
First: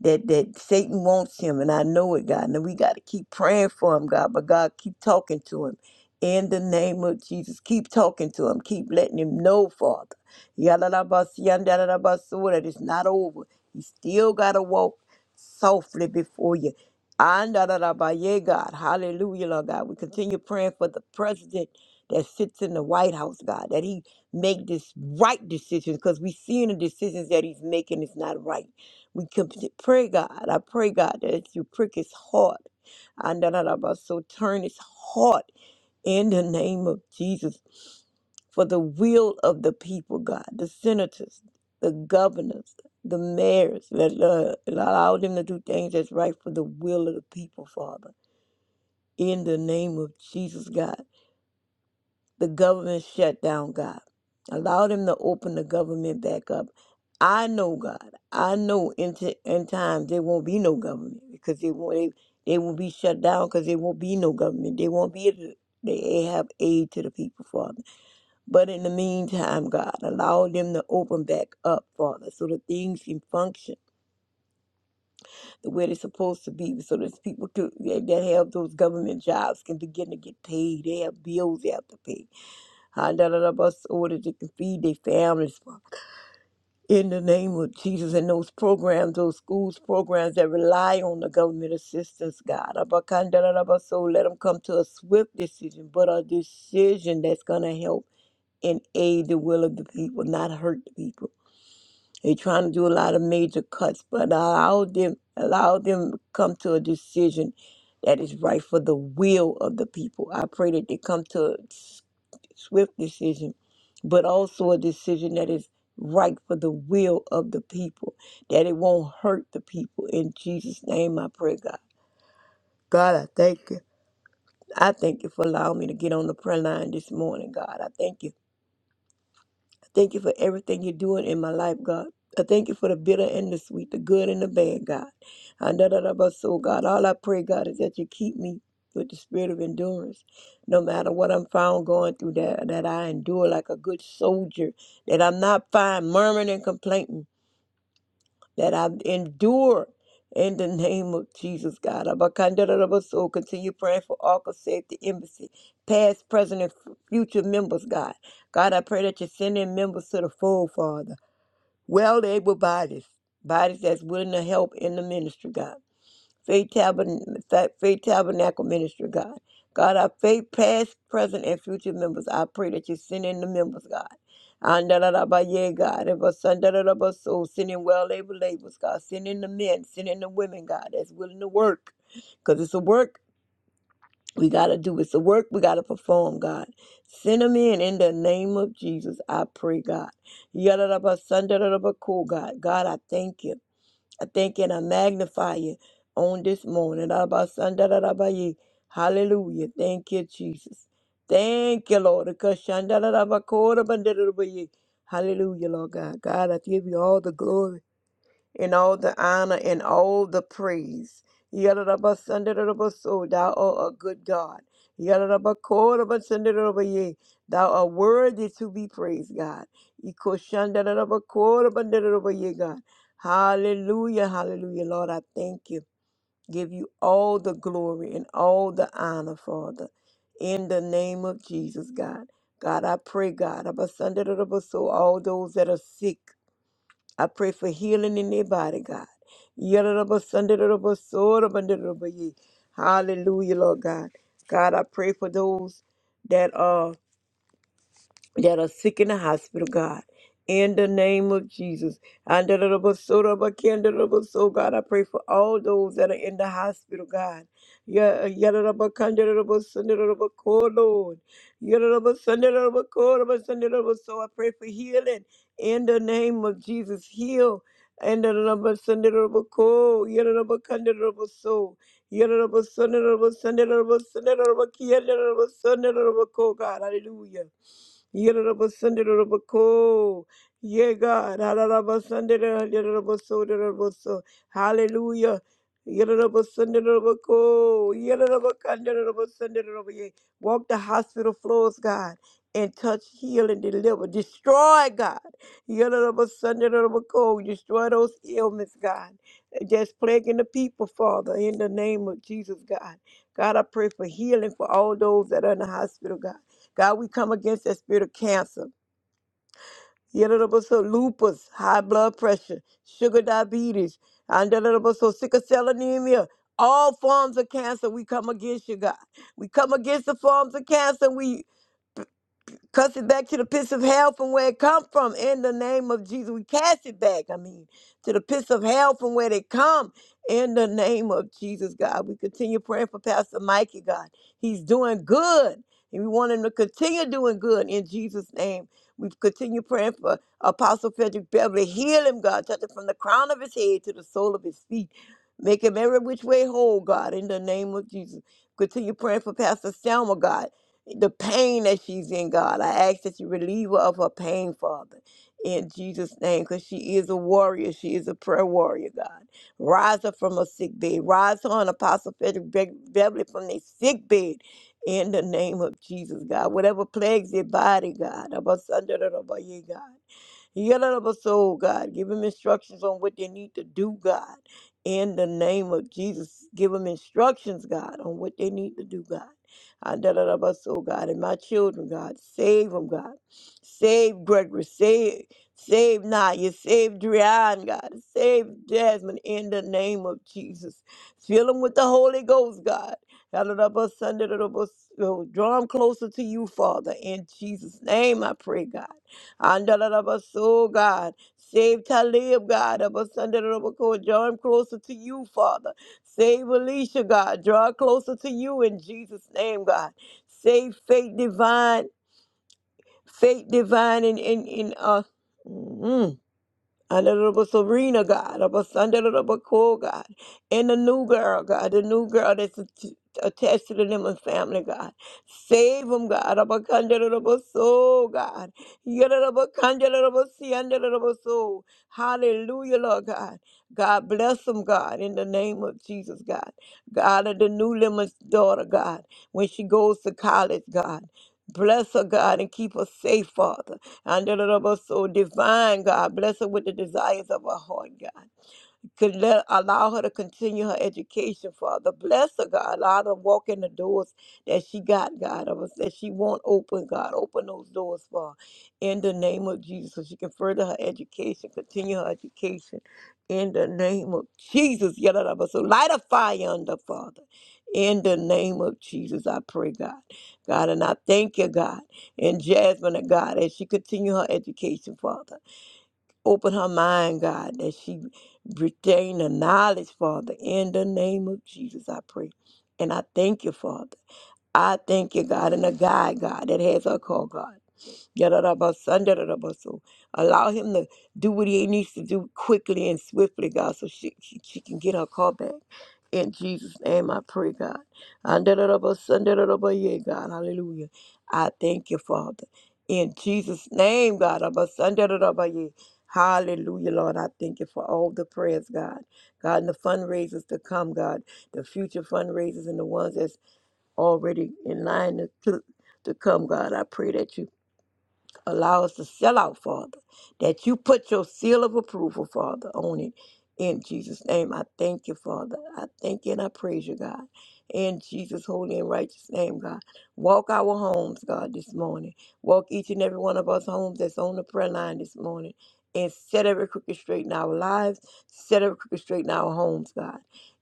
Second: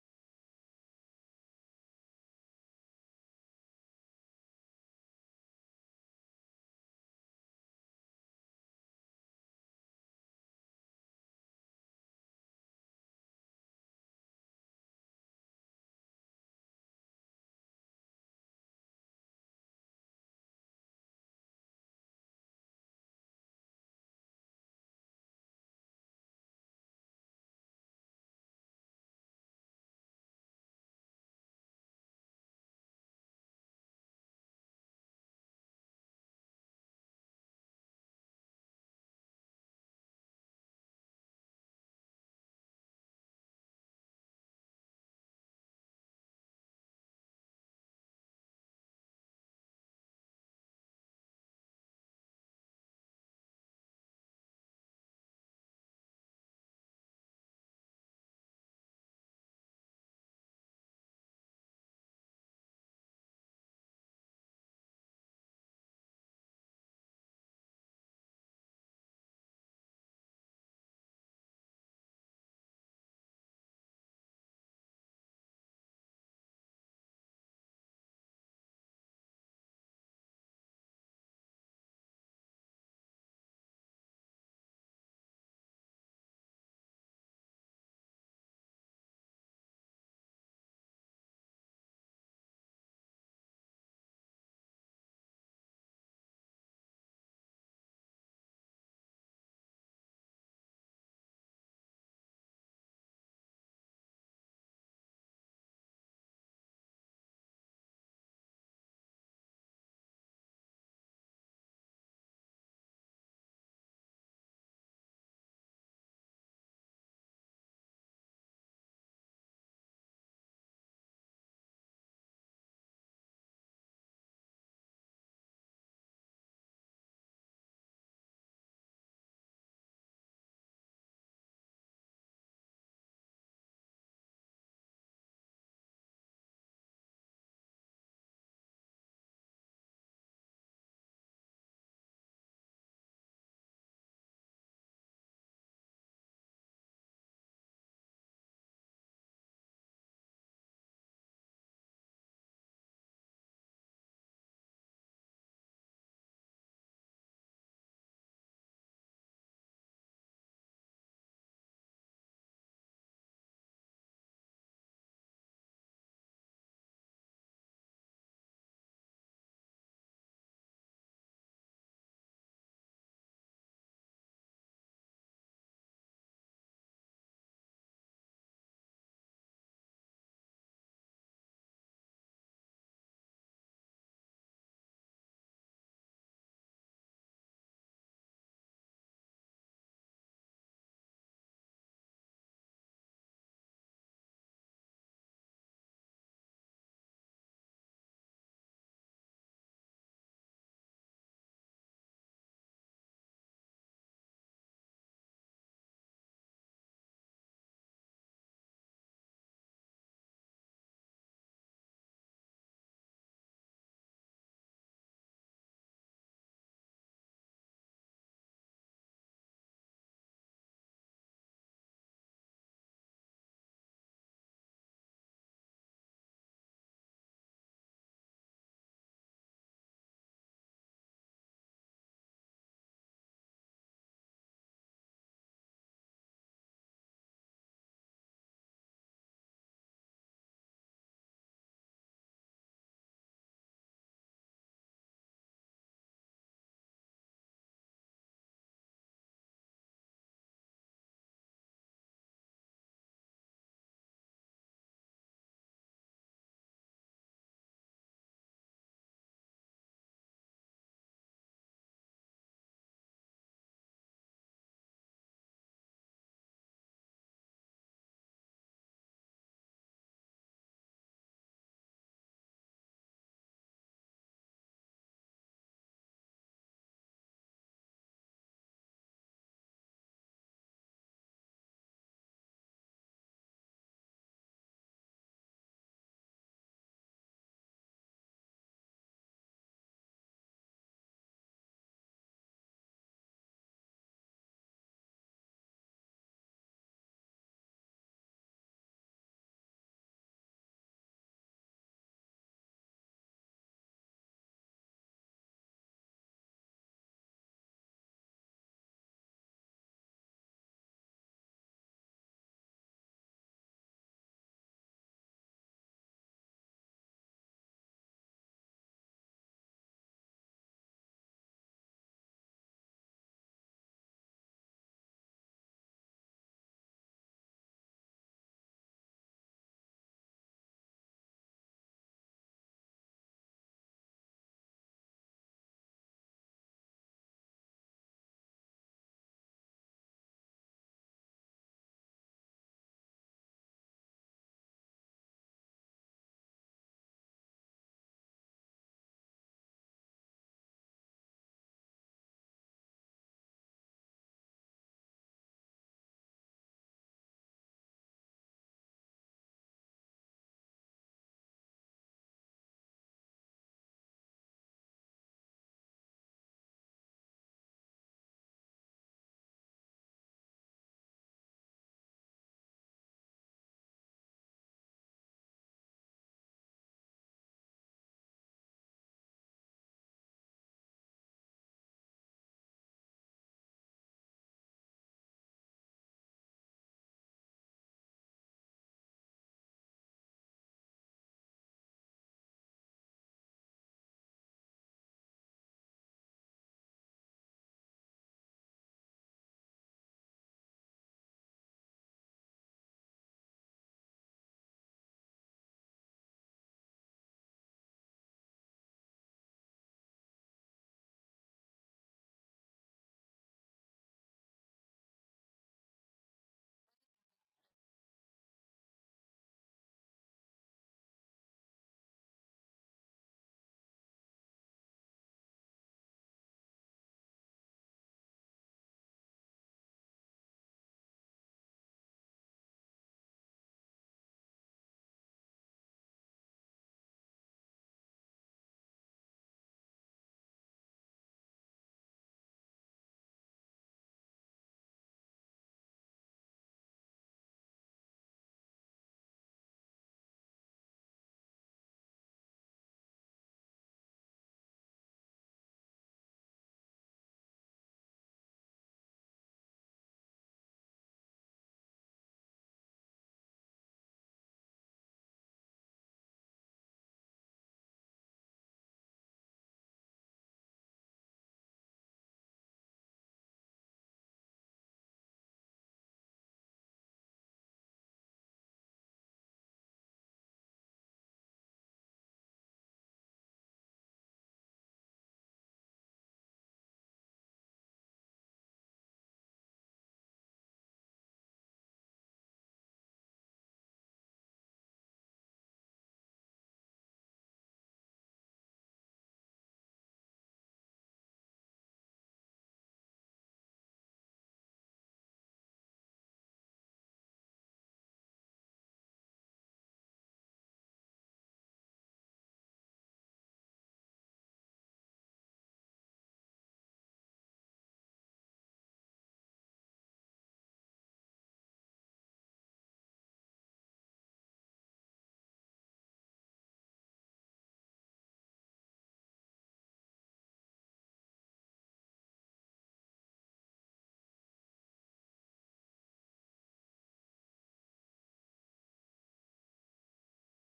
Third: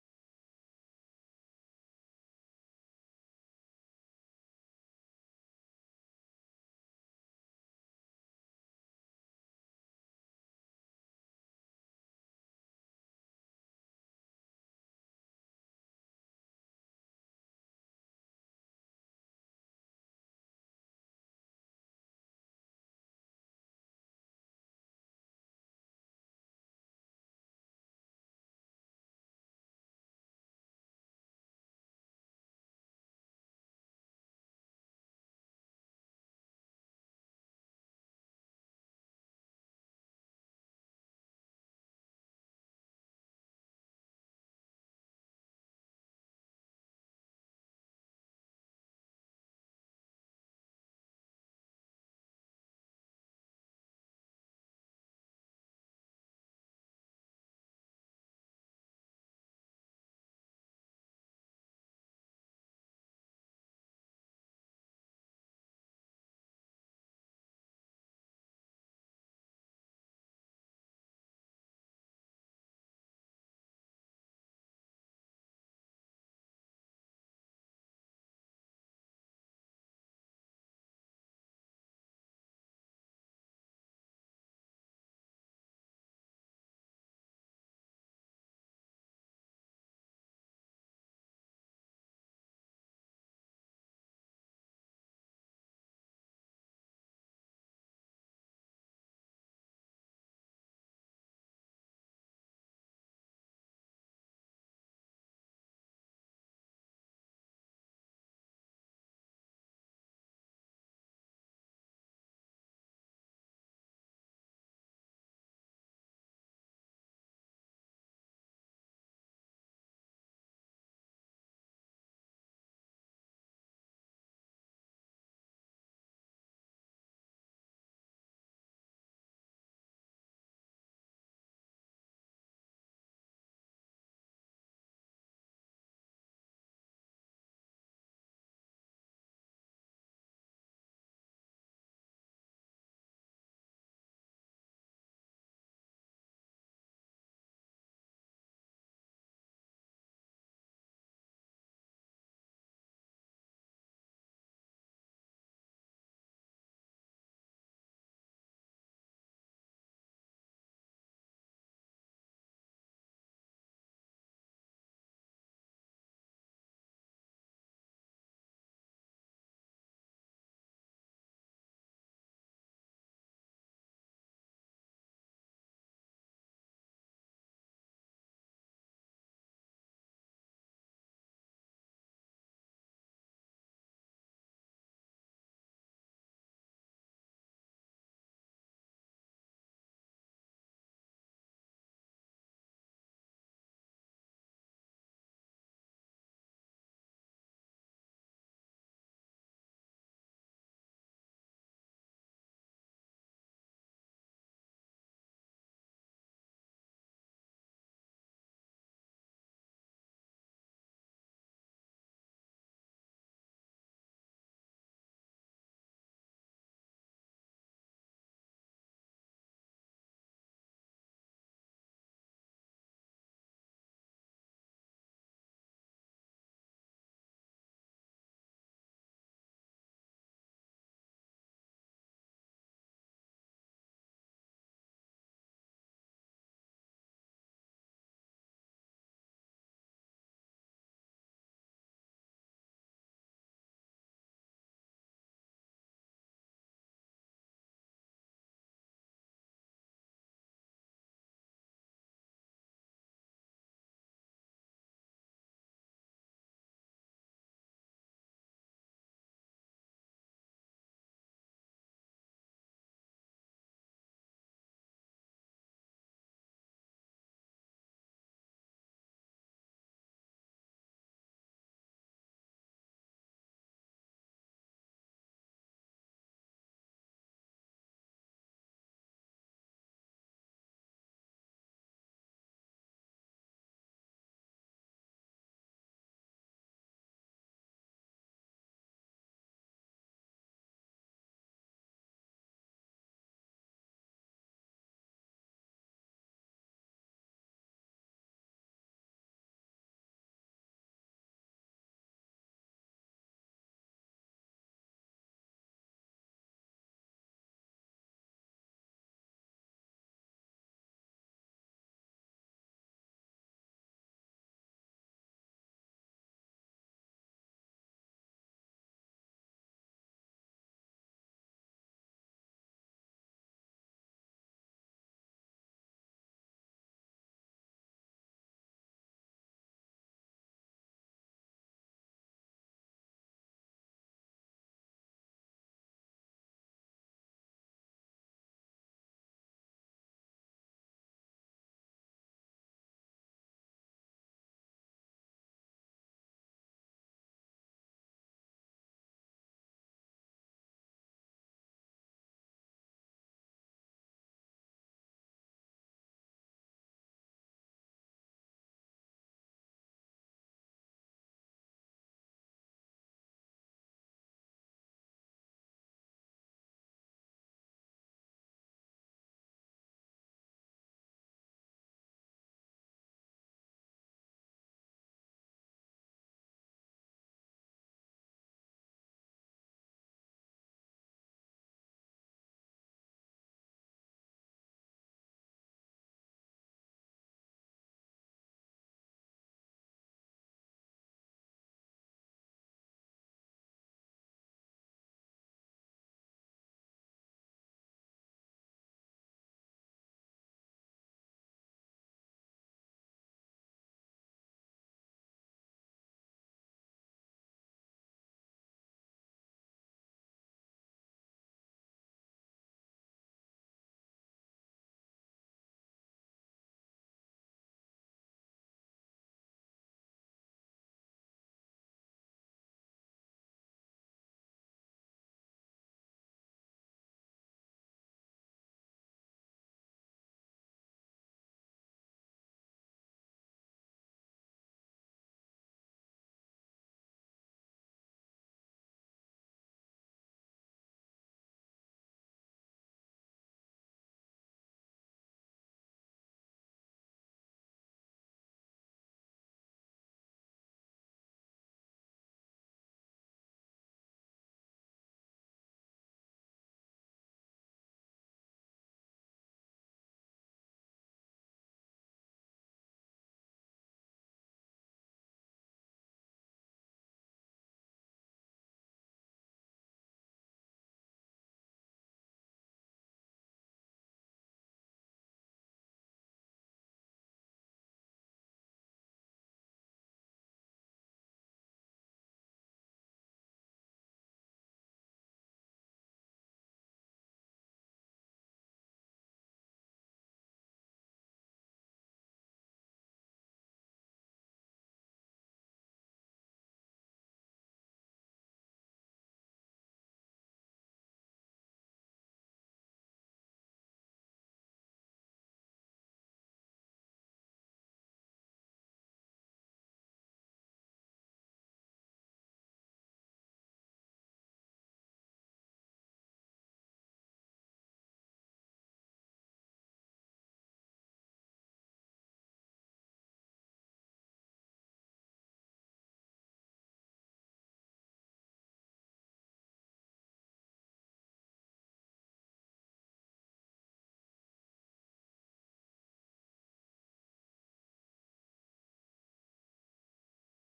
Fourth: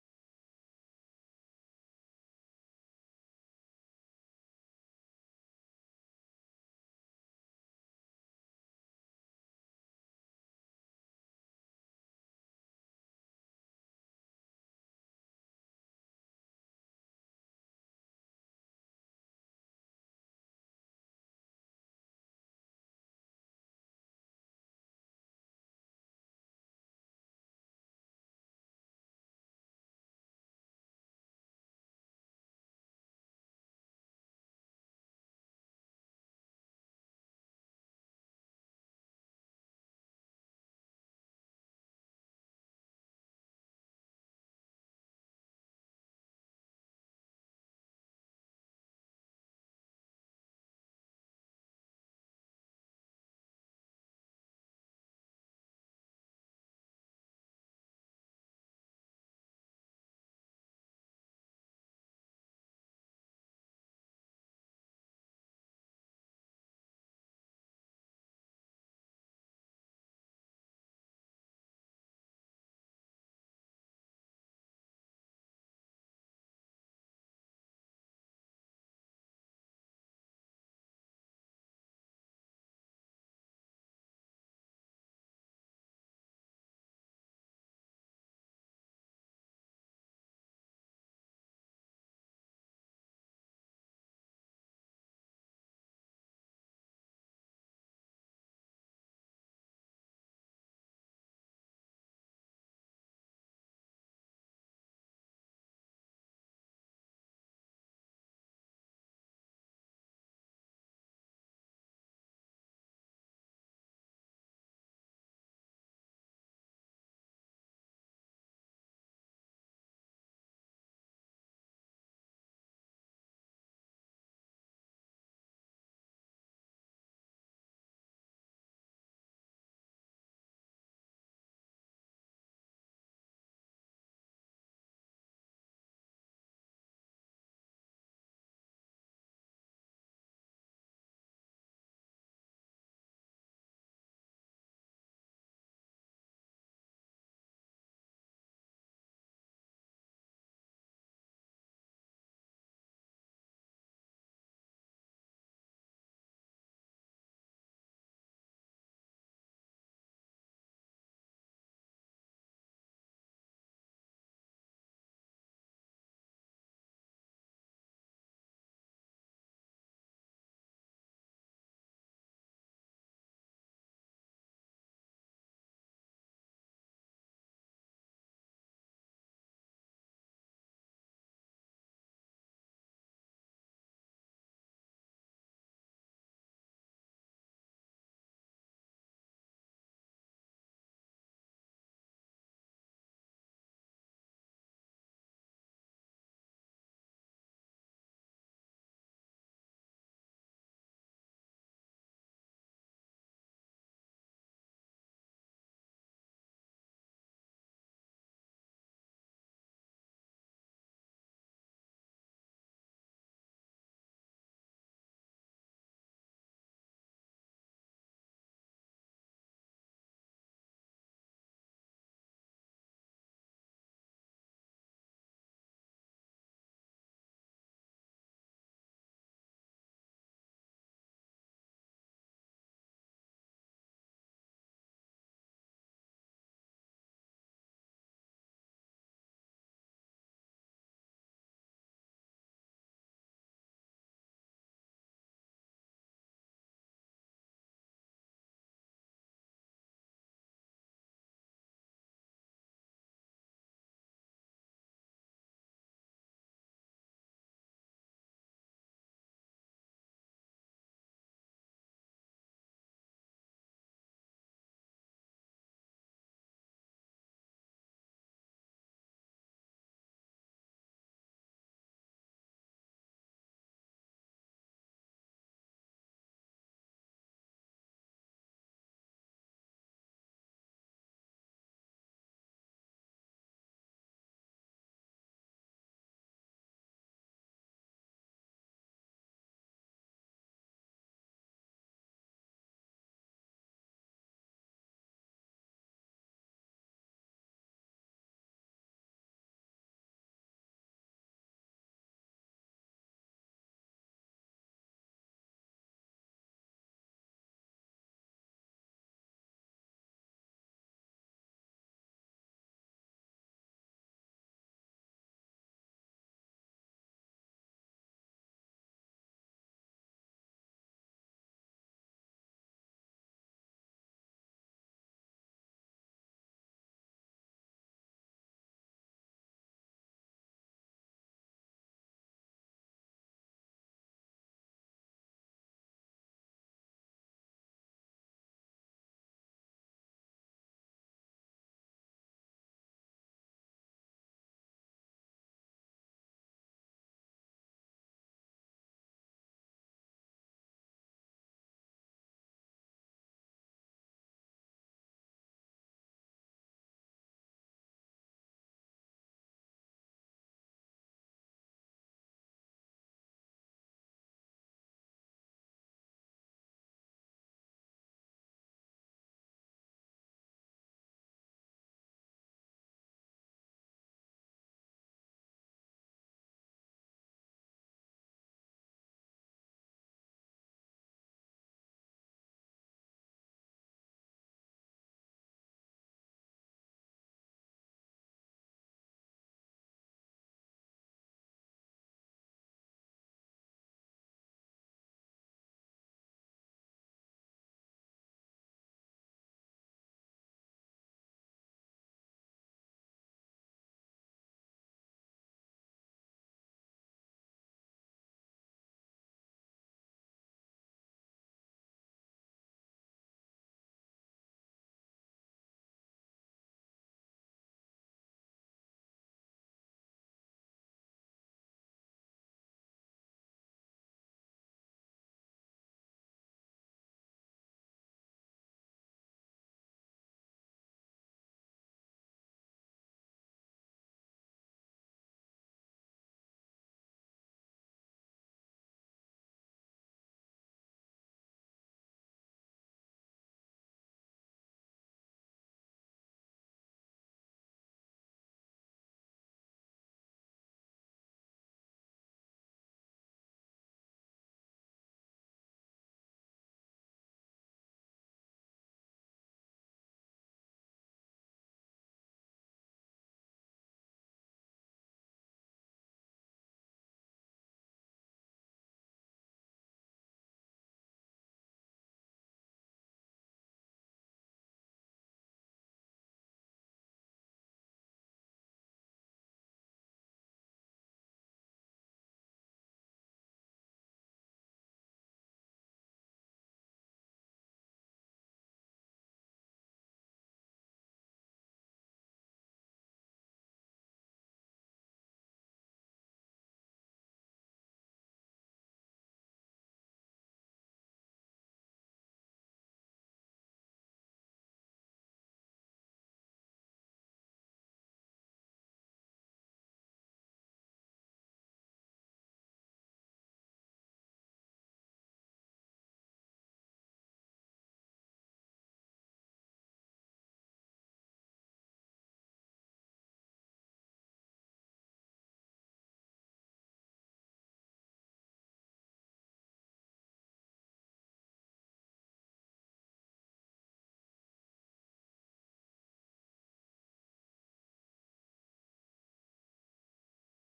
Speaker 4: that that Satan wants him, and I know it, God. And we got to keep praying for him, God. But God, keep talking to him in the name of Jesus. Keep talking to him. Keep letting him know, Father. Yalalabasiyandalabasu, That it's not over. He still got to walk softly before you. Andalalabaye, God, hallelujah, Lord God. We continue praying for the president that sits in the White House, God, that he make this right decision because we seeing the decisions that he's making is not right. We can p- pray, God. I pray, God, that you prick his heart. And da- da- da- ba- so turn his heart in the name of Jesus for the will of the people, God, the senators, the governors, the mayors. Let, uh, let allow them to do things that's right for the will of the people, Father. In the name of Jesus, God the government shut down, God. Allow them to open the government back up. I know, God. I know in, t- in times there won't be no government because they won't. They, they will be shut down because there won't be no government. They won't be able to. They have aid to the people, Father. But in the meantime, God, allow them to open back up, Father, so that things can function the way they're supposed to be, so that people to, that have those government jobs can begin to get paid. They have bills they have to pay. Handarabas so that they can feed their families Father. in the name of Jesus and those programs, those schools programs that rely on the government assistance, God. Abakandarabas, so Let them come to a swift decision, but a decision that's going to help and aid the will of the people, not hurt the people. They're trying to do a lot of major cuts, but allow them, allow them to come to a decision that is right for the will of the people. I pray that they come to swift decision, but also a decision that is right for the will of the people, that it won't hurt the people. In Jesus' name, I pray, God. God, I thank you. I thank you for allowing me to get on the prayer line this morning, God. I thank you Thank you for everything you're doing in my life, God. I thank you for the bitter and the sweet, the good and the bad, God. And da da da but so, God, all I pray, God, is that you keep me with the spirit of endurance. No matter what I'm found going through, that that I endure like a good soldier, that I'm not fine murmuring and complaining that I endure in the name of Jesus, God. Abacandarabaso, Continue praying for ARCA Safety Embassy, past, present, and f- future members, God. God, I pray that you send in members to the fold, Father. Well able bodies, bodies that's willing to help in the ministry, God. Faith Tabernacle, Faith Tabernacle Ministry, God. God, our faith, past, present, and future members, I pray that you send in the members, God. Andalalabaye, God, and basandalalabaso, send in well-able labels, God. Send in the men, send in the women, God, that's willing to work. Because it's a work we got to do. It's a work we got to perform, God. Send them in in the name of Jesus, I pray, God. Yalalabasandalalabaco, God. God, I thank you. I thank you and I magnify you on this morning. Abba, Hallelujah. Thank you, Jesus. Thank you, Lord. Because Hallelujah, Lord God. God, I give you all the glory and all the honor and all the praise. Yadadabasandarubaso, Thou art a good God. Yadadabakodabasandarubaye, Thou art worthy to be praised, God. Ikoshandadadabakodabandarubaye, God. Hallelujah, hallelujah. Lord, I thank you. Give you all the glory and all the honor, Father. In the name of Jesus, God. God, I pray, God, Abasandarabaso, all those that are sick. I pray for healing in their body, God. Yadadaba, sundadadaba, sodabandadadaba, yea. Hallelujah, Lord God. God, I pray for those that are that are sick in the hospital, God. In the name of Jesus. So, God, I pray for all those that are in the hospital, God. Yeah, yeah, da, da, ba, kan, da, da, da, ba, sun, da, da, da, ba, ko, Lord. Yeah, da, da, ba, sun, da, da, da, ba, ko, da, ba, sun, da, da, ba. So I pray for healing in the name of Jesus. Heal. And the number Sunday number call, yet number soul, yet Sunday number Sunday number Sunday number Sunday number God, hallelujah. Yello, love us under the love of the Lord, yeah, God. Hallelujah, under the love of the Lord, under the love of the Lord, Hallelujah. Yello, love us under the love of the Lord, yello, love us under the love of the Lord. Walk the hospital floors, God, and touch healing, deliver, destroy, God. Yello, love us under the love of the Lord, destroy those ailments, God, that just plaguing the people, Father. In the name of Jesus, God. God, I pray for healing for all those that are in the hospital, God. God, we come against that spirit of cancer, so lupus, high blood pressure, sugar diabetes, and so sickle cell anemia. All forms of cancer, we come against you, God. We come against the forms of cancer. We. Cuss it back to the pits of hell from where it come from. In the name of Jesus, we cast it back. I mean, to the pits of hell from where they come. In the name of Jesus, God, we continue praying for Pastor Mikey, God. He's doing good, and we want him to continue doing good in Jesus' name. We continue praying for Apostle Frederick Beverly. Heal him, God. Touch him from the crown of his head to the sole of his feet. Make him every which way whole, God, in the name of Jesus. Continue praying for Pastor Selma, God the pain that she's in, God. I ask that you relieve her of her pain, Father, in Jesus' name, because she is a warrior. She is a prayer warrior, God. Rise her from her sick bed. Rise her and Apostle Frederick Be- Beverly from their sick bed in the name of Jesus, God. Whatever plagues their body, God, of us under the rubber, yeah, God. Yalabaso, God. Give them instructions on what they need to do, God. In the name of Jesus, give them instructions, God, on what they need to do, God. Adalabaso, God. And my children, God. Save them, God. Save Gregory. Save. Save Naya, save Drian, God, save Jasmine in the name of Jesus. Fill them with the Holy Ghost, God. Hallelujah, Sunday, Lord, Draw them closer to you, Father. In Jesus' name, I pray, God. Andalabaso, God. Save Talib, God. Abasandalabako. Draw him closer to you, Father. Save Alicia, God. Draw her closer to you in Jesus' name, God. Save faith divine. Faith divine in, in, in uh. mm-hmm. Under the rubber Serena, God, of us under the rubber Cool, God, and the new girl, God, the new girl that's att- attached to the Lemon family, God. Save them, God, of us under the rubber Soul, God. Yet the rubber under the rubber sea, under the rubber Soul. Hallelujah, Lord God. God bless them, God, in the name of Jesus, God. God of the new Lemon's daughter, God, when she goes to college, God. Bless her, God, and keep her safe, Father. And the rubber, so divine, God. Bless her with the desires of her heart, God could let allow her to continue her education, Father. Bless her, God. Allow her to walk in the doors that she got, God, of us that she won't open, God. Open those doors for her. In the name of Jesus. So she can further her education, continue her education. In the name of Jesus. yada, da, ba. So light a fire under, Father. In the name of Jesus, I pray, God. God, and I thank you, God. And Jasmine, God, as she continue her education, Father. Open her mind, God, that she retain the knowledge, Father. In the name of Jesus, I pray. And I thank you, Father. I thank you, God, and a guide, God, that has her call, God. Yadadabasandaradabaso. Allow him to do what he needs to do quickly and swiftly, God, so she, she, she can get her car back. In Jesus' name, I pray, God. Andaradabasandaradabaye, God. Hallelujah. I thank you, Father. In Jesus' name, God. Abasandaradabaye. Hallelujah, Lord. I thank you for all the prayers, God. God, and the fundraisers to come, God. The future fundraisers and the ones that's already in line to, to come, God. I pray that you Allow us to sell out, Father, that you put your seal of approval, Father, on it. In Jesus' name, I thank you, Father. I thank you and I praise you, God. In Jesus' holy and righteous name, God. Walk our homes, God, this morning. Walk each and every one of us homes that's on the prayer line this morning. And set every crooked straight in our lives. Set every crooked straight in our homes, God.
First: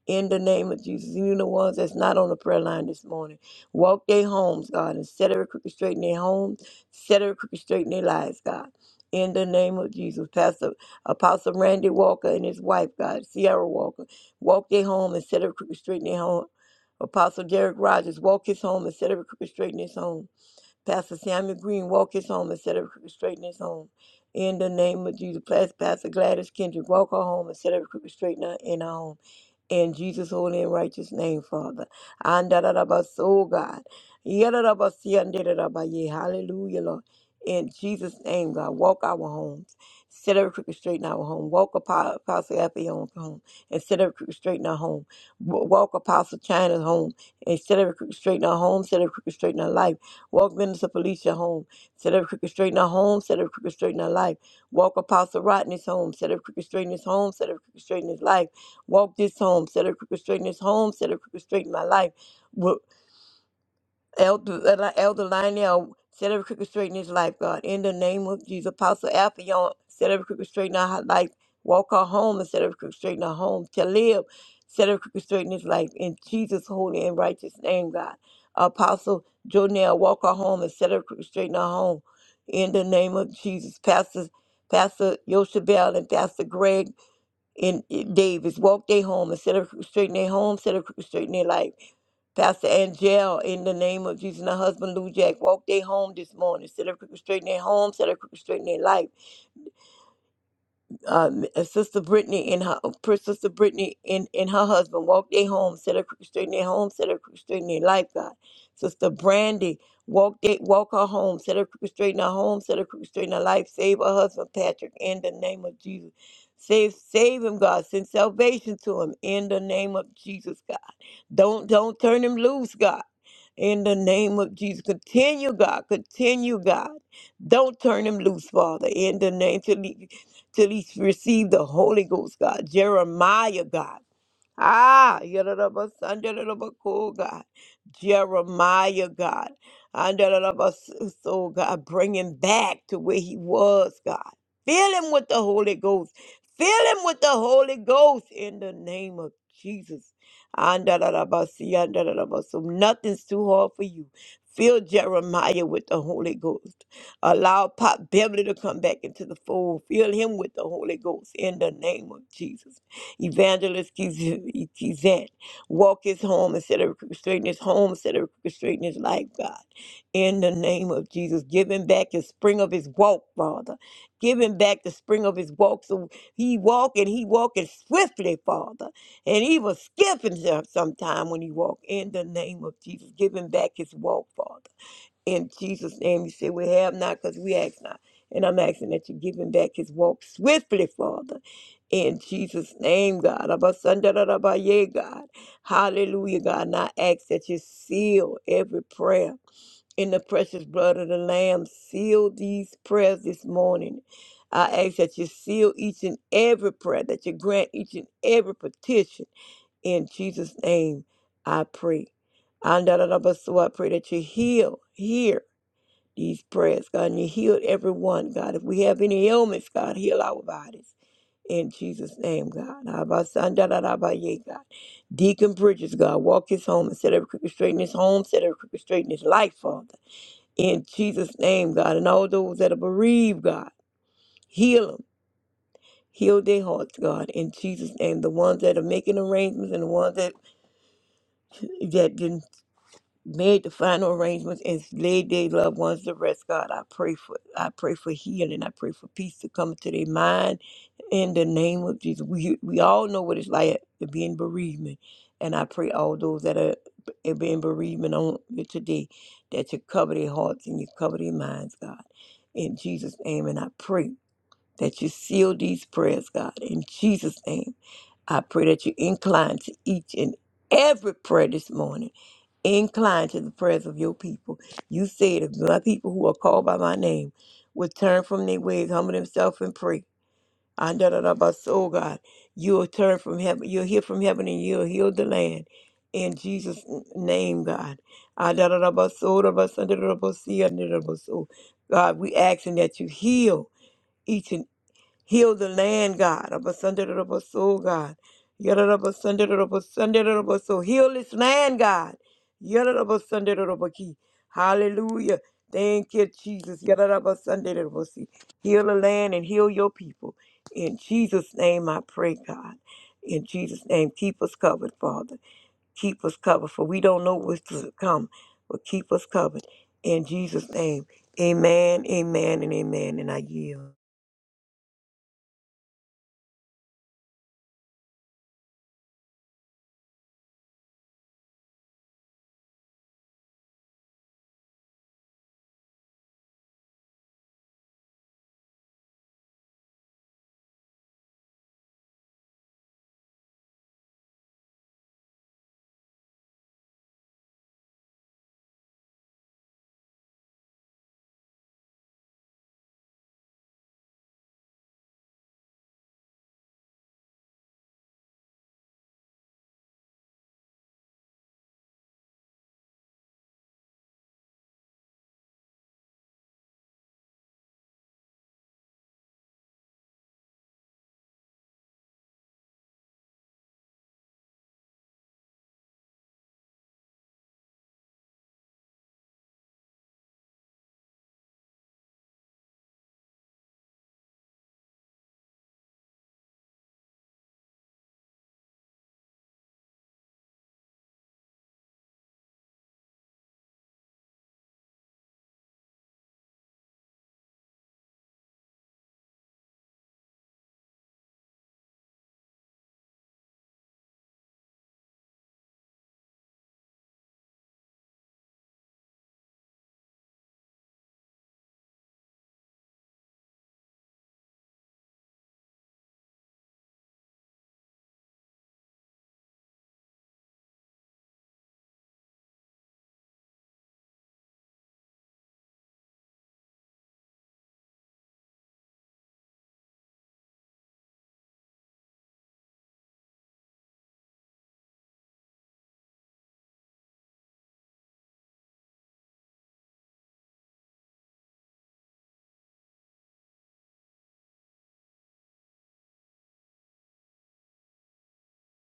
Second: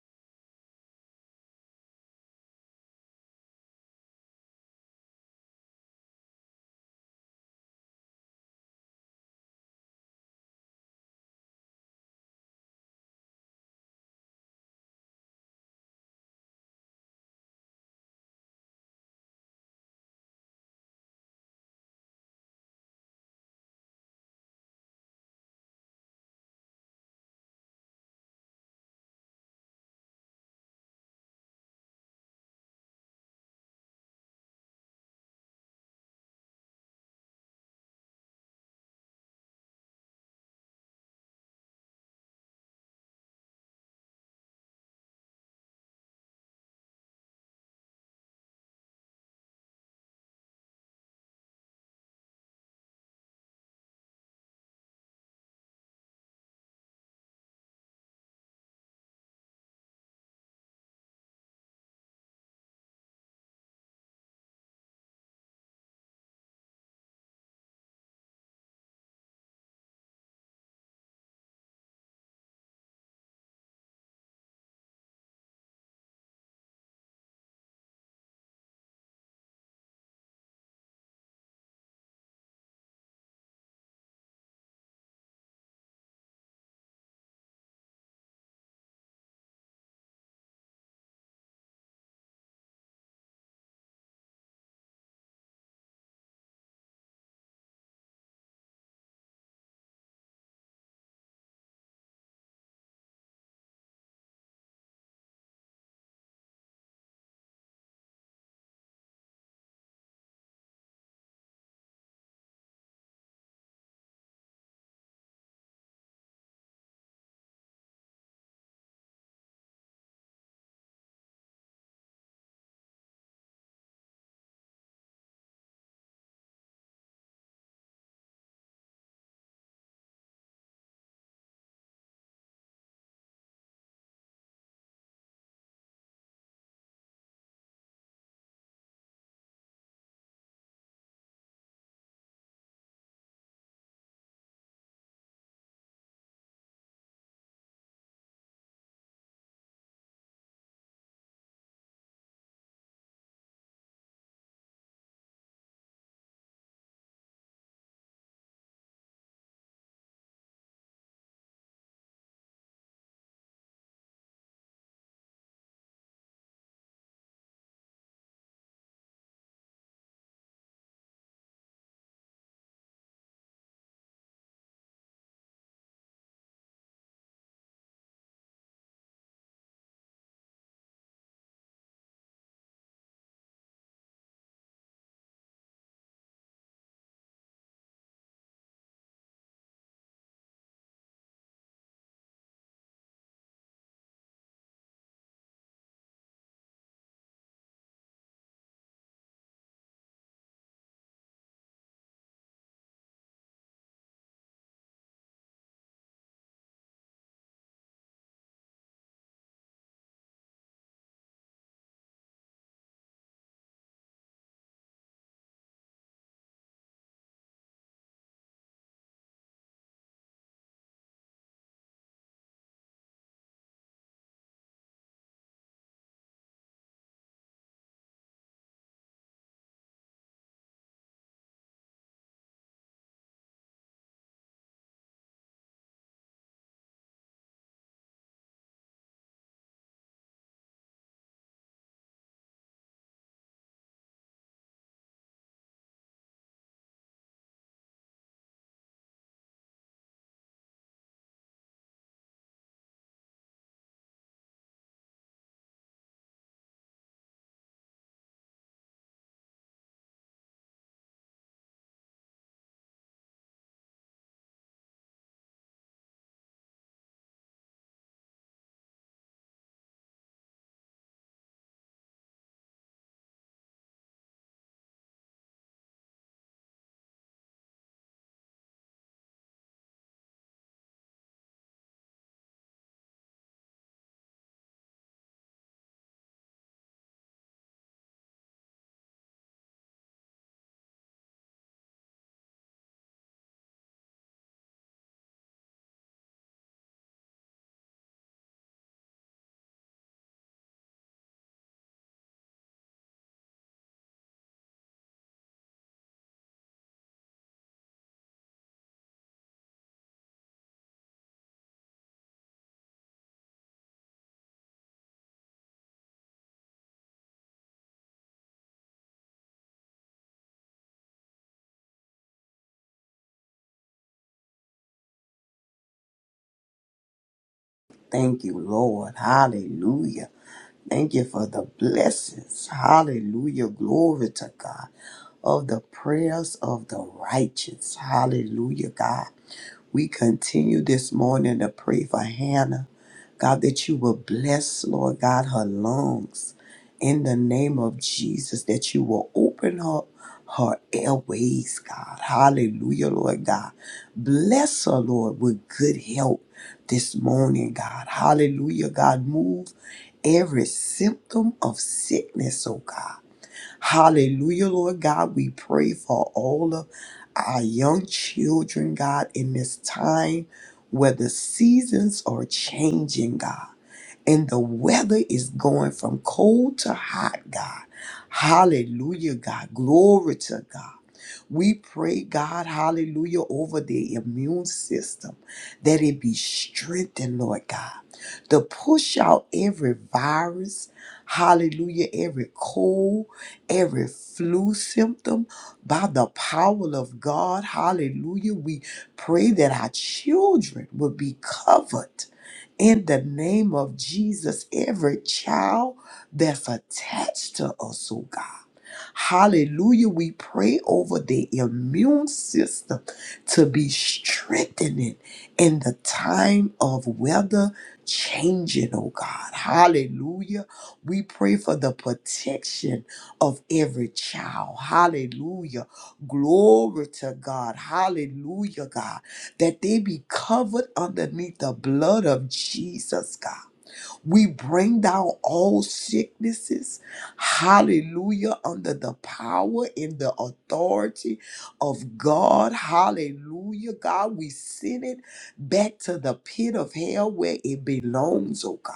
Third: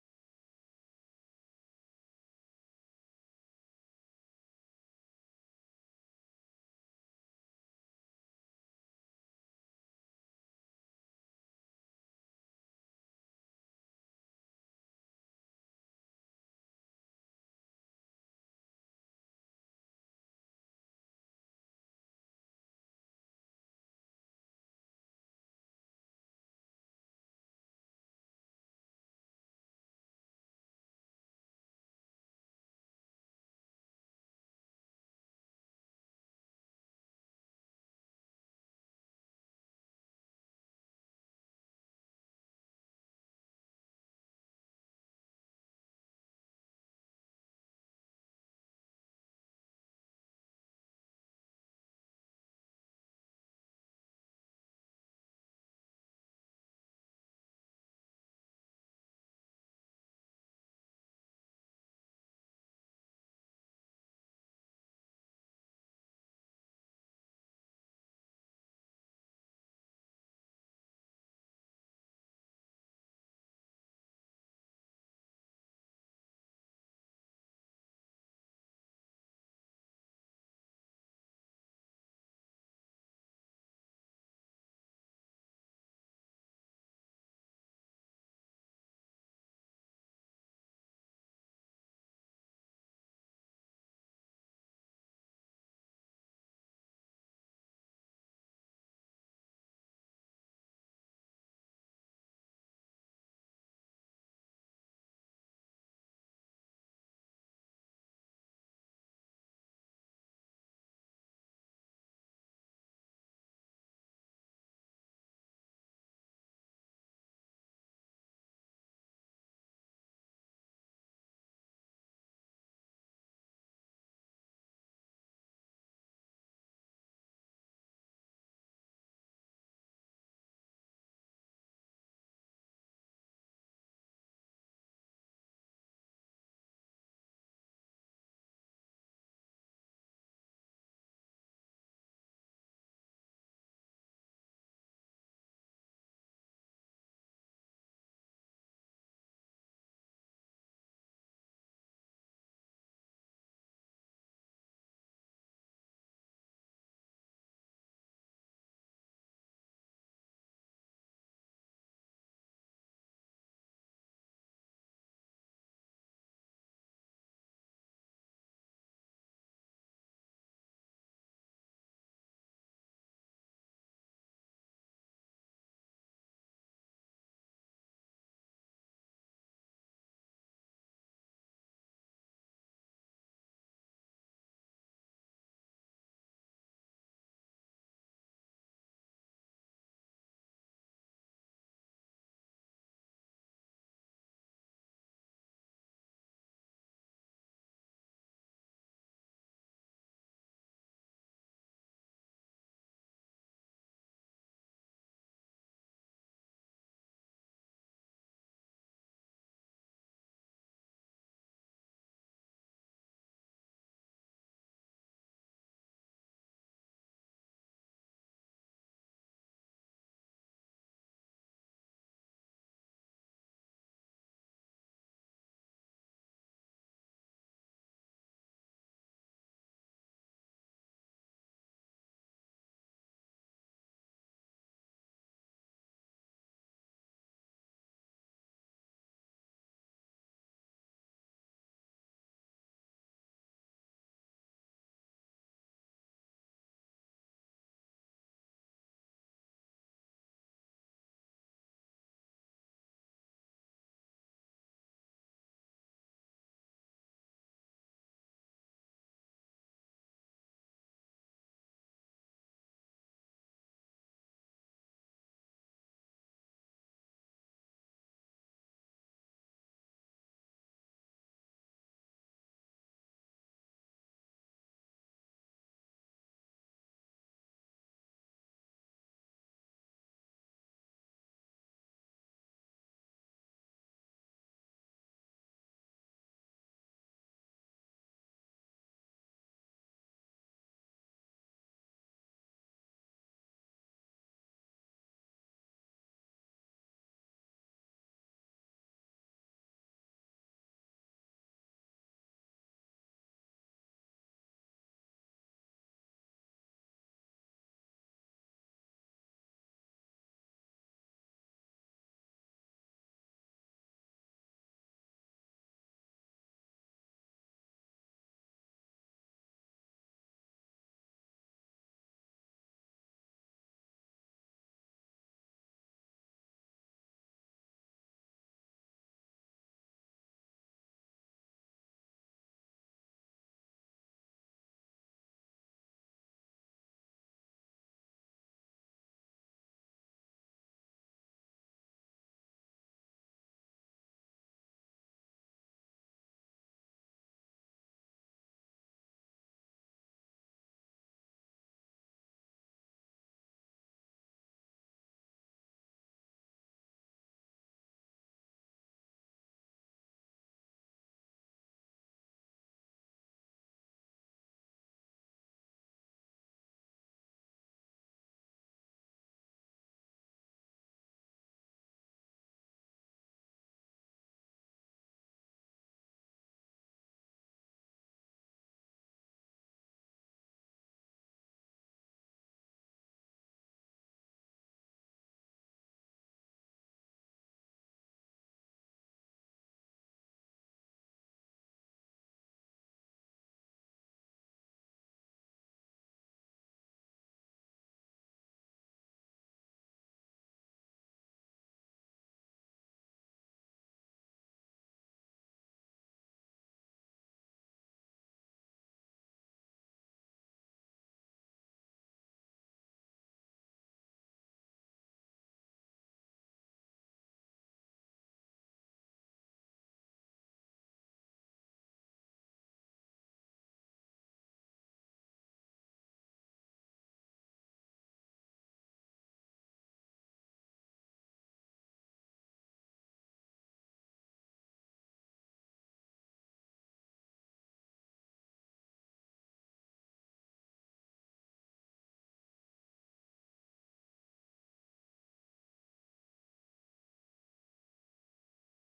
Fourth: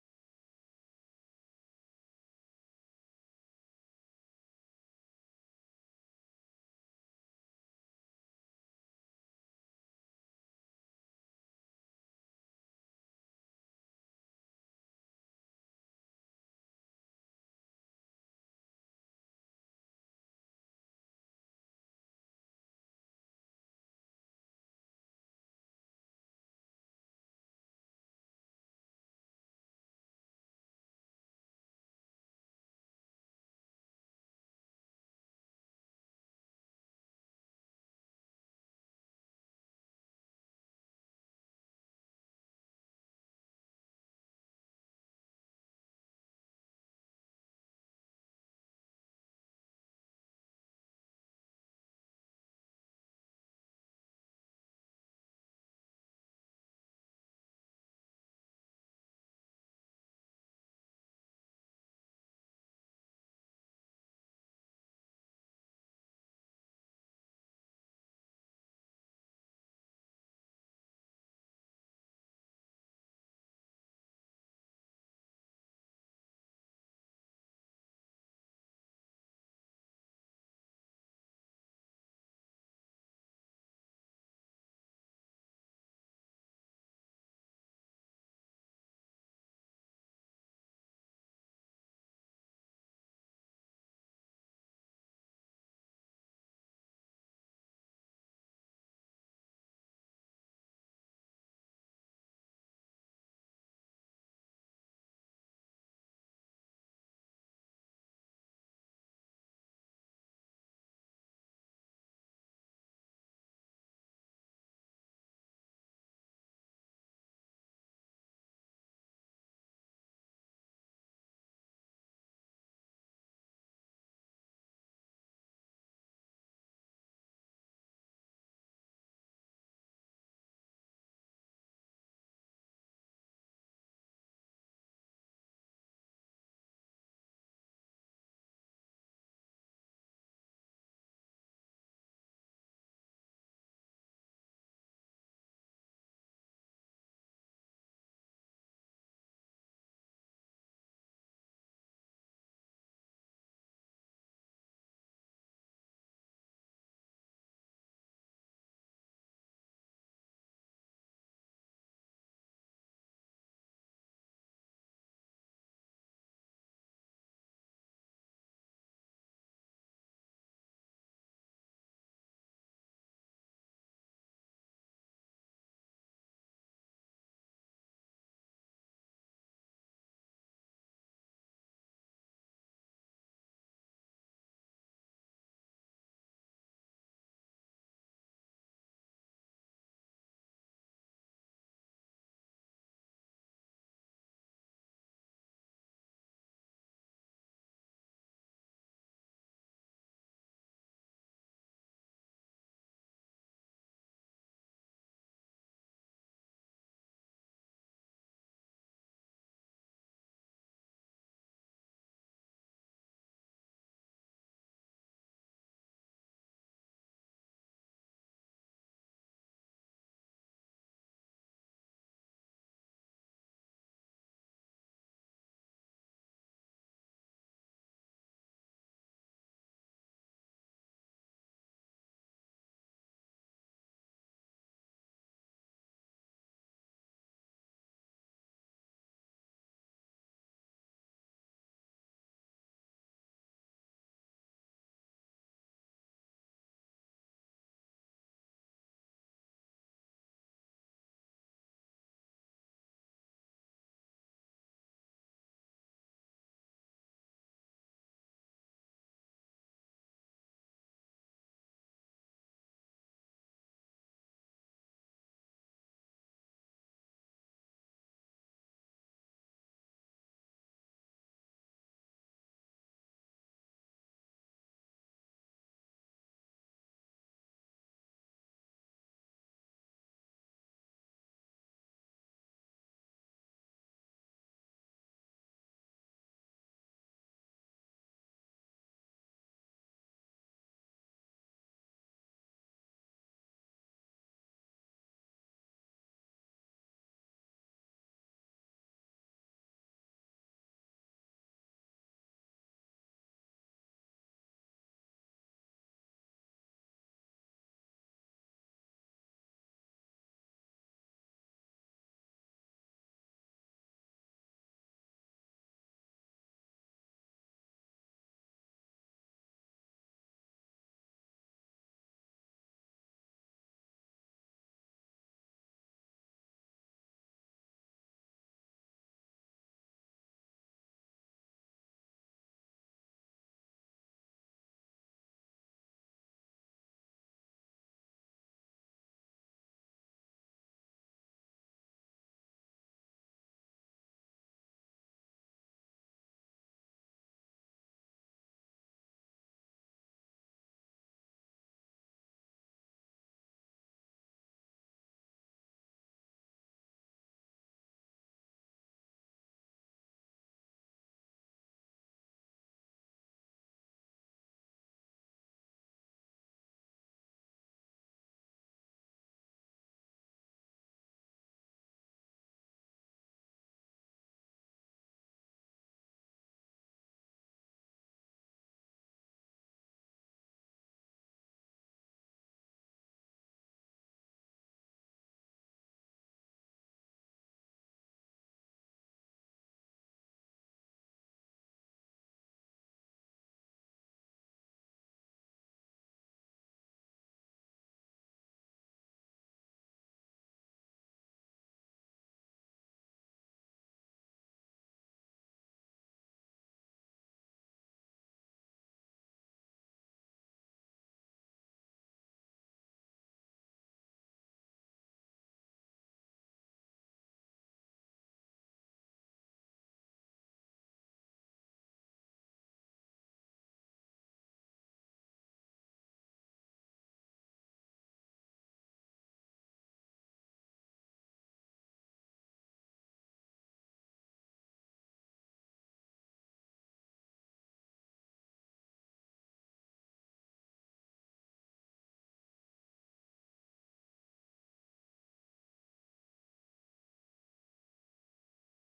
Speaker 4: In the name of Jesus. And you the ones that's not on the prayer line this morning. Walk their homes, God, and set every crooked straight in their homes set her crooked straight in their lives, God. In the name of Jesus, Pastor Apostle Randy Walker and his wife, God, Sierra Walker, walk their home and set her crooked straight in their home. Apostle Derek Rogers, walk his home and set every crooked straight in his home. Pastor Samuel Green, walk his home and set every crooked straight in his home. In the name of Jesus, Pastor Gladys Kendrick, walk her home and set every crooked straight in her, in her home. In Jesus' holy and righteous name, Father. and da da da ba, oh God. Ya da da ba si and da da ba, ba, ye Hallelujah, Lord. In Jesus' name, God, walk our homes. Set every crooked straight in our home. Walk Apo- Apostle Appion's home and set every crooked straight in our home. W- Walk Apostle China's home and set every crooked straight in our home. Set every crooked straight in our life. Walk Minister Felicia home. Set every crooked straight in our home. Set every crooked straight in our life. Walk Apostle Rodney's home. Set every crooked straight in his home. Set every crooked straight in his life. Walk this home, set a crooked straight in this home, set a crooked straight in my life. Wo- Elder, Eli- Elder Lionel, set every crooked straight in his life, God. In the name of Jesus, Apostle Alphaeon, set every crooked straight in our life. Walk her home and set every crooked straight in our home. To live, set every crooked straight in his life. In Jesus' holy and righteous name, God. Apostle Jonell, walk her home and set every crooked straight in our home. In the name of Jesus, Pastor, Pastor Yoshabel and Pastor Greg and eh, Davis walk their home instead of straighten their home, instead of straighten their life. Pastor Angel, in the name of Jesus, and her husband Lou Jack, walk their home this morning instead of straighten their home, instead of straighten their life uh, uh, Sister Brittany and her uh, Sister Brittany and, and her husband walked their home, set her crooked straight in their home, set her crooked straight in their life, God. Sister Brandy walked they, walk her home, set her crooked straight in her home, set her crooked straight in her life. Save her husband Patrick in the name of Jesus. Save save him, God. Send salvation to him in the name of Jesus, God. Don't don't turn him loose, God. In the name of Jesus, continue, God, continue, God. Don't turn him loose, Father. In the name till he, till he receive the Holy Ghost, God. Jeremiah, God. Ah, Yadadabas, cool God. Jeremiah, God. Andadabas, soul God, bring him back to where he was, God. Fill him with the Holy Ghost. Fill him with the Holy Ghost in the name of Jesus. Andadadabasi, so Nothing's too hard for you. Fill Jeremiah with the Holy Ghost. Allow Pop Beverly to come back into the fold. Fill him with the Holy Ghost in the name of Jesus. Evangelist Kiz- Kizant, walk his home instead of orchestrating his home, instead of orchestrating his life, God. In the name of Jesus, give him back the spring of his walk, Father. Give him back the spring of his walk so he walk and he walking swiftly, Father. And he will skip himself sometime when he walk. In the name of Jesus, give him back his walk, Father. In Jesus' name, you say we have not because we ask not. And I'm asking that you give him back his walk swiftly, Father. In Jesus' name, God. Abasandarabaye, God. Hallelujah, God. And I ask that you seal every prayer in the precious blood of the Lamb. Seal these prayers this morning. I ask that you seal each and every prayer, that you grant each and every petition. In Jesus' name, I pray. Andarabaso, I pray that you heal, hear these prayers, God, and you healed everyone, God. If we have any ailments, God, heal our bodies. In Jesus' name, God. Abasandarabaye, God. Deacon Bridges, God, walk his home and set every crooked straight in his home, set every crooked straight in his life, Father. In Jesus' name, God. And all those that are bereaved, God, heal them. Heal their hearts, God, in Jesus' name. The ones that are making arrangements and the ones that that didn't made the final arrangements and laid their loved ones to rest. God, I pray for I pray for healing. I pray for peace to come to their mind in the name of Jesus. We we all know what it's like to be in bereavement. And I pray all those that are b- being bereavement on today that you cover their hearts and you cover their minds, God. In Jesus' name. And I pray that you seal these prayers, God. In Jesus' name. I pray that you incline to each and every prayer this morning Incline to the prayers of your people. You said, if my people who are called by my name would turn from their ways, humble themselves, and pray. I da da da ba so God, you'll turn from heaven, you'll hear from heaven, and you'll heal the land. In Jesus' n- name, God. I da da da ba so da ba sun da da da ba si, ah, da da da ba so. God, we asking that you heal each and. Heal the land, God. Abasandarabaso, God. Yarabasandarabaso. Heal this land, God. Yarabasandarabaso. Hallelujah. Thank you, Jesus. Yarabasandarabaso. Heal the land and heal your people. In Jesus' name I pray, God. In Jesus' name, keep us covered, Father. Keep us covered, for we don't know what's to come, but keep us covered. In Jesus' name, amen, amen, and amen. And I yield.
Speaker 2: Thank you, Lord. Hallelujah. Thank you for the blessings. Hallelujah. Glory to God. Of the prayers of the righteous. Hallelujah, God. We continue this morning to pray for Hannah. God, that you will bless, Lord God, her lungs in the name of Jesus, that you will open up her airways, God. Hallelujah, Lord God. Bless her, Lord, with good health this morning, God. Hallelujah, God. Move every symptom of sickness, oh God. Hallelujah, Lord God. We pray for all of our young children, God, in this time where the seasons are changing, God, and the weather is going from cold to hot, God. Hallelujah, God. Glory to God. We pray, God, hallelujah, over the immune system that it be strengthened, Lord God to push out every virus, hallelujah, every cold, every flu symptom by the power of God, hallelujah. We pray that our children will be covered in the name of Jesus, every child that's attached to us, oh God. Hallelujah. We pray over the immune system to be strengthening in the time of weather changing, oh God. Hallelujah. We pray for the protection of every child. Hallelujah. Glory to God. Hallelujah, God. That they be covered underneath the blood of Jesus, God. We bring down all sicknesses, hallelujah, under the power and the authority of God, hallelujah. God, we send it back to the pit of hell where it belongs, oh God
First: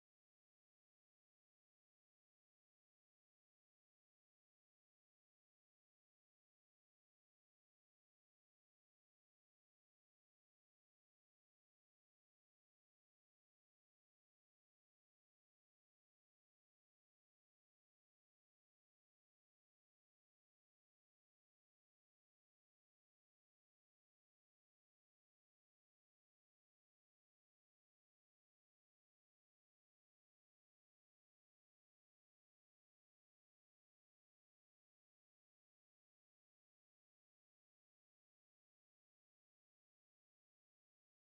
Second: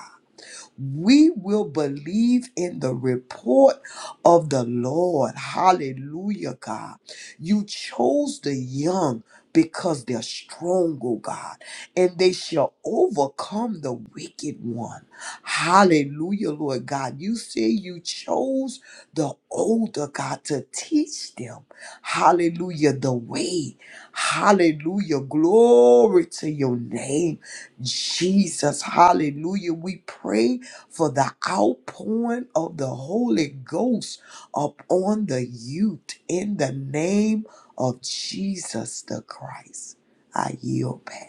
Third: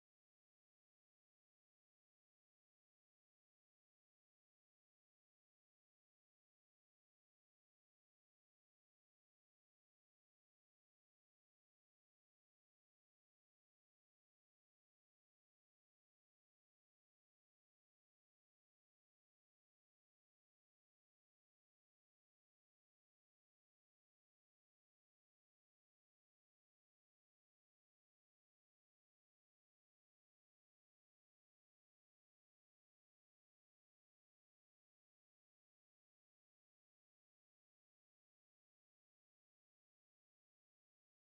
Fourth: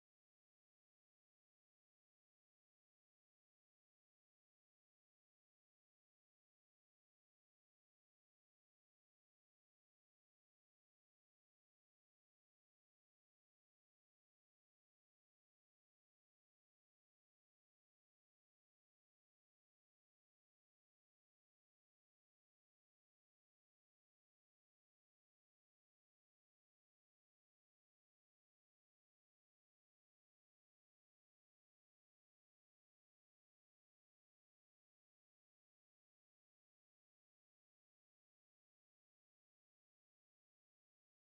Speaker 2: we will believe in the report of the Lord. Hallelujah, God. You chose the young because they're strong, oh God, and they shall overcome the wicked one. Hallelujah, Lord God. You say you chose the older, God, to teach them. Hallelujah, the way. Hallelujah. Glory to your name, Jesus. Hallelujah. We pray for the outpouring of the Holy Ghost upon the youth in the name of Jesus the Christ. I yield back.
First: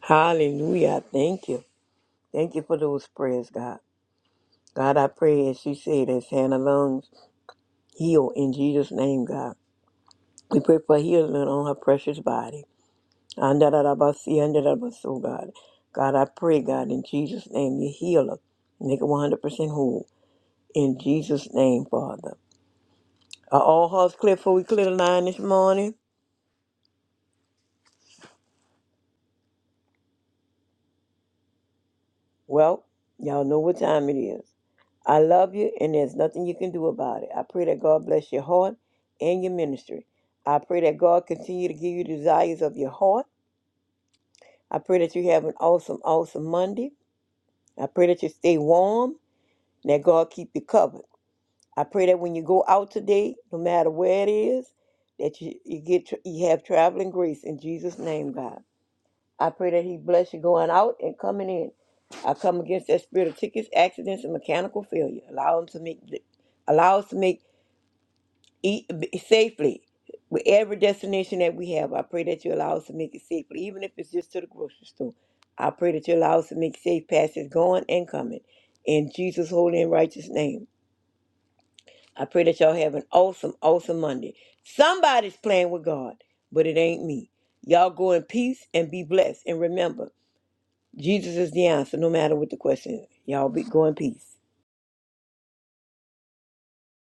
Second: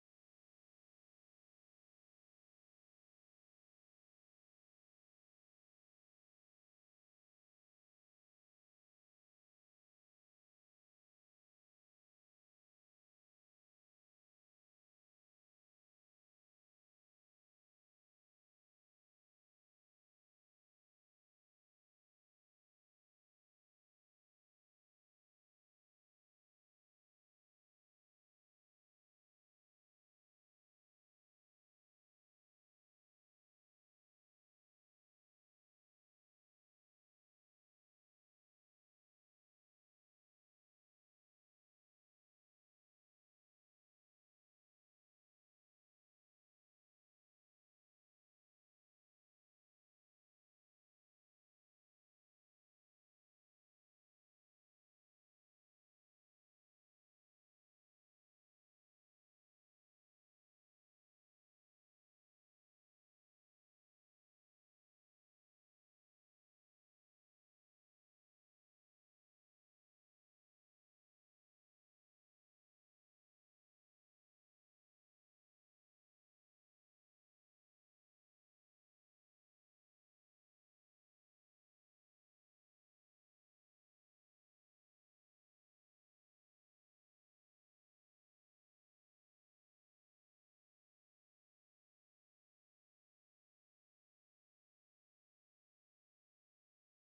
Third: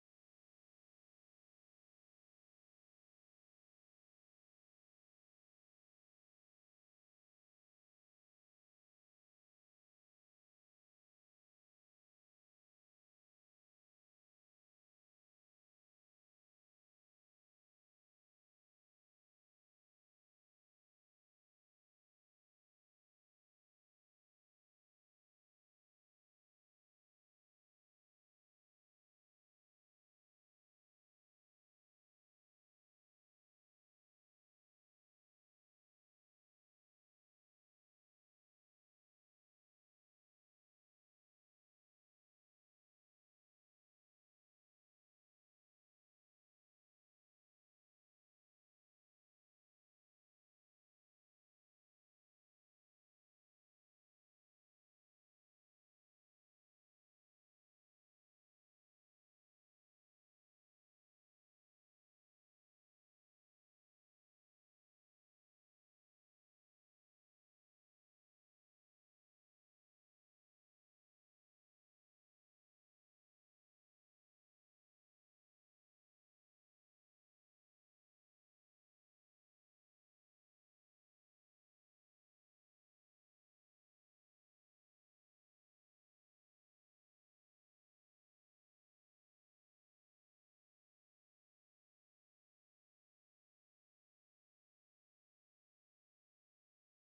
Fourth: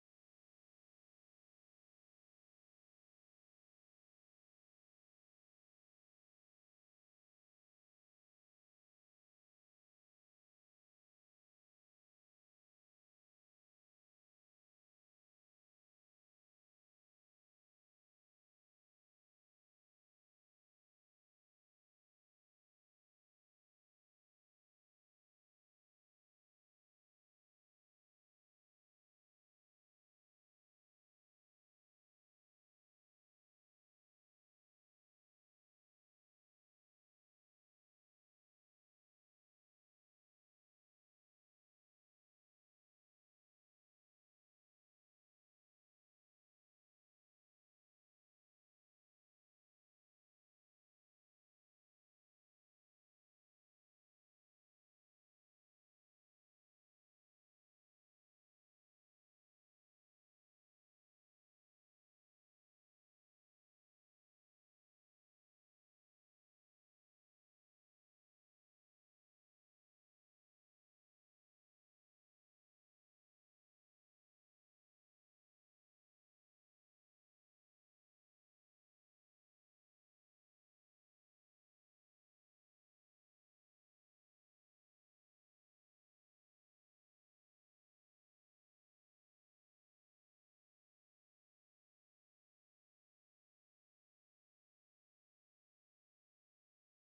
Speaker 4: Hallelujah. Thank you. Thank you for those prayers, God. God, I pray as she said, as Hannah Lungs heal in Jesus' name, God. We pray for healing on her precious body. Andarabasi, andarabaso, God. God, I pray, God, in Jesus' name, you heal her. Make her 100% whole. In Jesus' name, Father. Are all hearts clear before we clear the line this morning? Well, y'all know what time it is. I love you, and there's nothing you can do about it. I pray that God bless your heart and your ministry. I pray that God continue to give you desires of your heart. I pray that you have an awesome, awesome Monday. I pray that you stay warm and that God keep you covered. I pray that when you go out today, no matter where it is, that you, you get you have traveling grace in Jesus' name, God. I pray that he bless you going out and coming in. I come against that spirit of tickets, accidents, and mechanical failure. Allow him to make, allow us to make eat safely with every destination that we have. I pray that you allow us to make it safely, even if it's just to the grocery store. I pray that you allow us to make safe passes going and coming. In Jesus' holy and righteous name. I pray that y'all have an awesome, awesome Monday. Somebody's playing with God, but it ain't me. Y'all go in peace and be blessed. And remember, Jesus is the answer, no matter what the question. is. Y'all be go in peace.